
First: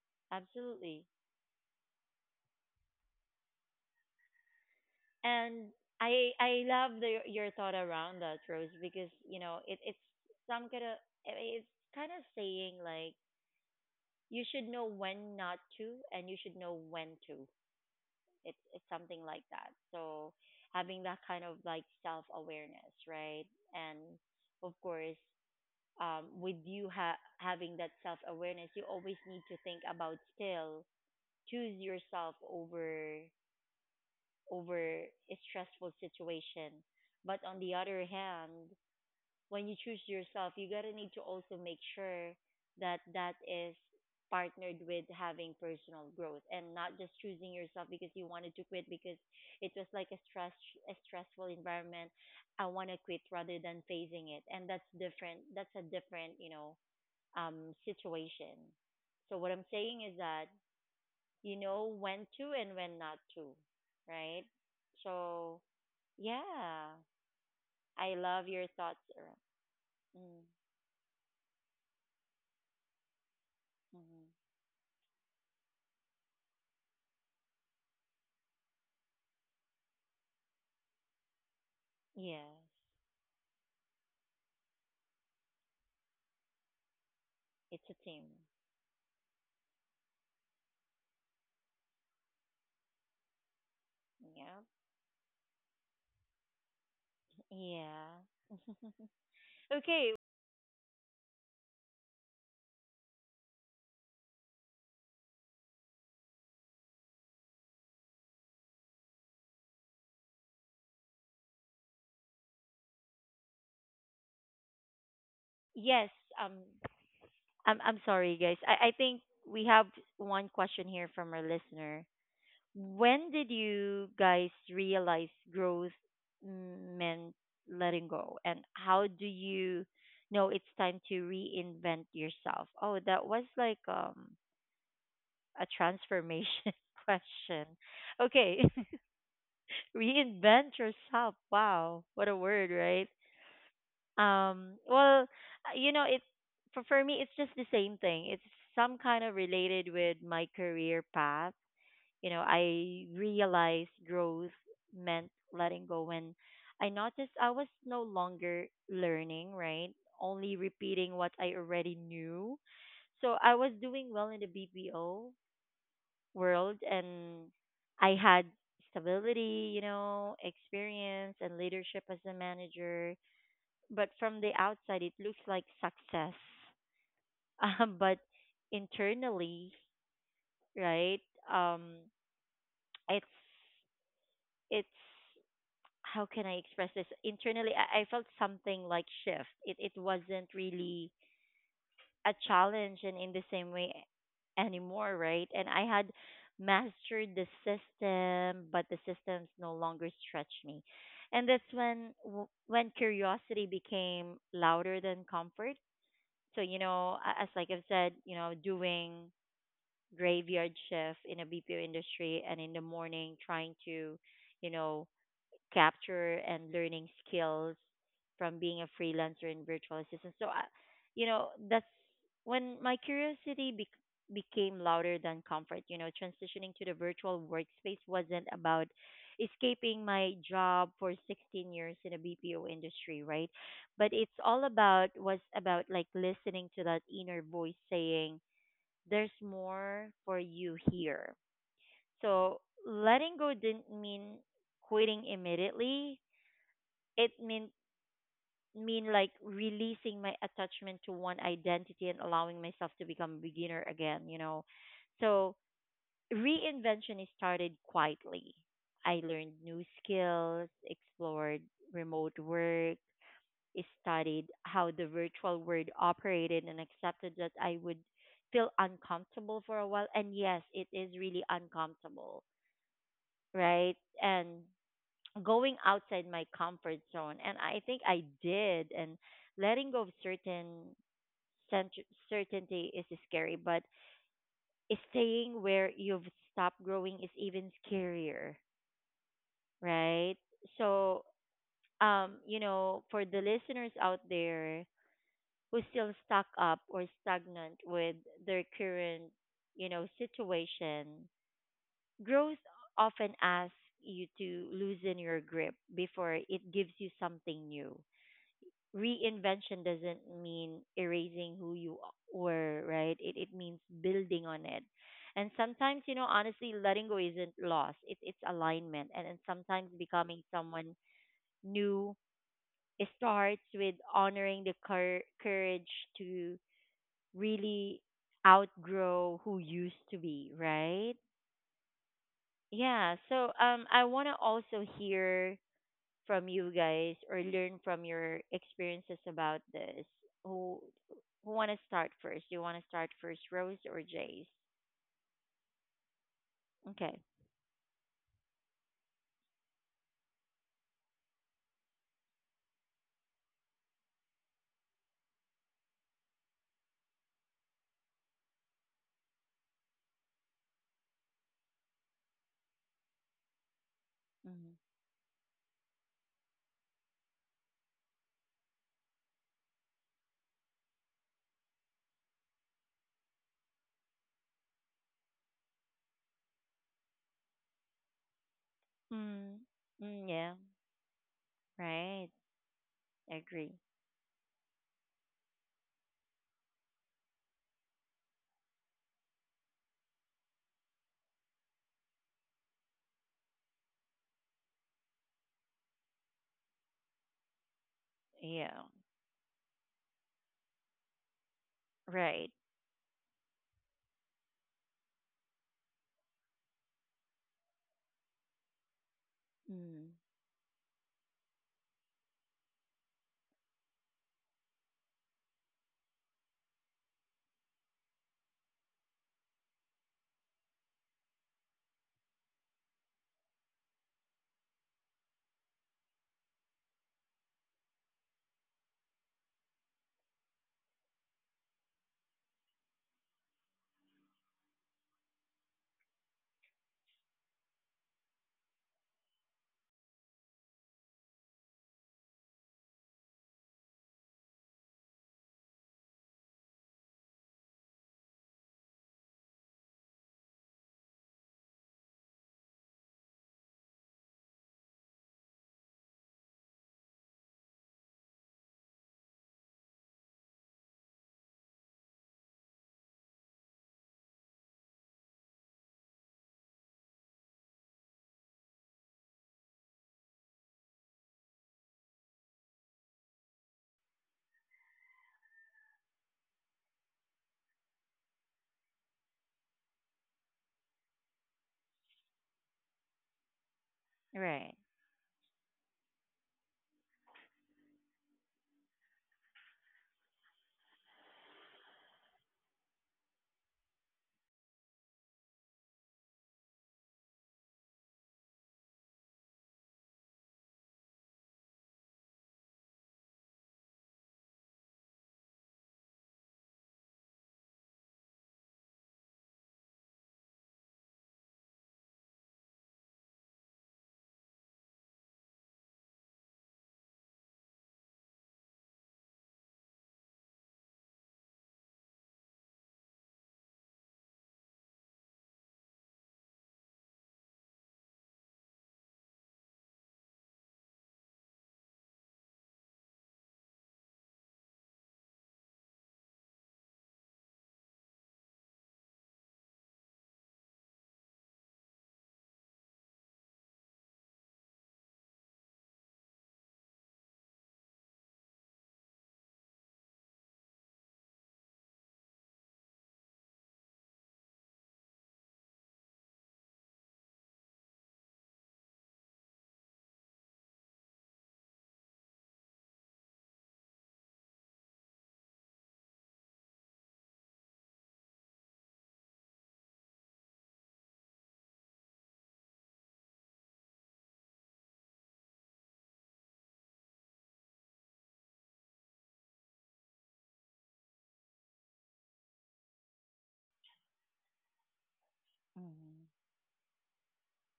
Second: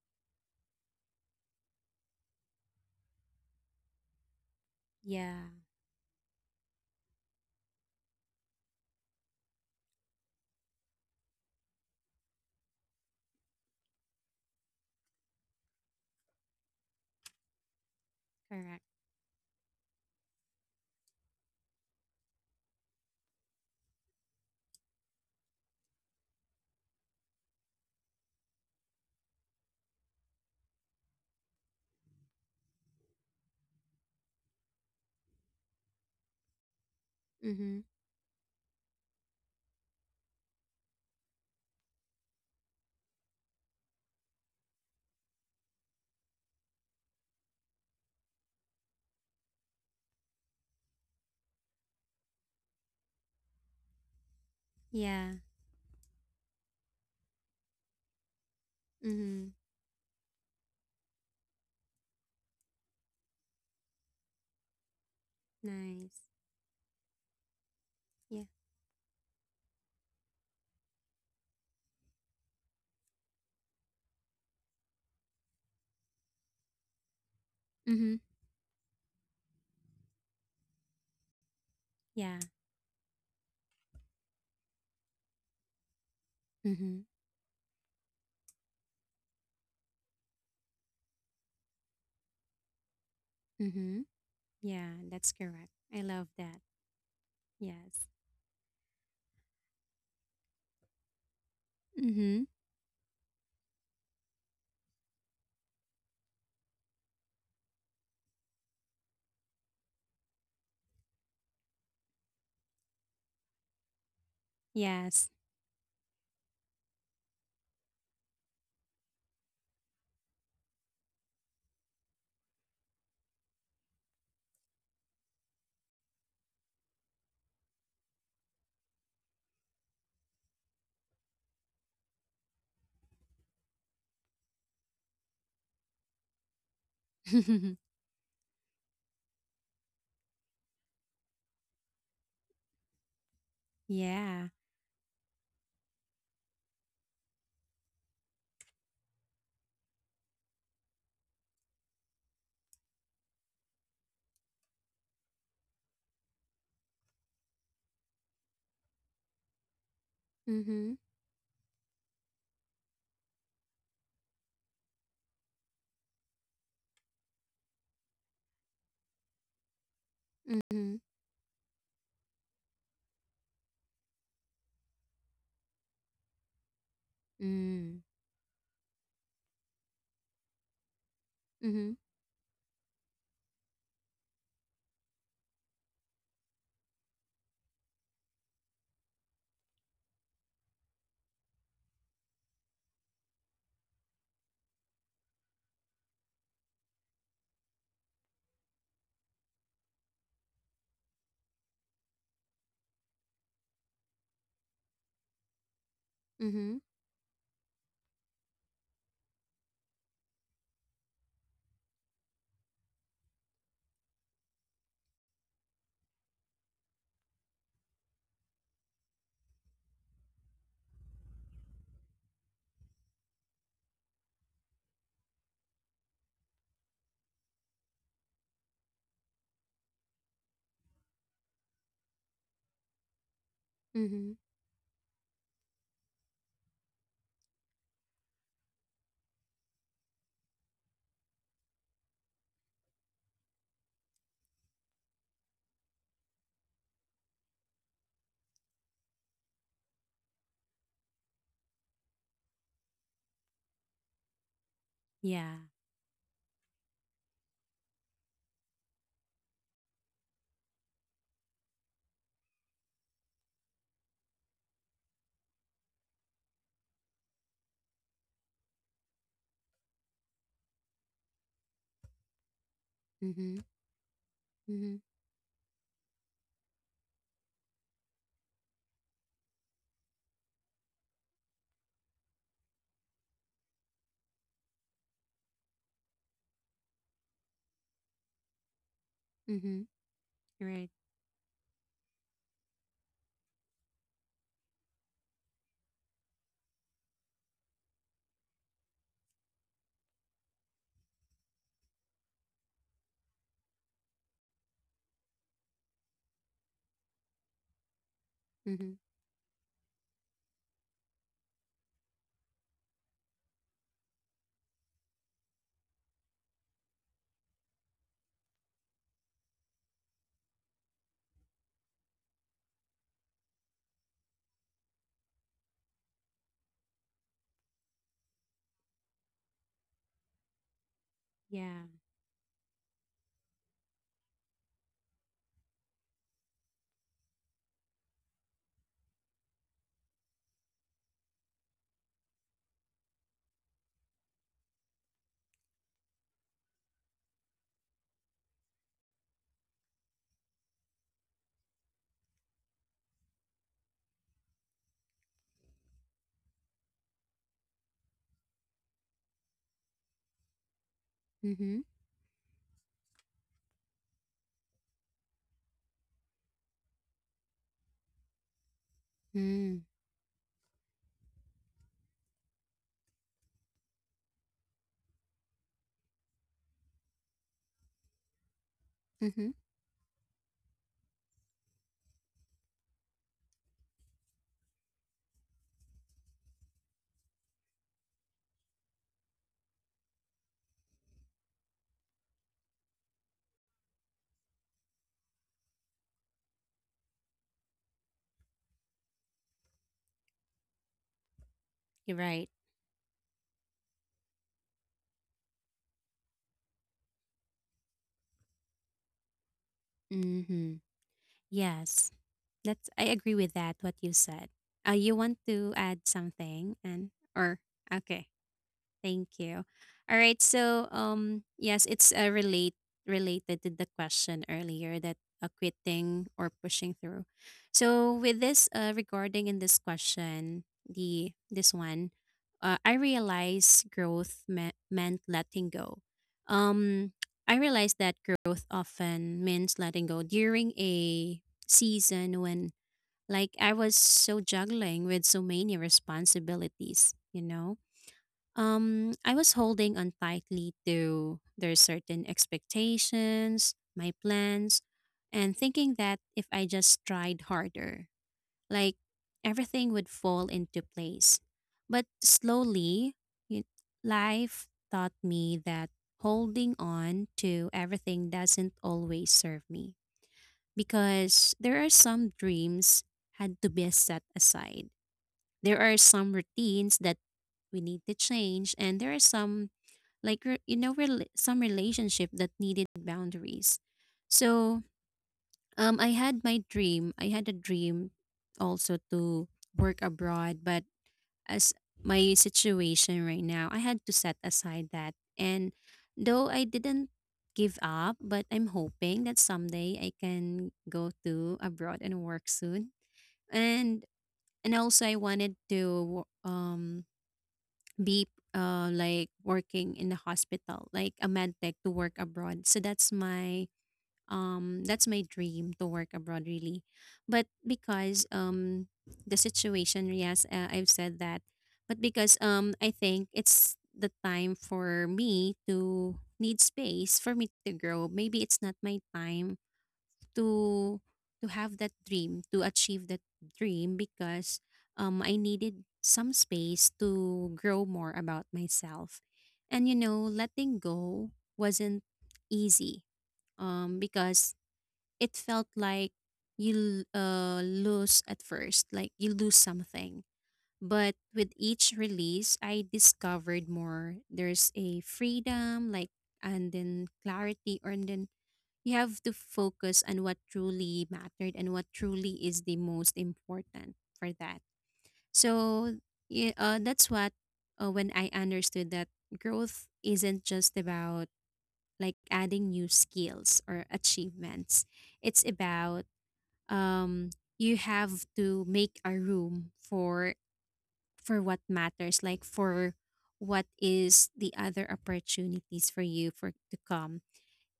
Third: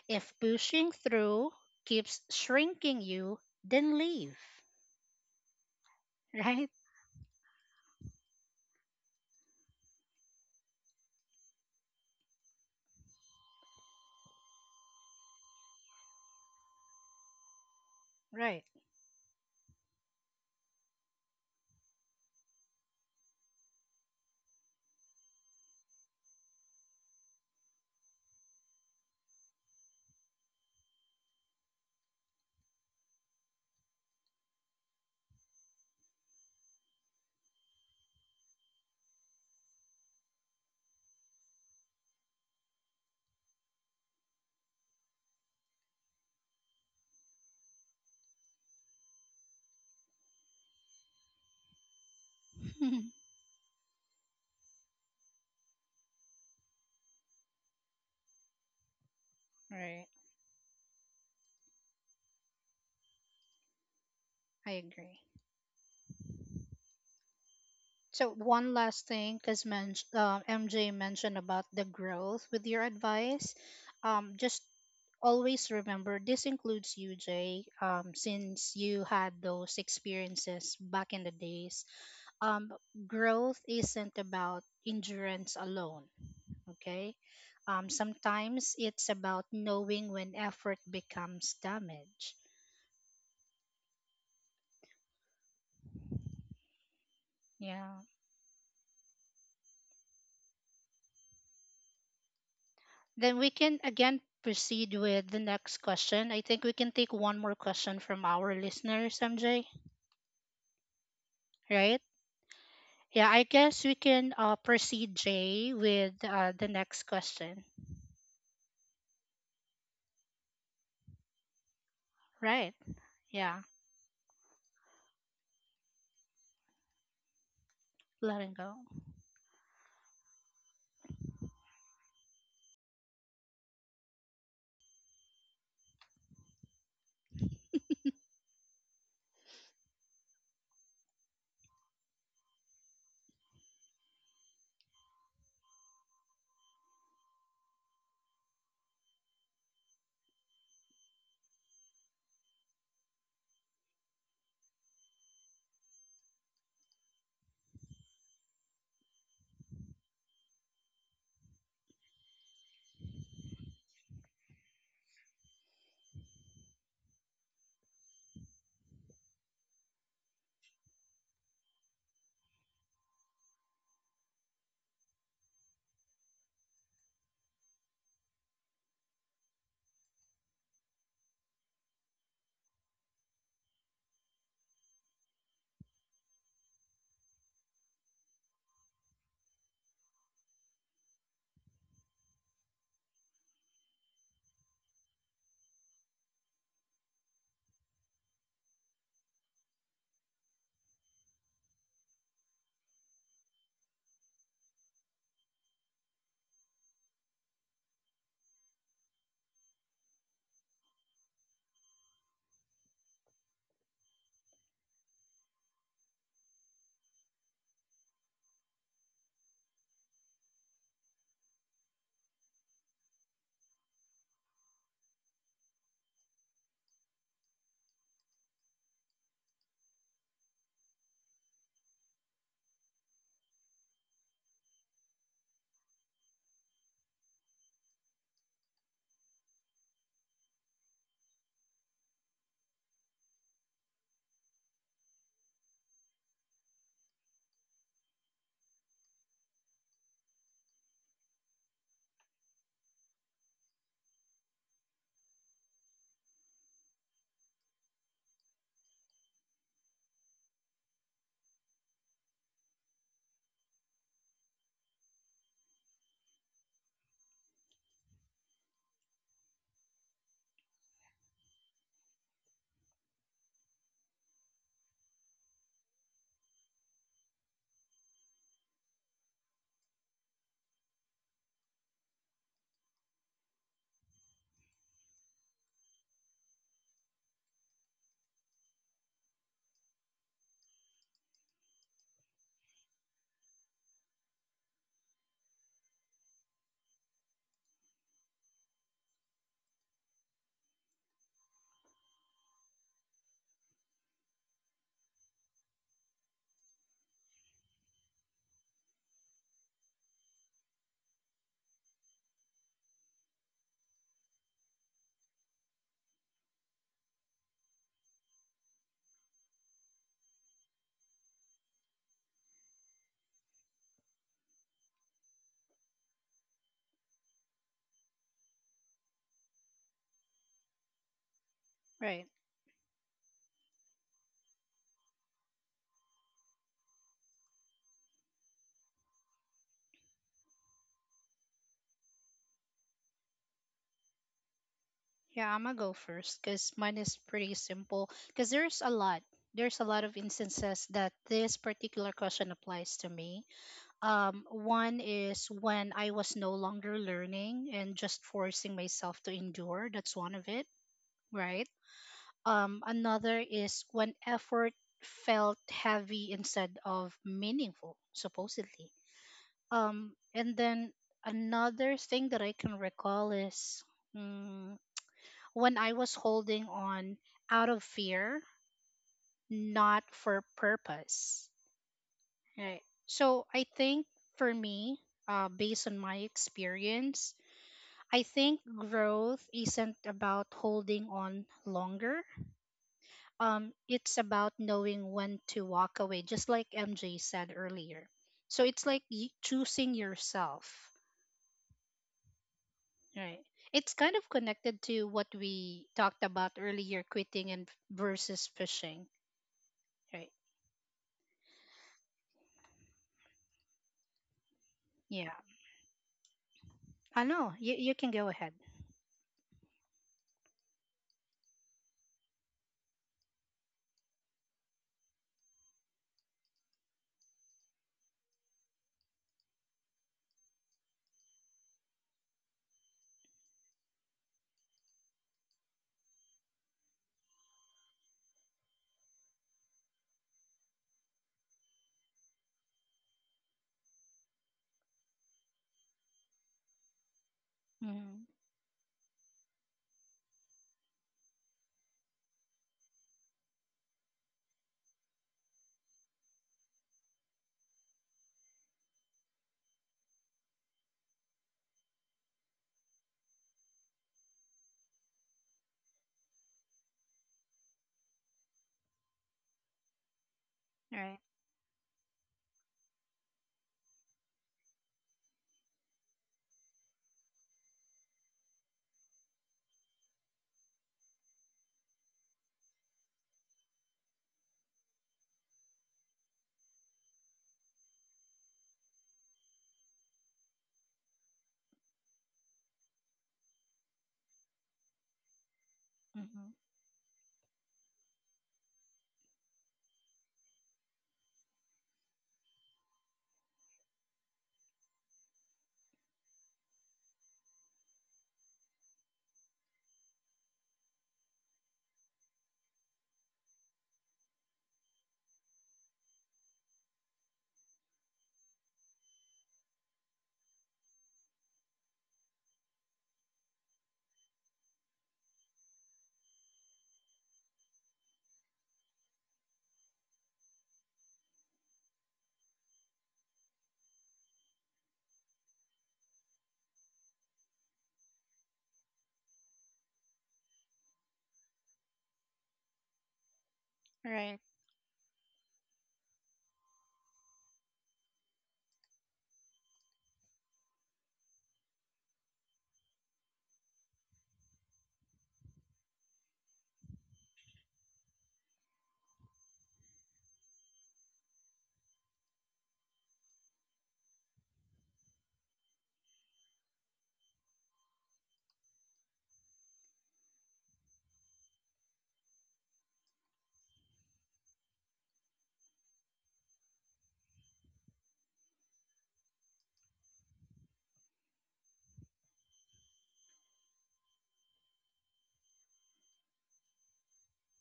Speaker 2: If pushing
Speaker 1: Absolutely.
Speaker 2: through keeps shrinking you, then leave,
Speaker 3: Yeah,
Speaker 1: And I
Speaker 2: right?
Speaker 1: love the, your thought around that, Rose, because it's some kind of it's kind of saying like you should know when not to and you should know when to. It's
Speaker 2: Right.
Speaker 3: correct,
Speaker 1: it's something like that. So having that kind of like self awareness, right? And of course, with you having that self awareness, you always need to think about still choose yourself over over a stressful situation. But on the
Speaker 3: mm-hmm,
Speaker 1: other hand, when you choose yourself, you gotta need to also make sure that that is partnered with having personal growth and not just choosing yourself because you wanted to quit because it was like a stress a stressful environment. I want to quit
Speaker 2: <laughs>
Speaker 1: rather than facing it, and that's
Speaker 3: yeah,
Speaker 1: different. That's a different, situation. So
Speaker 3: mm-hmm.
Speaker 1: what I'm
Speaker 2: Right.
Speaker 1: saying is that you know when to and when not to, right?
Speaker 2: I agree.
Speaker 1: So
Speaker 3: Nice.
Speaker 1: yeah, I
Speaker 2: So
Speaker 3: Yeah,
Speaker 1: love your
Speaker 2: one last
Speaker 1: thoughts.
Speaker 2: thing,
Speaker 1: Around-
Speaker 2: because
Speaker 1: Mm,
Speaker 2: MJ mentioned about the growth with your advice.
Speaker 1: mhm.
Speaker 2: Just always remember this includes you, Jay.
Speaker 3: mm-hmm,
Speaker 2: Since you had those experiences back in the days,
Speaker 3: yeah,
Speaker 2: um,
Speaker 1: Yes,
Speaker 2: growth isn't about endurance alone.
Speaker 3: mm-hmm.
Speaker 2: Okay,
Speaker 1: it's a team.
Speaker 2: sometimes it's about knowing when effort becomes damage.
Speaker 3: Mm-hmm.
Speaker 1: Yeah,
Speaker 3: Yeah, that's correct. I love that.
Speaker 2: Yeah.
Speaker 3: Yes.
Speaker 1: yeah. <laughs> Okay.
Speaker 3: Mm-hmm.
Speaker 2: Then we can again proceed with the next question. I think we can take one more question from our listeners, MJ, right? Yeah, I guess we can proceed,
Speaker 3: Yes.
Speaker 2: Jay,
Speaker 1: Yes.
Speaker 2: with
Speaker 1: Um.
Speaker 2: the next question.
Speaker 1: I'm. I'm sorry, guys. I. I think we have one question here from our listener.
Speaker 2: Right.
Speaker 1: When did
Speaker 2: Yeah,
Speaker 1: you guys realize growth meant letting go,
Speaker 2: letting
Speaker 1: and
Speaker 2: go.
Speaker 1: how do you know it's time to reinvent yourself? Oh, that was like a transformation <laughs> question.
Speaker 3: <laughs>
Speaker 1: Okay, <laughs> reinvent yourself. Wow, what a word, right?
Speaker 3: Yeah.
Speaker 1: Well, you know, it for me, it's just the same thing. It's some kind of related with my career path. You know, I realized growth meant letting go when I noticed I was no longer learning, right? Only
Speaker 3: Mm-hmm.
Speaker 1: repeating what I already knew. So I was doing well in the BPO, world and I had stability, you know,
Speaker 3: Mm-hmm.
Speaker 1: experience and leadership as a manager. But from the outside, it looks like success. <laughs>
Speaker 3: Mm.
Speaker 1: But internally, right?
Speaker 3: Mm-hmm.
Speaker 1: Um, it's it's how can I express this? Internally, I felt something like shift. It wasn't really a challenge and in the same way anymore, right? And I had mastered the system, but the systems no longer stretched me. And that's when when curiosity became louder than comfort. So,
Speaker 3: Mm-hmm.
Speaker 1: you know, as like I've said, you know, doing graveyard shift in a BPO industry and in the morning trying to, you know, capture and learning skills from being a freelancer and virtual assistant. So, I, you know, that's when my curiosity became louder than comfort. You know, transitioning to the virtual workspace wasn't about escaping my job for 16 years in a BPO industry, right? But it's
Speaker 3: Mm-hmm.
Speaker 1: all about was about like listening to that inner voice saying, "There's more for you here." So letting go didn't mean quitting immediately it mean like releasing my attachment to one identity and allowing myself to become a beginner again, you know. So
Speaker 3: Yeah.
Speaker 1: reinvention is started quietly. I learned new skills, explored remote work, studied how the virtual world operated and accepted that I would feel uncomfortable for a while. And yes, it is really uncomfortable,
Speaker 3: Mm-hmm.
Speaker 1: right? And
Speaker 3: Mm-hmm.
Speaker 1: going outside my comfort zone and I think I did and letting go of certain cent- certainty is scary but staying where you've stopped growing is even scarier,
Speaker 3: Mm-hmm.
Speaker 1: right?
Speaker 3: You're right.
Speaker 1: So um, you know, for the listeners out there who still stuck up or stagnant with their current, you know, situation, growth often asks you to loosen your grip before it gives you something new.
Speaker 3: Mm-hmm.
Speaker 1: Reinvention doesn't mean erasing who you were, right? It means building on it. And sometimes, you know, honestly, letting go isn't loss. It's alignment. And sometimes becoming someone new starts with honoring the courage to really outgrow who used to be, right?
Speaker 3: Yeah.
Speaker 2: Right.
Speaker 1: Yeah. So um, I wanna also hear from you guys or learn from your experiences about this? Who who want to start first? Do you want to start first, Rose or Jace?
Speaker 2: Yeah, I'm going to go first because mine is
Speaker 1: Okay.
Speaker 2: pretty simple because there's a lot. There's a lot of instances that this particular question applies to me. One is when I was no longer learning and just forcing myself to endure. That's one of it, right?
Speaker 3: Mm-hmm.
Speaker 2: Another is when effort
Speaker 1: Mm-hmm.
Speaker 2: felt heavy instead of meaningful, supposedly.
Speaker 3: Mm.
Speaker 2: And then another thing that I can recall is mm, when I was holding on out of fear,
Speaker 3: Mm-hmm. Mm, hmm, mm, hmm, mm,
Speaker 1: Mm,
Speaker 2: not
Speaker 1: mm,
Speaker 2: for
Speaker 1: yeah.
Speaker 2: purpose.
Speaker 1: Right.
Speaker 2: Right. So I
Speaker 1: Agree.
Speaker 2: think for me, based on my experience, I think growth isn't about holding on longer. It's about knowing when to walk away, just like MJ said earlier. So
Speaker 1: Yeah.
Speaker 2: it's like choosing yourself.
Speaker 3: hmm, right.
Speaker 1: Right.
Speaker 2: Right. It's kind of connected to what we talked about earlier, quitting and versus pushing.
Speaker 1: Mm,
Speaker 2: Right.
Speaker 3: Mm-hmm. Yes. That's, I agree with that, what you said. Uh, you
Speaker 2: Yeah.
Speaker 3: want to add something? And
Speaker 2: I know.
Speaker 3: or
Speaker 2: You can go
Speaker 3: okay.
Speaker 2: ahead.
Speaker 3: Thank you. All right. So, yes, it's related to the question earlier, that quitting or pushing through. So, with this regarding in this question, the this one, I realized meant letting go. Um, I realized that growth often means letting go during a season when, like, I was so juggling with so many responsibilities. You know,
Speaker 2: Mm-hmm.
Speaker 3: I was holding on tightly to their certain expectations, my plans, and thinking that if I just tried harder, like everything would fall into place. But slowly, you, life taught me that holding on to everything doesn't always serve me,
Speaker 2: Right.
Speaker 3: because there are some dreams had to be set aside. There are some routines that we need to change, and there are some you know some relationship that needed boundaries.
Speaker 1: right.
Speaker 3: So I had a dream also to work abroad. But as my situation right now, I had to set aside that, and though
Speaker 2: Mm-hmm.
Speaker 3: I didn't give up, but I'm hoping that someday I can go to abroad and work soon. and and also I wanted to be like working in the hospital, like a med tech to work abroad. So that's my dream to work abroad really. But because the situation, yes, I've said that. But because I think it's the time for me to need space for me to grow. Maybe it's not my time to to have that dream, to achieve that dream, because I needed some space to grow more about myself. And you know, letting go wasn't easy,
Speaker 2: Right.
Speaker 3: because it felt like lose at first, like you lose something. But with each release, I discovered more. There's a freedom, like, and then clarity, or and then you have to focus on what truly mattered and what truly is the most important for that. So yeah, that's what when I understood that growth isn't just about like adding new skills or achievements. It's about, um, you have to make a room for what matters, like for what is the other opportunities for
Speaker 1: Mm,
Speaker 3: you for to come,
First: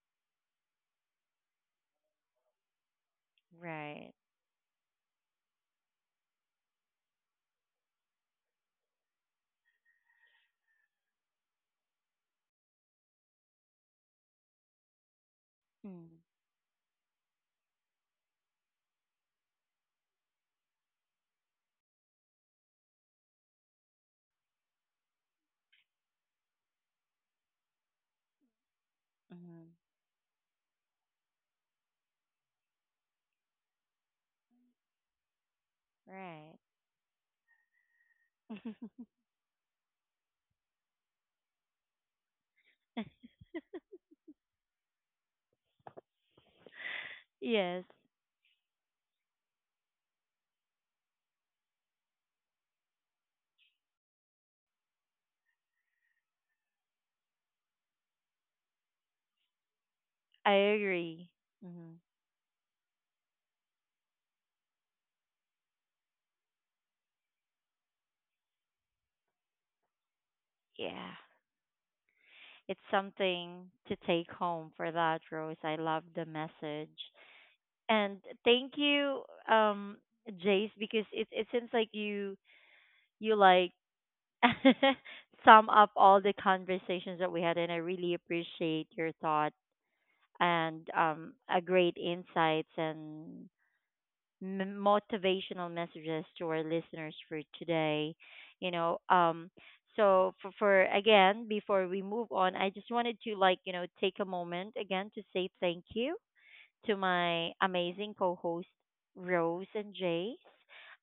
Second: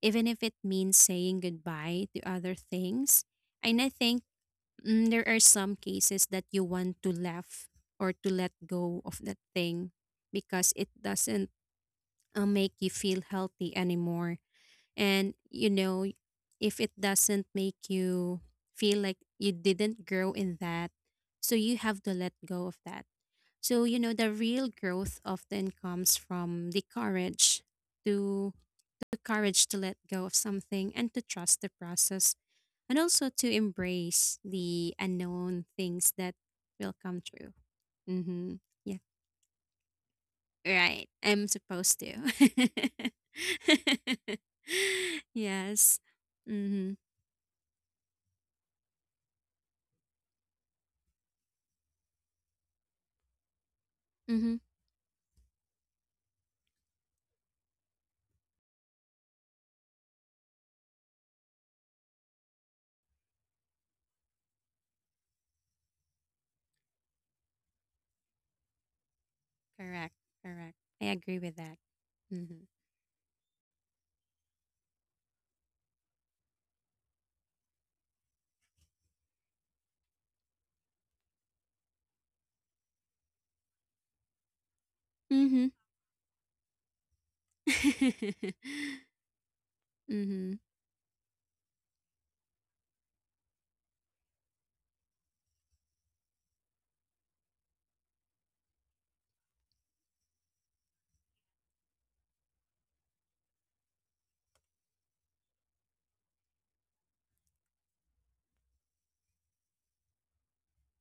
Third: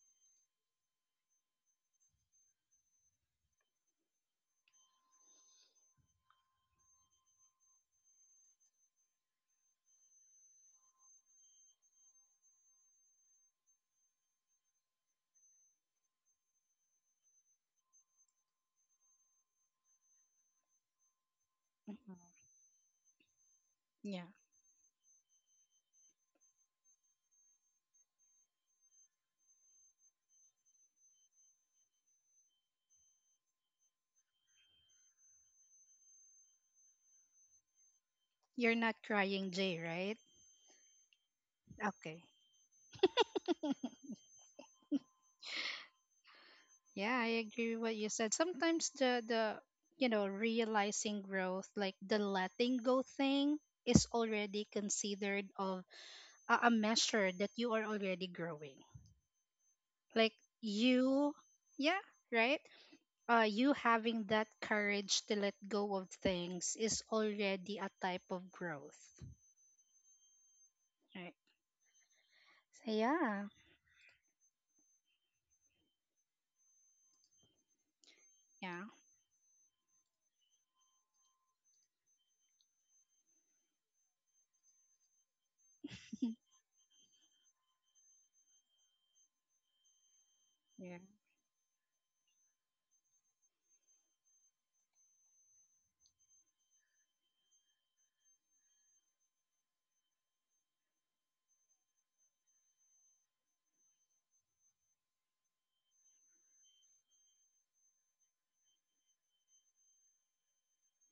Speaker 3: even if it means saying goodbye to other things. And I
Speaker 1: right.
Speaker 3: think, mm, there are some cases that you want to laugh or to let go of that thing because it doesn't make you feel healthy anymore. And, you know,
Speaker 1: Mm,
Speaker 3: if it doesn't make you feel like you didn't grow in that, so you have to let
Speaker 2: Mm-hmm.
Speaker 3: go of that. So, you know,
Speaker 2: Yeah.
Speaker 3: the real growth often comes from to the courage
Speaker 1: mm,
Speaker 3: to let go of something and to trust the process, and also to embrace the unknown things that
Speaker 1: right.
Speaker 3: will come true. Mm-hmm.
Speaker 2: You're
Speaker 3: Yeah,
Speaker 2: not
Speaker 1: <laughs>
Speaker 2: crying, Jay, right?
Speaker 3: right. I'm supposed to.
Speaker 2: Okay.
Speaker 3: <laughs> Yes. Mm-hmm.
Speaker 2: Yeah, I agree
Speaker 1: Yes,
Speaker 2: with what you said. Sometimes the you know, realizing growth, like the letting go thing is
Speaker 3: Mm-hmm.
Speaker 2: already considered of a measure that you are already growing. Like
Speaker 1: I agree.
Speaker 2: you
Speaker 1: Hmm.
Speaker 2: yeah, right? Uh, you having that courage to let go of things is already a type of growth.
Speaker 3: Correct. Correct. I
Speaker 1: Yeah.
Speaker 2: Right.
Speaker 3: agree with that. Mm-hmm.
Speaker 1: It's
Speaker 2: So yeah.
Speaker 1: something to take home for that, Rose. I love the message. And thank
Speaker 2: Yeah.
Speaker 1: you, um Jace, because it seems like you like <laughs>
Speaker 3: Mm-hmm.
Speaker 1: sum up all the conversations that we had and I really
Speaker 3: <laughs>
Speaker 1: appreciate your thought
Speaker 3: Mm-hmm.
Speaker 1: and
Speaker 2: Yeah.
Speaker 1: um, a great insights and motivational messages to our listeners for today, you know. Um, so for again before we move on, I just wanted to like, you know, take a moment again to say thank you to my amazing co hosts, Rose and Jace.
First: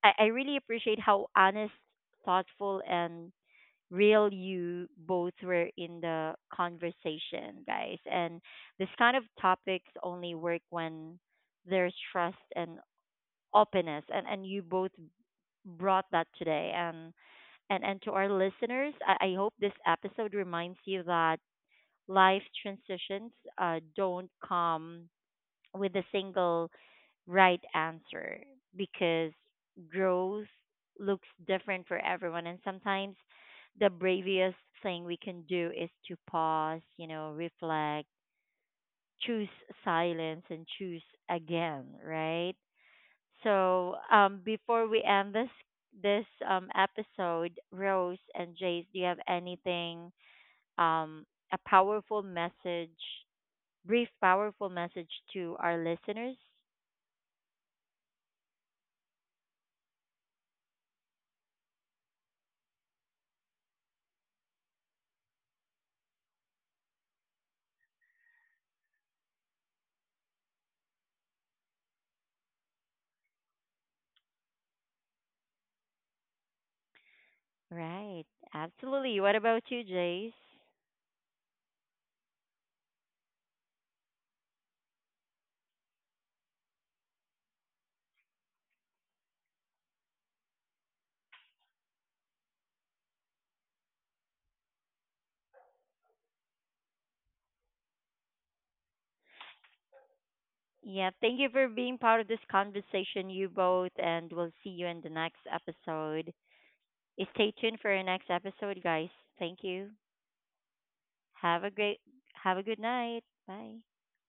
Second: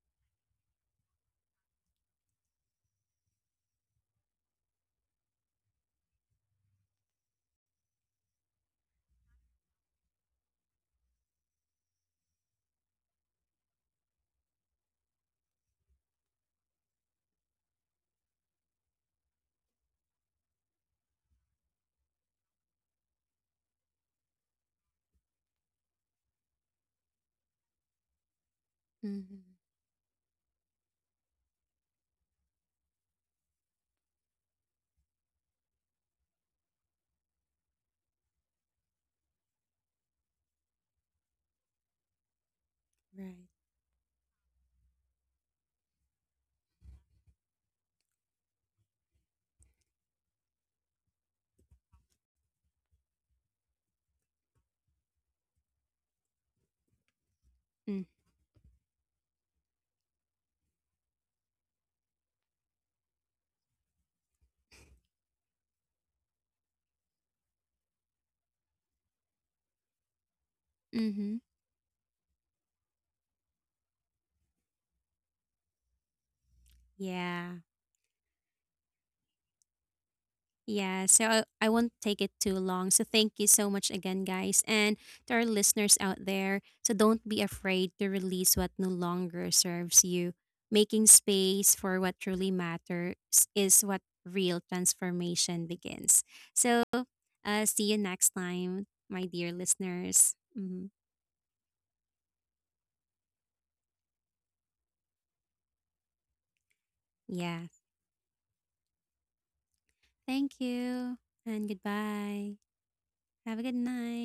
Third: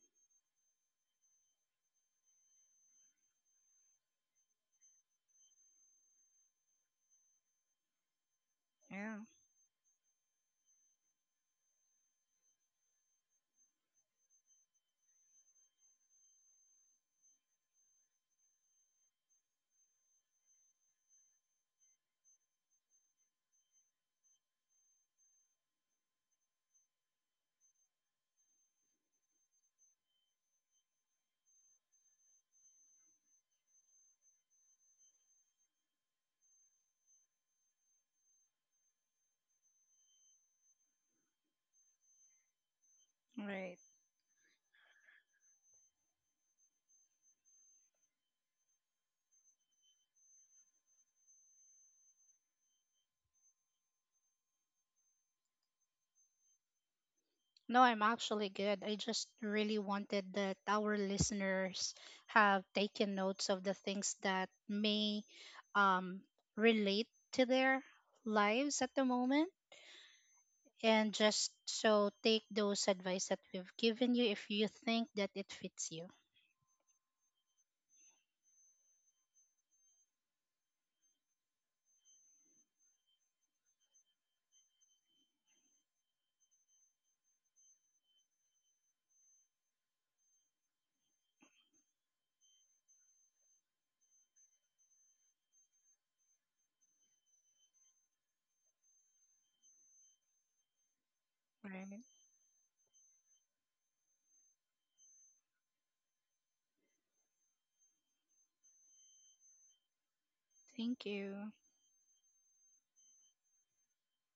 Speaker 1: I really appreciate how honest, thoughtful, and real you both were in the conversation, guys. And this kind
Speaker 2: Yeah.
Speaker 1: of topics only work when there's trust and openness. And you both brought that today. And to our listeners, I hope this episode reminds you that life transitions don't come with a single right answer because
Speaker 3: Mm-hmm.
Speaker 1: growth looks different for everyone. And sometimes the bravest thing we can do is to pause, you know, reflect, choose silence, and choose again, right?
Speaker 3: Right.
Speaker 2: Right.
Speaker 1: So before we end this episode, Rose and Jace, do you have anything um, a powerful message, brief powerful message to our listeners?
Speaker 2: No, I'm actually good. I just really wanted that our listeners have taken notes of the things that may um, relate to their lives at the moment. And
Speaker 3: Mm-hmm.
Speaker 2: just so take those advice that we've given you if you think that it fits you.
Speaker 3: Yeah.
Speaker 1: Right. Absolutely. What about you, Jace?
Speaker 3: Yeah, so I won't take it too long. So thank you so much again, guys. And to our listeners out there, so don't be afraid to release what no longer serves you. Making space for what truly matters is what real transformation begins. So see you next time, my dear listeners. Mhm.
Speaker 1: Yeah, thank you for
Speaker 2: Right.
Speaker 1: being part of this conversation, you both, and we'll see you in the next episode. Stay
Speaker 3: Yeah,
Speaker 1: tuned for our next episode, guys. Thank you.
Speaker 3: thank
Speaker 2: Thank
Speaker 3: you
Speaker 2: you.
Speaker 1: Have a
Speaker 3: and
Speaker 1: great have
Speaker 3: goodbye.
Speaker 1: a good night.
Speaker 3: Have a
Speaker 1: Bye.
Speaker 3: good night.